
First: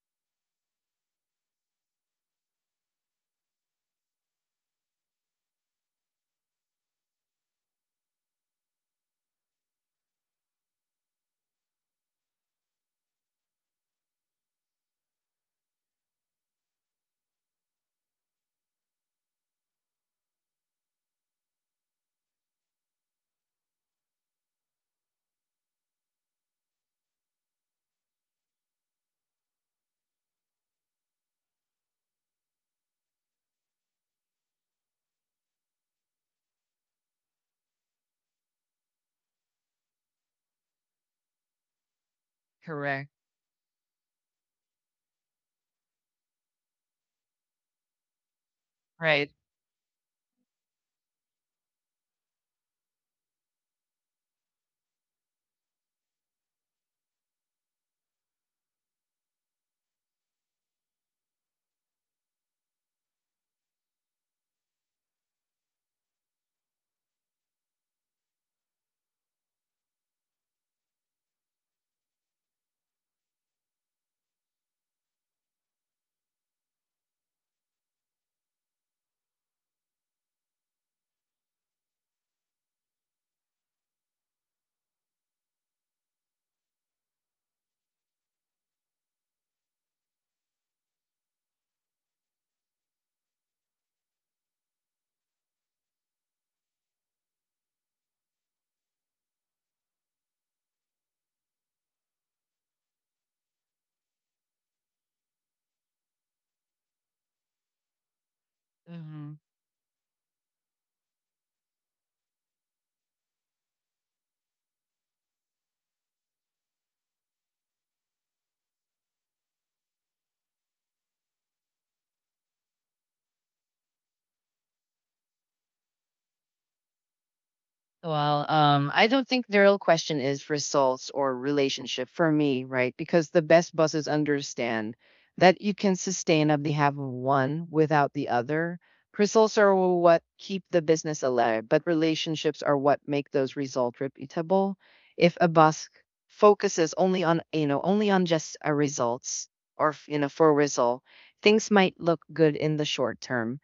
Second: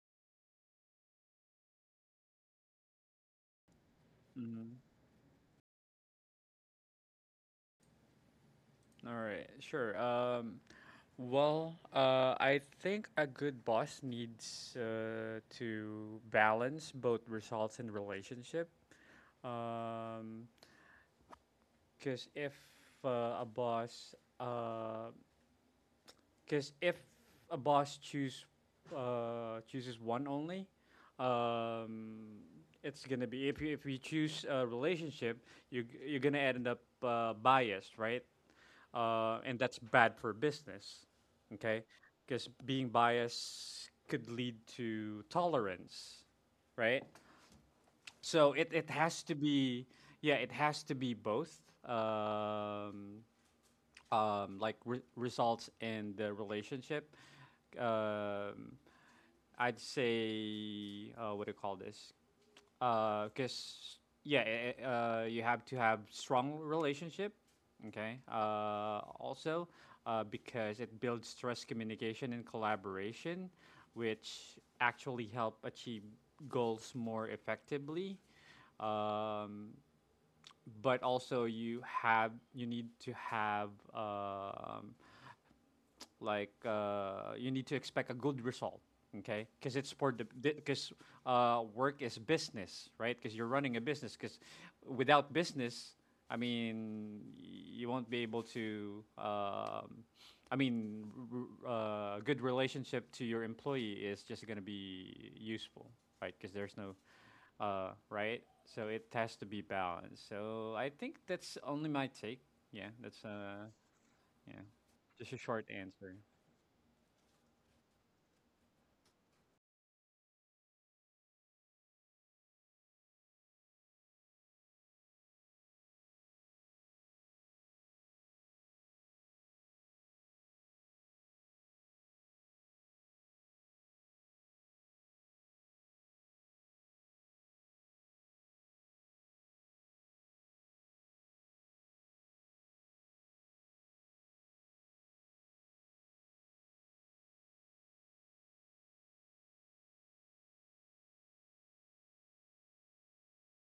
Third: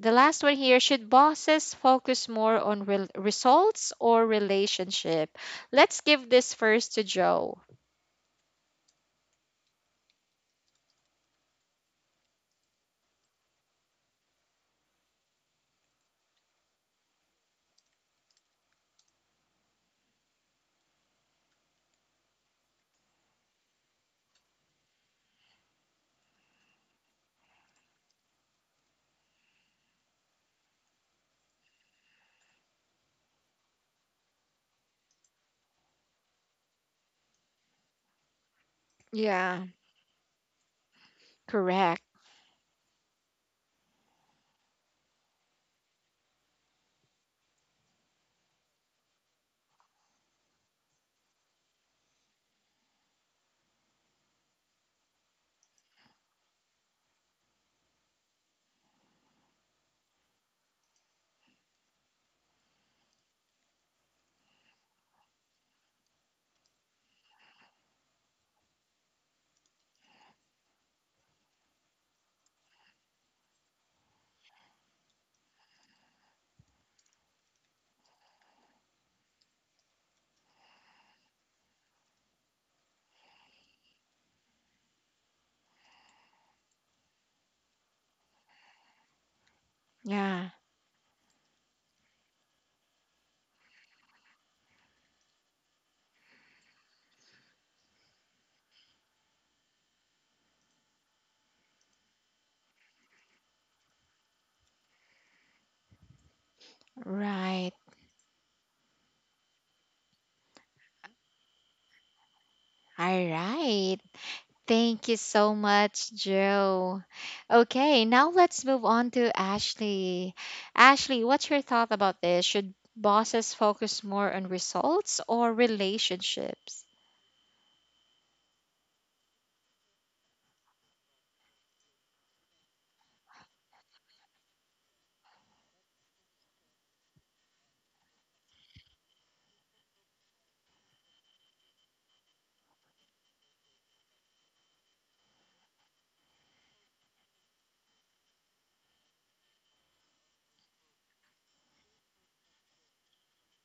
Speaker 1: the last one here. Should bosses focus more on results or
Speaker 2: Mm.
Speaker 1: relationship? Let's give this first to Joe.
Speaker 2: All right. Sure. Well, I think a good boss needs to balance both results and relationship. Um, Because if a boss, because if a boss chooses one only, um, it's gonna be if you choose a relationship, you're gonna end up biased, right? And
Speaker 1: Yeah,
Speaker 2: that's bad for business, okay?
Speaker 1: correct.
Speaker 2: Because being
Speaker 3: Correct.
Speaker 2: biased could lead to tolerance, right? So it has
Speaker 3: Right.
Speaker 2: to be yeah, it has to be both. Um, like results in the relationship. Um, I'd say what do you call this? Because yeah, you have to have strong relationship. Okay. Also, because it builds trust, communication, and collaboration, which actually help achieve goals more effectively. Um, but also you need to have you need to expect a good result okay because it's for the
Speaker 1: Yeah,
Speaker 2: because work is business right because you're running a business because without business i mean you won't be able to i mean a r- good relationship to your employee is just going to be useful right because there's no
Speaker 1: right.
Speaker 2: right? So it
Speaker 3: Hmm.
Speaker 2: has to be balanced. So I think that's only my take. Yeah,
Speaker 1: All
Speaker 2: that's
Speaker 1: right.
Speaker 2: yeah,
Speaker 1: Thank you
Speaker 2: just a
Speaker 1: so
Speaker 2: short
Speaker 1: much,
Speaker 2: answer.
Speaker 1: Joe. Okay, now let's move on to Ashley. Ashley, what's your thought about this? Should bosses focus more on results or relationships?
Speaker 3: Well, I don't think the real question is results or relationship for me, right? Because the best bosses understand that you can sustain on behalf of one without the other. Results are what keep the business alive, but relationships are what make those results repeatable. If a boss focuses only on, only on just a results or, for result, things might look good in the short term.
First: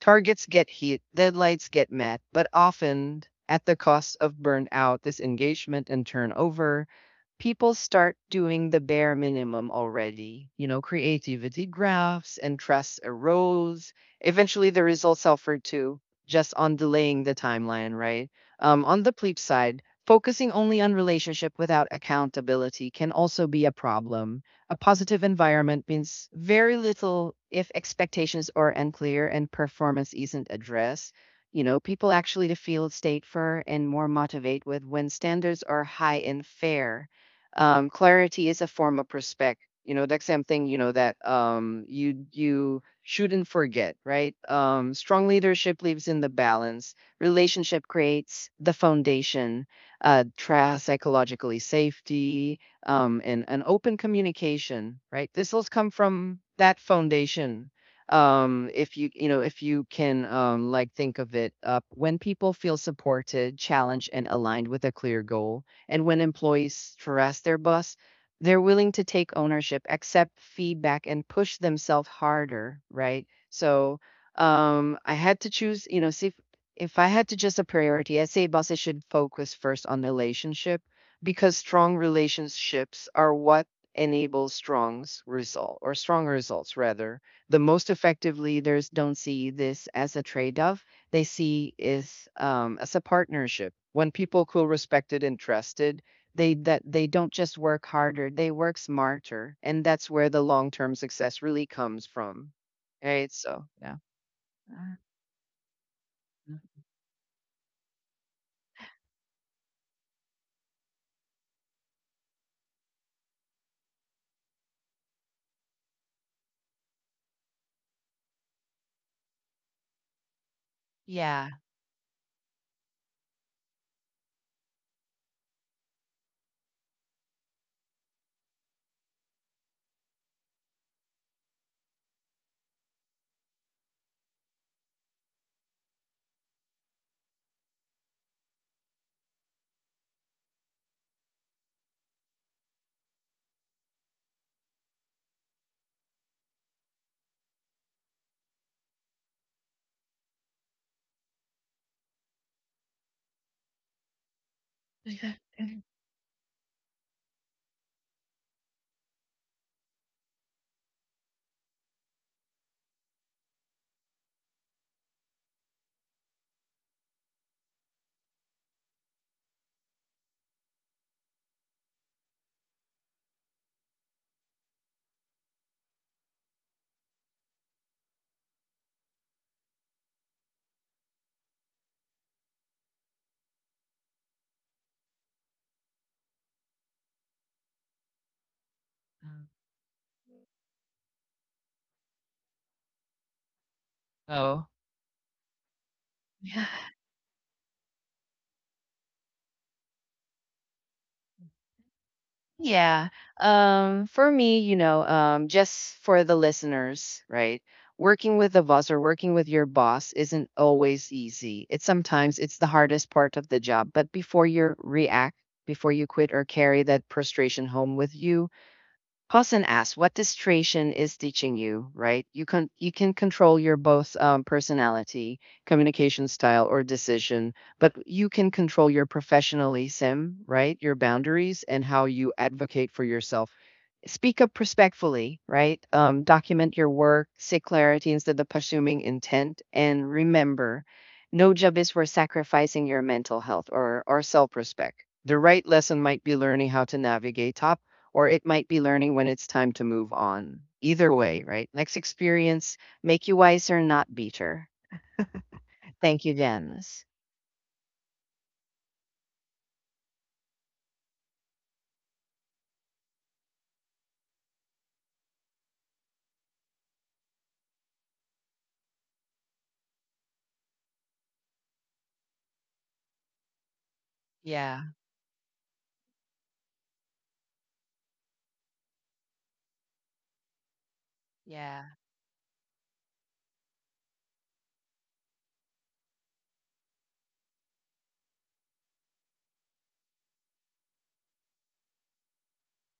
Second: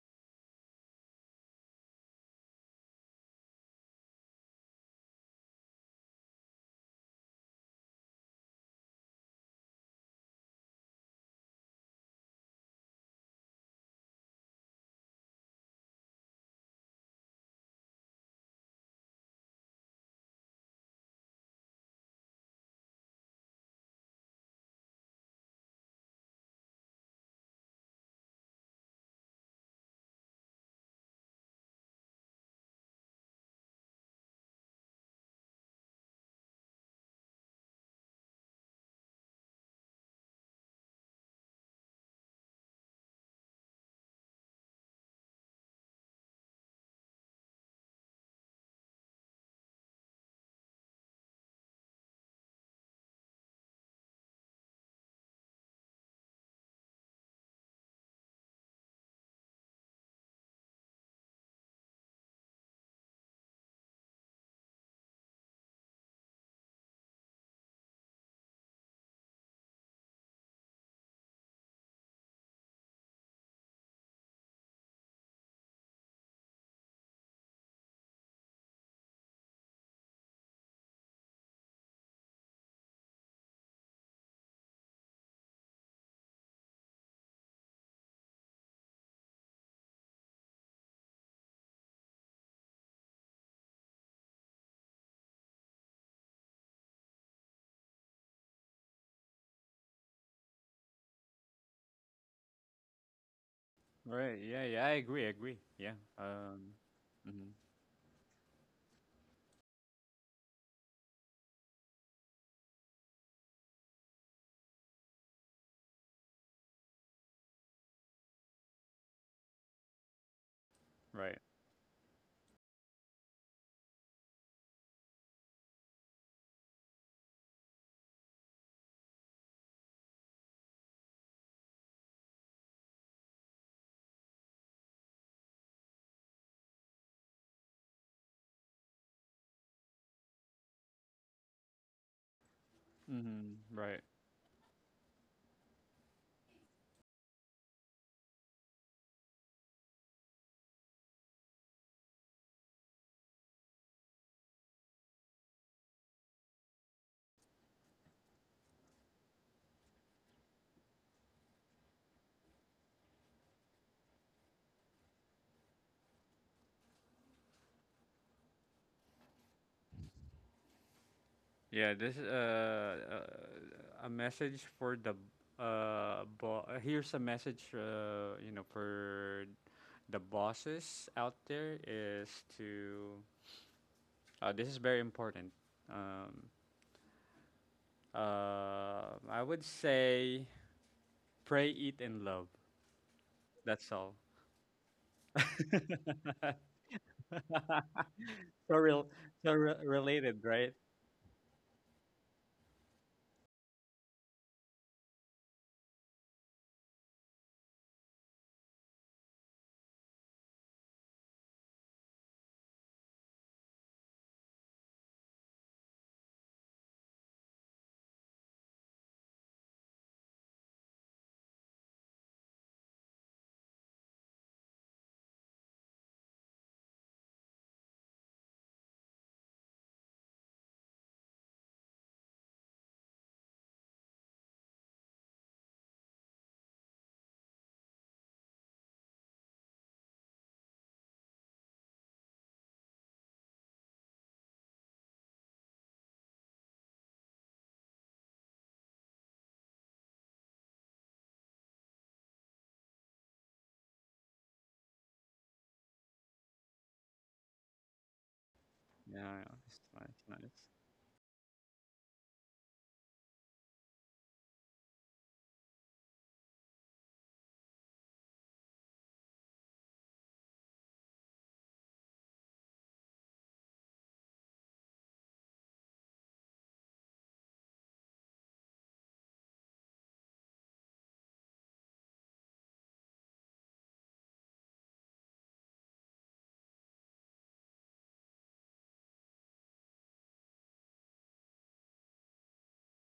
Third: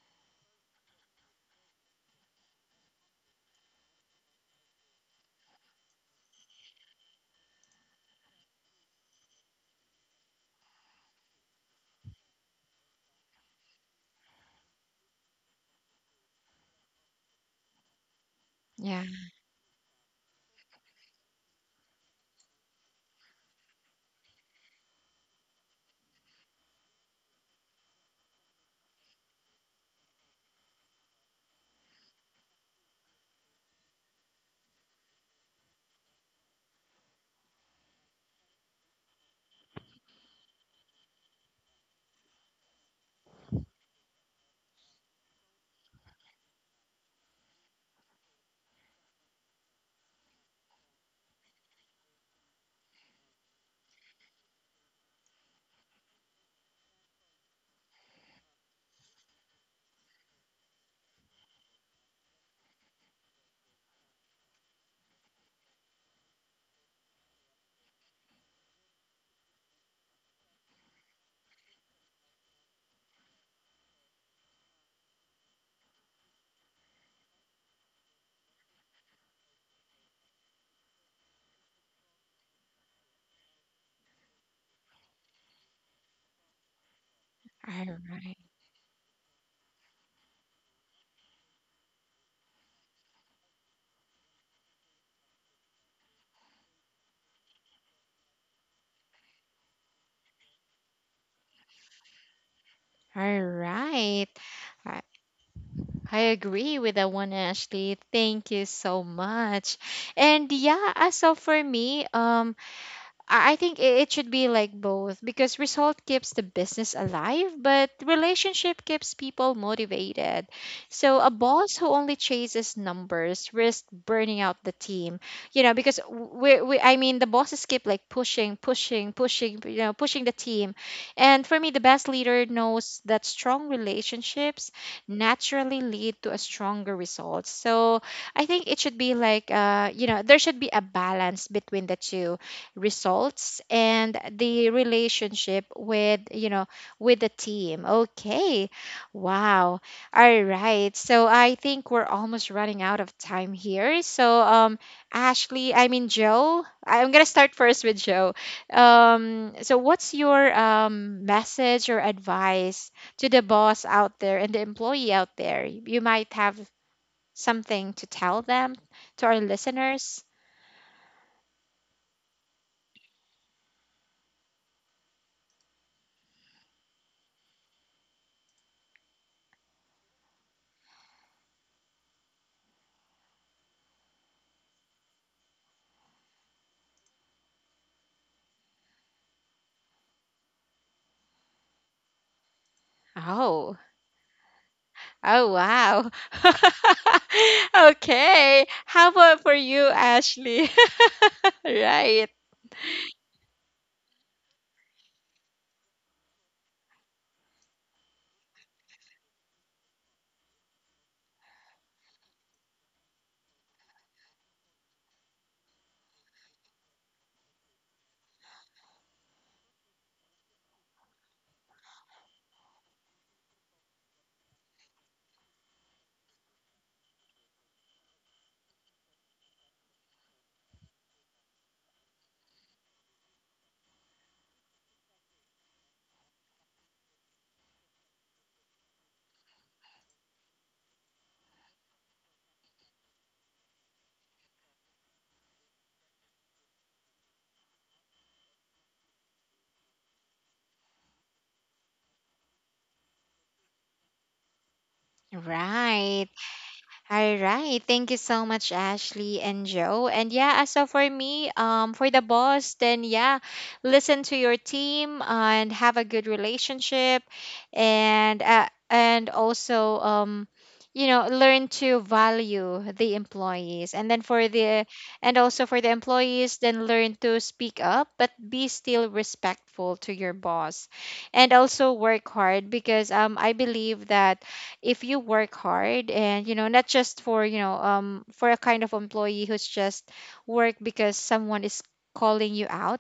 Speaker 3: Targets get hit, deadlines get met, but often at the cost of burnout, disengagement, and turnover. People start doing the bare minimum already. You know, creativity graphs and trust erodes. Eventually, the results suffer too, just on delaying the timeline, right? On
Speaker 1: Yeah,
Speaker 3: the bleep side, focusing only on relationship without accountability can also be a problem. A positive environment means very little if expectations are unclear and performance isn't addressed. You know, people actually feel state for and more motivate with when standards are high and fair. Clarity is a form of respect. You know, that's something you know that you you shouldn't forget, right? Strong leadership lives in the balance. Relationship creates the foundation, trust, psychologically safety, and an open communication, right? This will come from that foundation. If you, if you can, like think of it up when people feel supported, challenged, and aligned with a clear goal, and when employees trust their boss, they're willing to take ownership, accept feedback, and push themselves harder, right? So, I had to choose, see if I had to just a priority, I say bosses should focus first on relationship because strong relationships are what enable strong result or strong results rather. The most
Speaker 1: all
Speaker 3: effective
Speaker 1: right.
Speaker 3: leaders don't see this as a trade-off, they see is as a partnership. When people feel respected and trusted, they that they don't just work harder, they work smarter, and that's where the long-term success really comes from, right?
Speaker 1: All
Speaker 3: So yeah.
Speaker 1: right.
Speaker 2: Right. Yeah. Yeah. I
Speaker 3: Uh,
Speaker 1: I
Speaker 2: agree. I agree. Yeah.
Speaker 1: I agree with that one,
Speaker 2: Mhm,
Speaker 1: Ashley. Thank you so much. And yeah, as so for me, I think it should be like both, because result keeps the business alive, but relationship keeps people motivated. So a
Speaker 2: right.
Speaker 3: Yeah.
Speaker 1: boss who only chases numbers risks burning out the team. You know, because we I mean the bosses keep like pushing, pushing, pushing, you know, pushing the team. And for me, the best leader knows that strong relationships naturally lead to a stronger result. So I think it should be like, there should be a balance between the two,
Speaker 2: Hmm.
Speaker 1: results
Speaker 2: Right.
Speaker 1: and the relationship with, you know, with the team. Okay, wow, all right, so I think we're almost running out of time here. So, ashley I mean Joe, I'm gonna start first with Joe. So what's your, message or advice to the boss out there and the employee out there? You might have something to tell them, to our listeners.
Speaker 2: Yeah. This is a message for the bo- here's a message you know for the bosses out there is to this is very important. Um, Uh, I would say pray, eat, and love.
Speaker 1: Oh.
Speaker 2: That's all.
Speaker 3: Oh.
Speaker 1: Oh, wow.
Speaker 2: So
Speaker 1: Okay.
Speaker 2: real,
Speaker 1: How about for you,
Speaker 2: related,
Speaker 1: Ashley?
Speaker 2: right?
Speaker 1: Right.
Speaker 3: Yeah. For me, just for the listeners, right? Working with a boss or working with your boss isn't always easy. It's sometimes it's the hardest part of the job. But before you react, before you quit or carry that frustration home with you, Paulson asks, "What this creation is teaching you, right? You can control your both personality, communication style, or decision, but you can control your professionalism, right? Your boundaries and how you advocate for yourself. Speak up respectfully, right? Document your work, seek clarity instead of assuming intent, and remember, no job is worth sacrificing your mental health or self-respect. The right lesson might be learning how to navigate topics." Or it might be learning when it's time to move on. Either way, right? Next experience make you wiser, not beater. Thank
Speaker 1: Right.
Speaker 3: you, Janice.
Speaker 1: All right. Thank you so much,
Speaker 2: Yeah,
Speaker 1: Ashley
Speaker 2: yeah,
Speaker 1: and
Speaker 2: it's
Speaker 1: Joe. And
Speaker 2: nice,
Speaker 1: yeah,
Speaker 2: nice.
Speaker 1: as so for me, for the boss, then yeah, listen to your team and have a good relationship, and also, you know, learn to value the employees. And then for
Speaker 3: Yeah.
Speaker 1: the, and also for the employees, then learn to speak up, but be still respectful to your boss, and also
Speaker 3: Yeah.
Speaker 1: work hard, because I believe that if you work hard and you know not just for, you know, for a kind of employee who's just work because someone is calling you out,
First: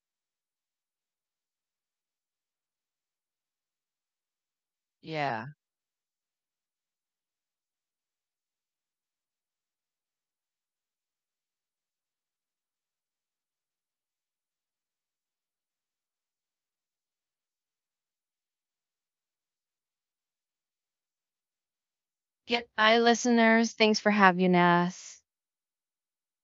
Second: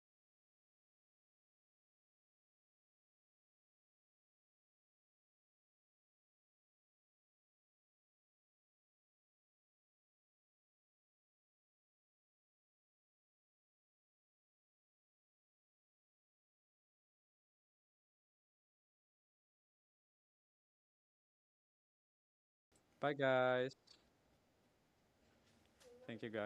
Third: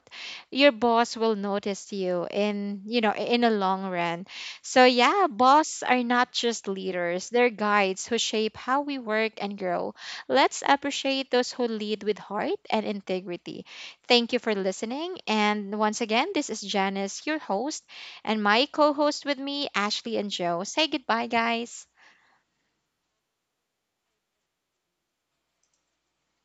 Speaker 1: your boss will notice you in, you know, in a long run. So yeah,
Speaker 3: Yeah.
Speaker 1: boss are not just leaders, they're guides who shape how we work and grow. Let's appreciate those who lead with heart and integrity. Thank you for listening, and once again, this is Janice, your host, and my co host with me, Ashley and Joe. Say goodbye, guys.
Speaker 3: Get bye,
Speaker 2: Bye,
Speaker 3: listeners.
Speaker 2: guys.
Speaker 3: Thanks for having us.
Speaker 2: Thank you, guys.